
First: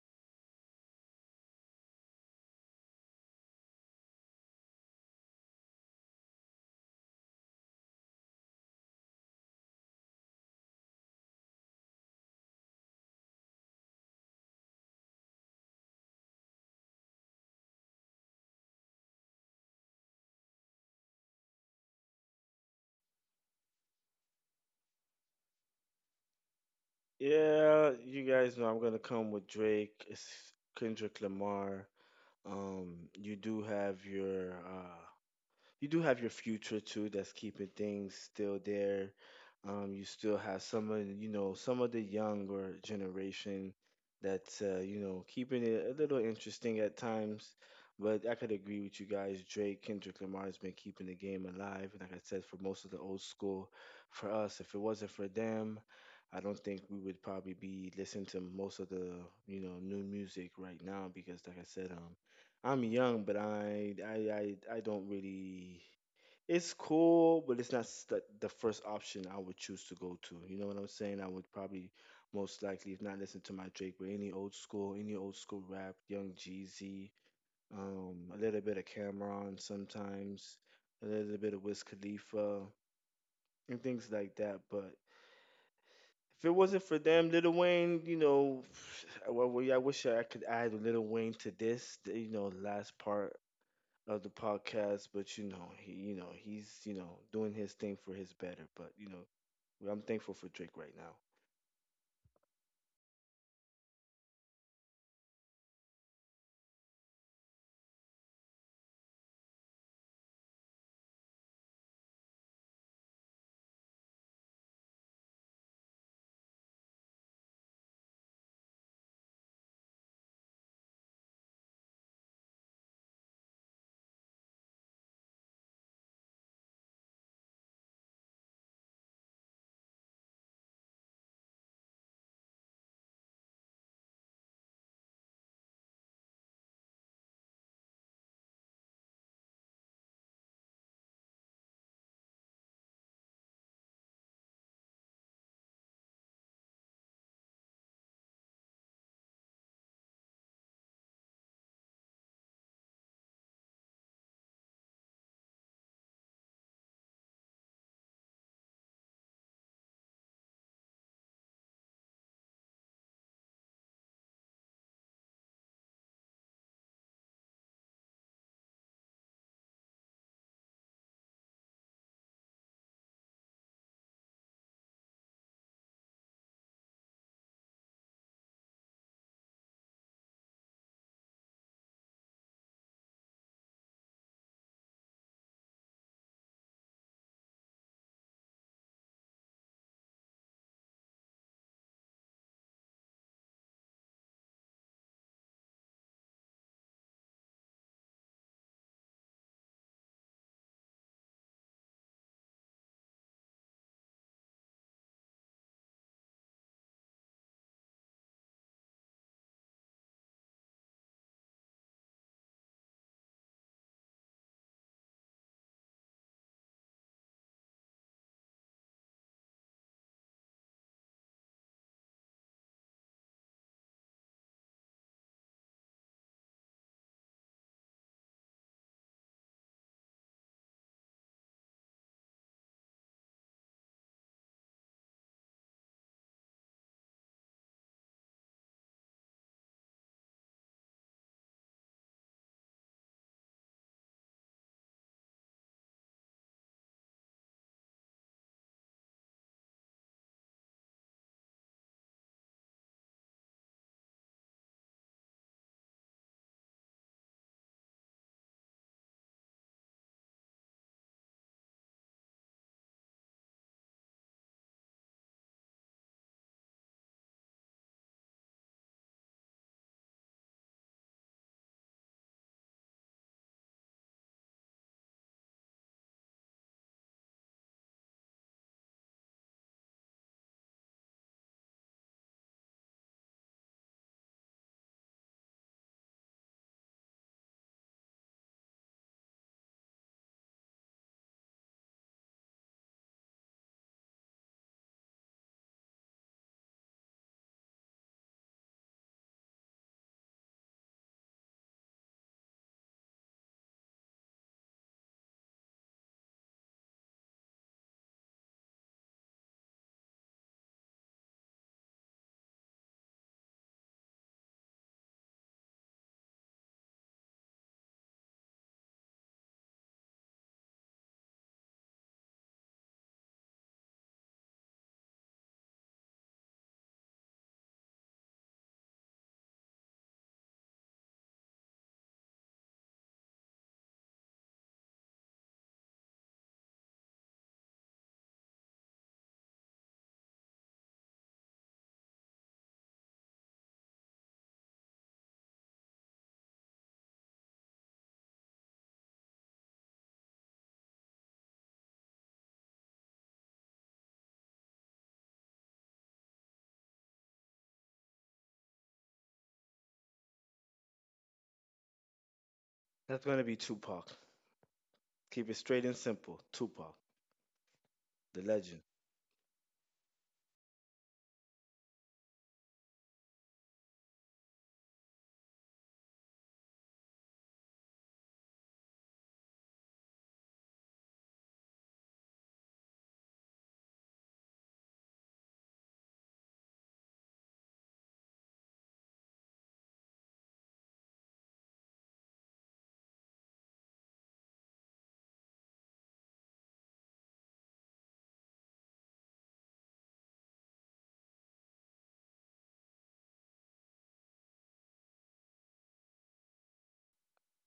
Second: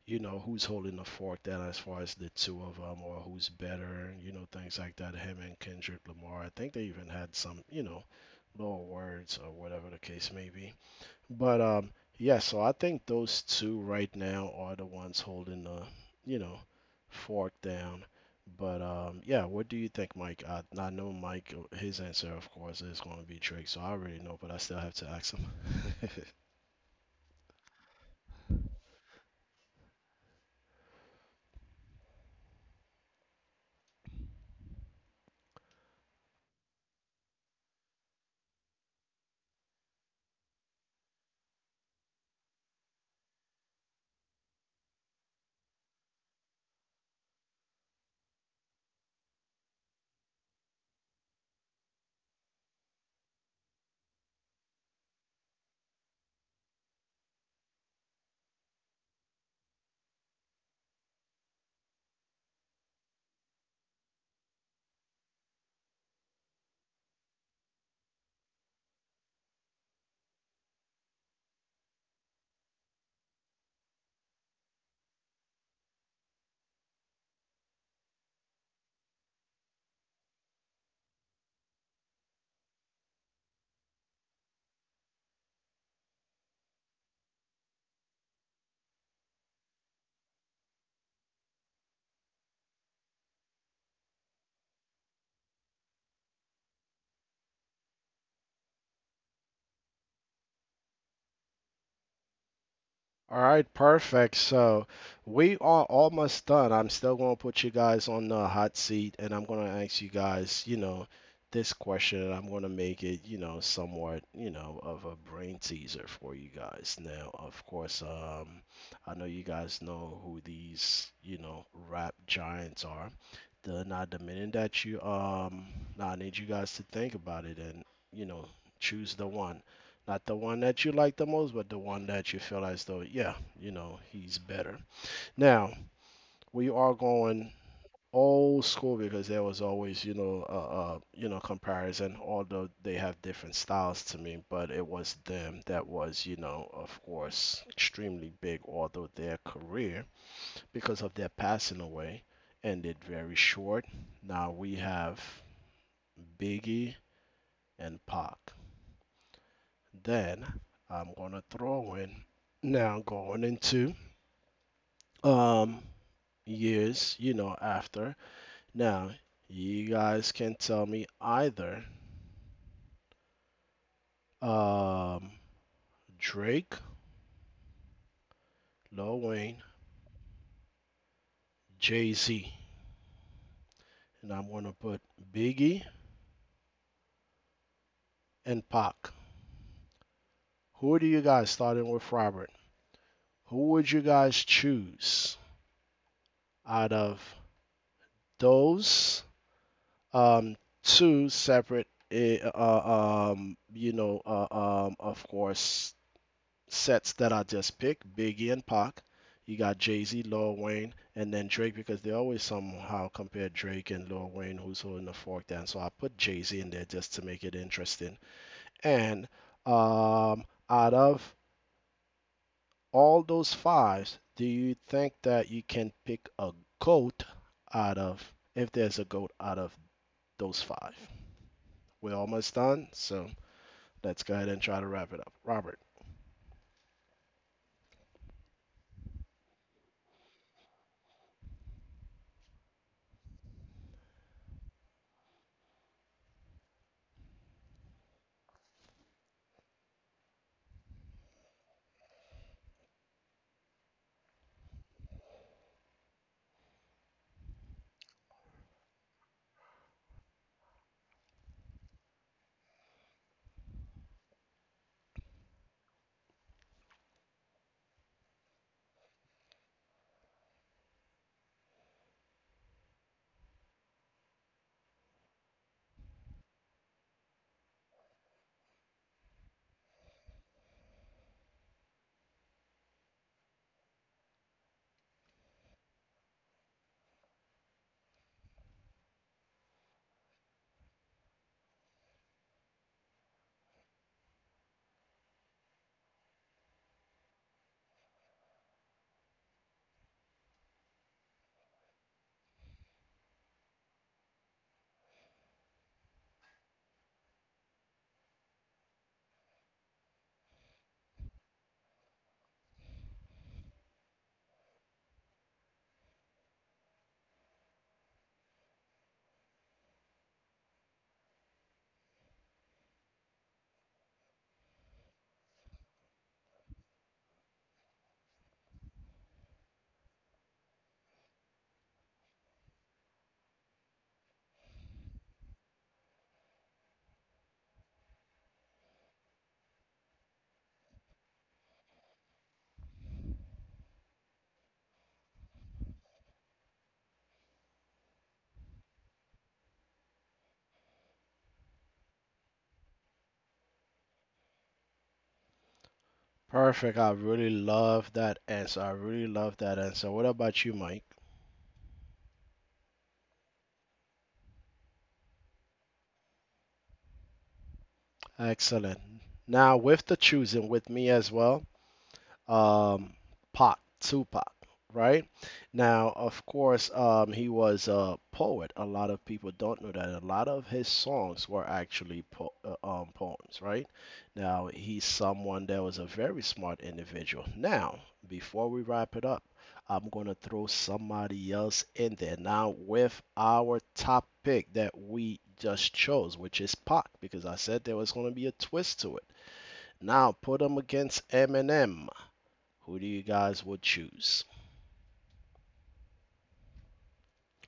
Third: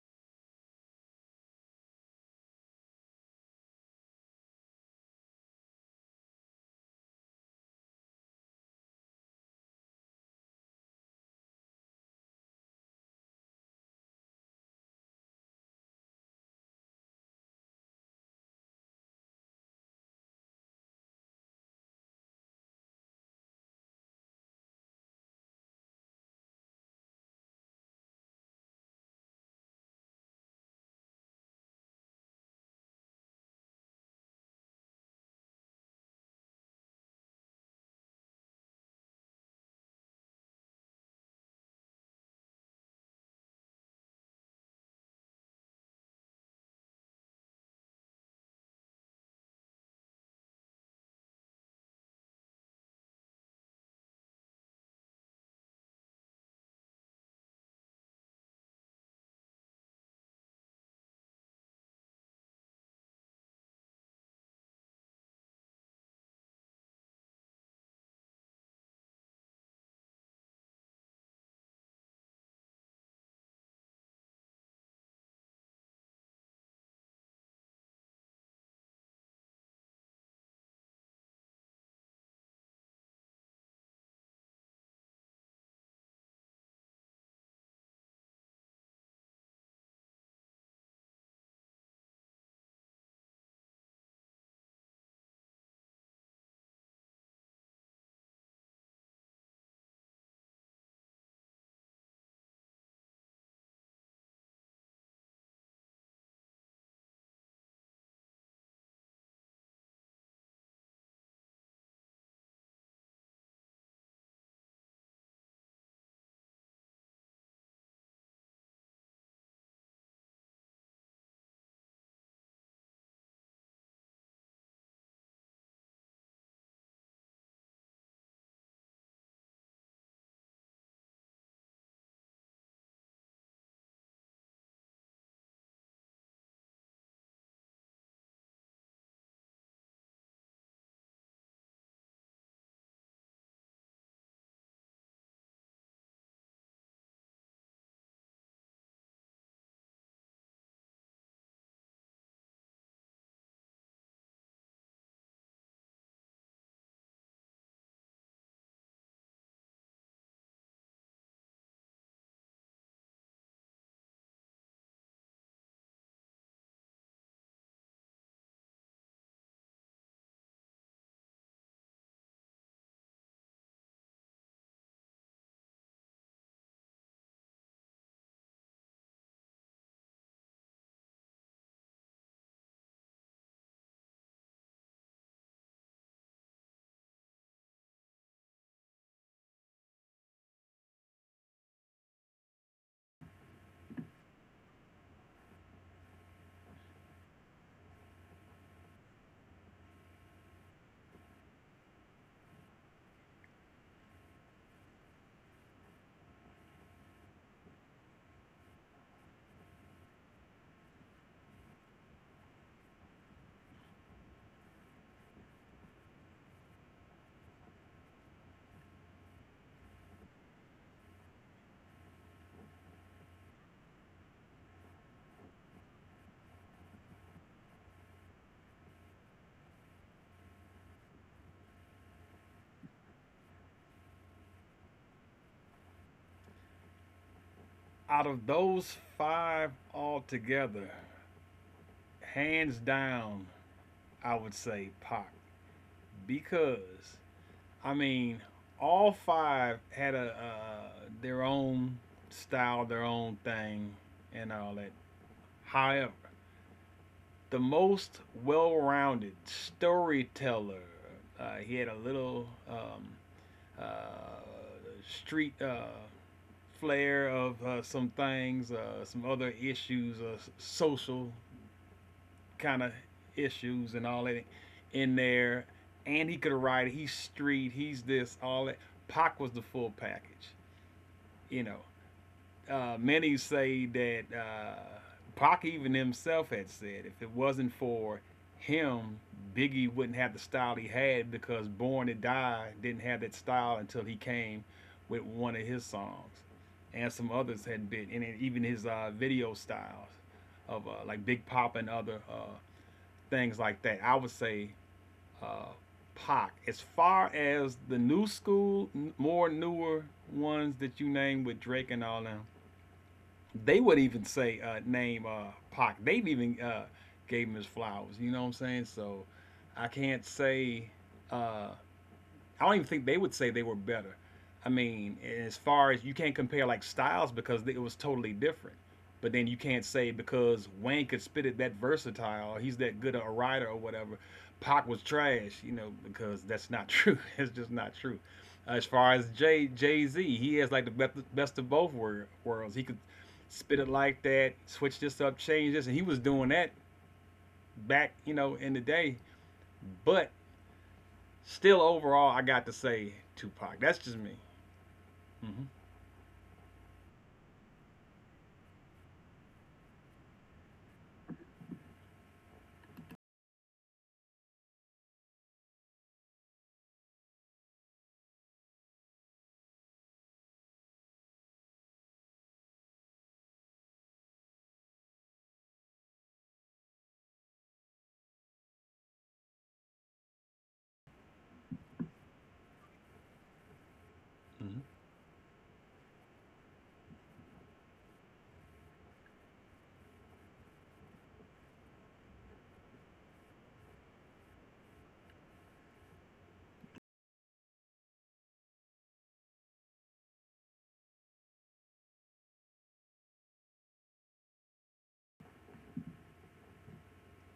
you know, who's holding the fork down as far as the two of them, or who's better, you know, things like that. Him and Kendrick Lamar. I think they even had some, you know, little words or whatever the case may be. But Yeah, so I think those two right now are the ones holding the, you know, fork down. But Yeah, what do you think, Mike? I know Mike, his answer, of course, is going to be Drake, so I already know, but I still have to ask him. Yeah, you guys know I'm gonna come with Drake, it's Kendrick Lamar. Um, you do have your uh, you do have your future too. That's keeping things still there. You still have some of, you know, some of the younger generation that's, you know, keeping it a little interesting at times. But I could agree with you guys. Drake, Kendrick Lamar has been keeping the game alive, and like I said, for most of the old school, for us, if it wasn't for them, I don't think we would probably be listening to most of the, you know, new music right now because, like I said, I'm young, but I don't really. It's cool, but it's not the first option I would choose to go to. You know what I'm saying? I would probably most likely, if not listen to my Drake, but any old school rap, Young Jeezy, a little bit of Cameron sometimes, a little bit of Wiz Khalifa and things like that. But if it wasn't for them, Little Wayne, you know, yeah, I wish I could add Little Wayne to this, you know, last part of the podcast, but you know, he you know, he's, you know, doing his thing for his better, but you know, well, I'm thankful for Drake right now. All right, perfect. So we are almost done. I'm still going to put you guys on the hot seat, and I'm going to ask you guys, you know, this question, and I'm going to make it, you know, somewhat, you know, of a brain teaser for you guys. Now, of course, I know you guys know who these, you know, rap giants are. Then I demanded that you now I need you guys to think about it and, you know, choose the one, not the one that you like the most, but the one that you feel as though, yeah, you know, he's better. Now we are going old school, because there was always, you know, uh, you know, comparison, although they have different styles to me, but it was them that was, you know, of course, extremely big, although their career, because of their passing away, ended very short. Now we have Biggie and Pac. Then I'm gonna throw in, now going into um years, you know, after. Now you guys can tell me either um Drake, Lil Wayne, Jay Z, and I'm gonna put Biggie and Pac. Who do you guys, starting with Robert? Who would you guys choose out of those um, two separate, you know, of course, sets that I just picked, Biggie and Pac. You got Jay Z, Lil Wayne, and then Drake, because they always somehow compare Drake and Lil Wayne, who's holding the fork down. So I put Jay Z in there just to make it interesting. And um, out of all those fives, do you think that you can pick a goat out of, if there's a goat out of those five? We're almost done, so let's go ahead and try to wrap it up. Robert. Out of those five altogether, hands down, I would say Pop, because I mean, all five had a their own style, their own thing, and all that. However, the most well-rounded storyteller, he had a little uh, street flair of some things, some other issues, social kind of issues and all that in there. And he could have ride. It. He's street. He's this. All that. Pac was the full package. You know. Many say that Pac even himself had said, if it wasn't for him, Biggie wouldn't have the style he had, because Born to Die didn't have that style until he came with one of his songs, and some others had been, and even his video styles of like Big Pop and other things like that. I would say uh, Pac. As far as the new school, more newer ones that you name with Drake and all them, they would even say name Pac. They've even gave him his flowers. You know what I'm saying? So I can't say uh, I don't even think they would say they were better. I mean, as far as, you can't compare like styles because it was totally different. But then you can't say because Wayne could spit it that versatile, he's that good a writer or whatever, Pac was trash, you know, because that's not true. It's just not true. As far as Jay Z, he has like the best, best of both worlds. He could spit it like that, switch this up, change this, and he was doing that back, you know, in the day. But still, overall, I got to say Tupac. That's just me. Mm-hmm. Perfect. I really love that answer. I really love that answer. What about you, Mike? That's going to be Tupac. Keep it straight and simple. Tupac, the legend. Excellent. Now, with the choosing with me as well, um, Pac, Tupac, right? Now, of course, he was a poet. A lot of people don't know that. A lot of his songs were actually poems, right? Now, Mm-hmm. he's someone that was a very smart individual. Now, before we wrap it up, I'm going to throw somebody else in there now with our topic that we just chose, which is Pac, because I said there was going to be a twist to it. Now, put him against Eminem. Who do you guys would choose?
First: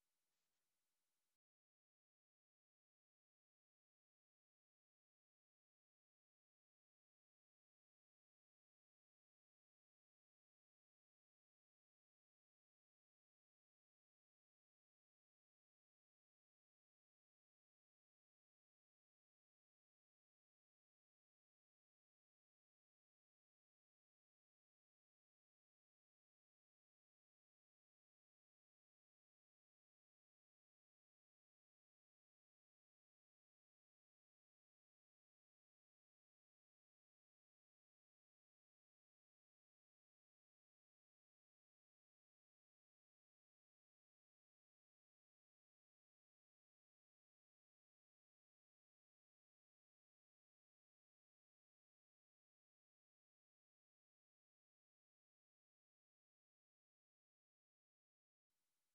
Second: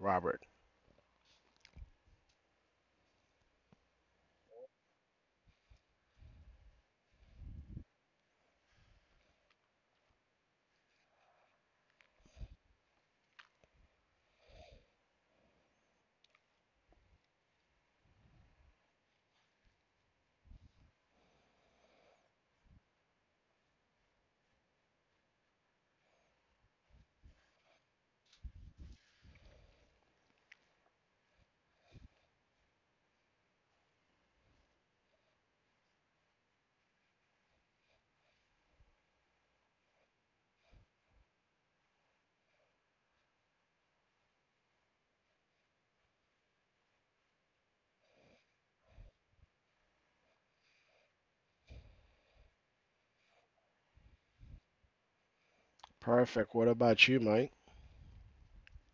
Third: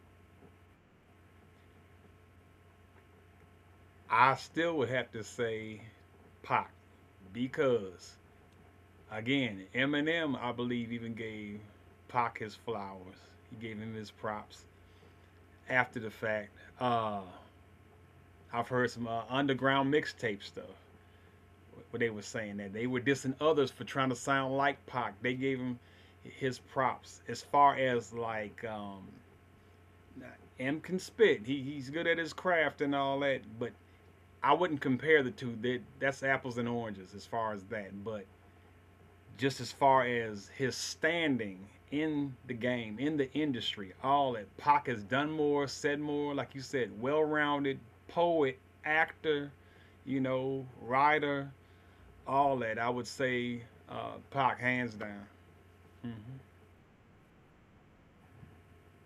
Robert. I still would have to say Pac because, again, Eminem, I believe, even gave Pac his flowers. He gave him his props after the fact. Uh, I've heard some underground mixtape stuff where they were saying that they were dissing others for trying to sound like Pac. They gave him his props as far as like nah, M can spit. He's good at his craft and all that, but I wouldn't compare the two. That's apples and oranges as far as that. But just as far as his standing in the game, in the industry, all that, Pac has done more, said more, like you said, well-rounded poet, actor, you know, writer, all that. I would say Pac hands down. Hmm. Perfect. What about you, Mike?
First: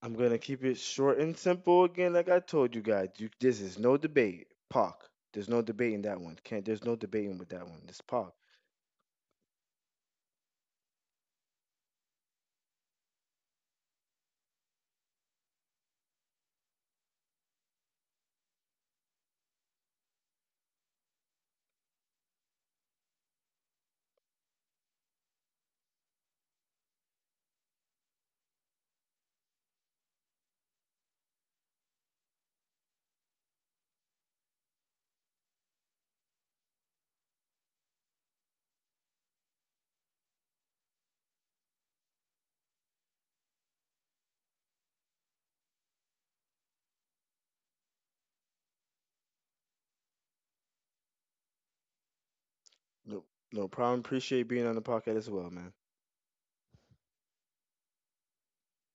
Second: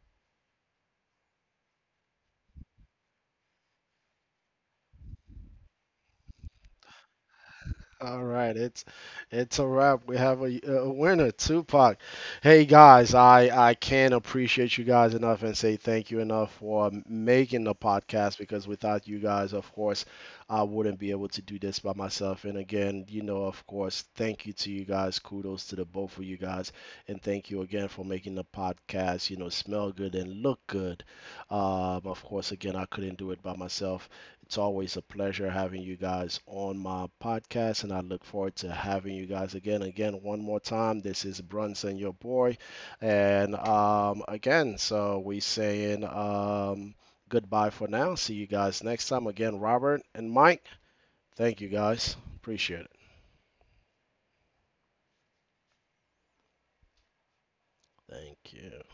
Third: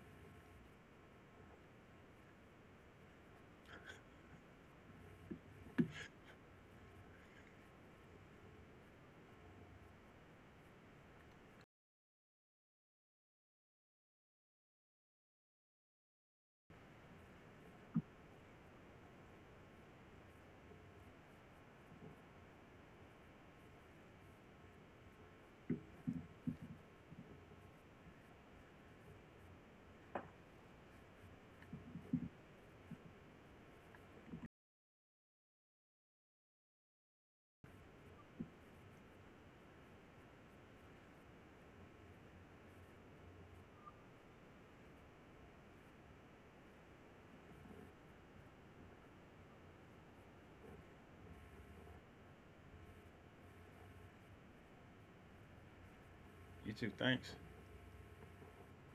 I'm going to keep it short and simple again like I told you guys. You, this is no debate. Pac. There's no debate in that one. Can't there's no debating with that one. It's All Pac. right, it's a wrap. We have a winner, Tupac. Hey guys, I can't appreciate you guys enough and say thank you enough for making the podcast, because without you guys, of course, I wouldn't be able to do this by myself. And again, you know, of course, thank you to you guys. Kudos to the both of you guys, and thank you again for making the podcast, you know, smell good and look good. Of course, again, I couldn't do it by myself. It's always a pleasure having you guys on my podcast, and I look forward to having you guys again. Again, one more time, this is Brunson, your boy. And again, so we saying goodbye for now. See you guys next time. Again, Robert and Mike, thank you guys. Appreciate it. No, no problem. Appreciate being on the podcast as well, man. You too. Thanks. Thank you.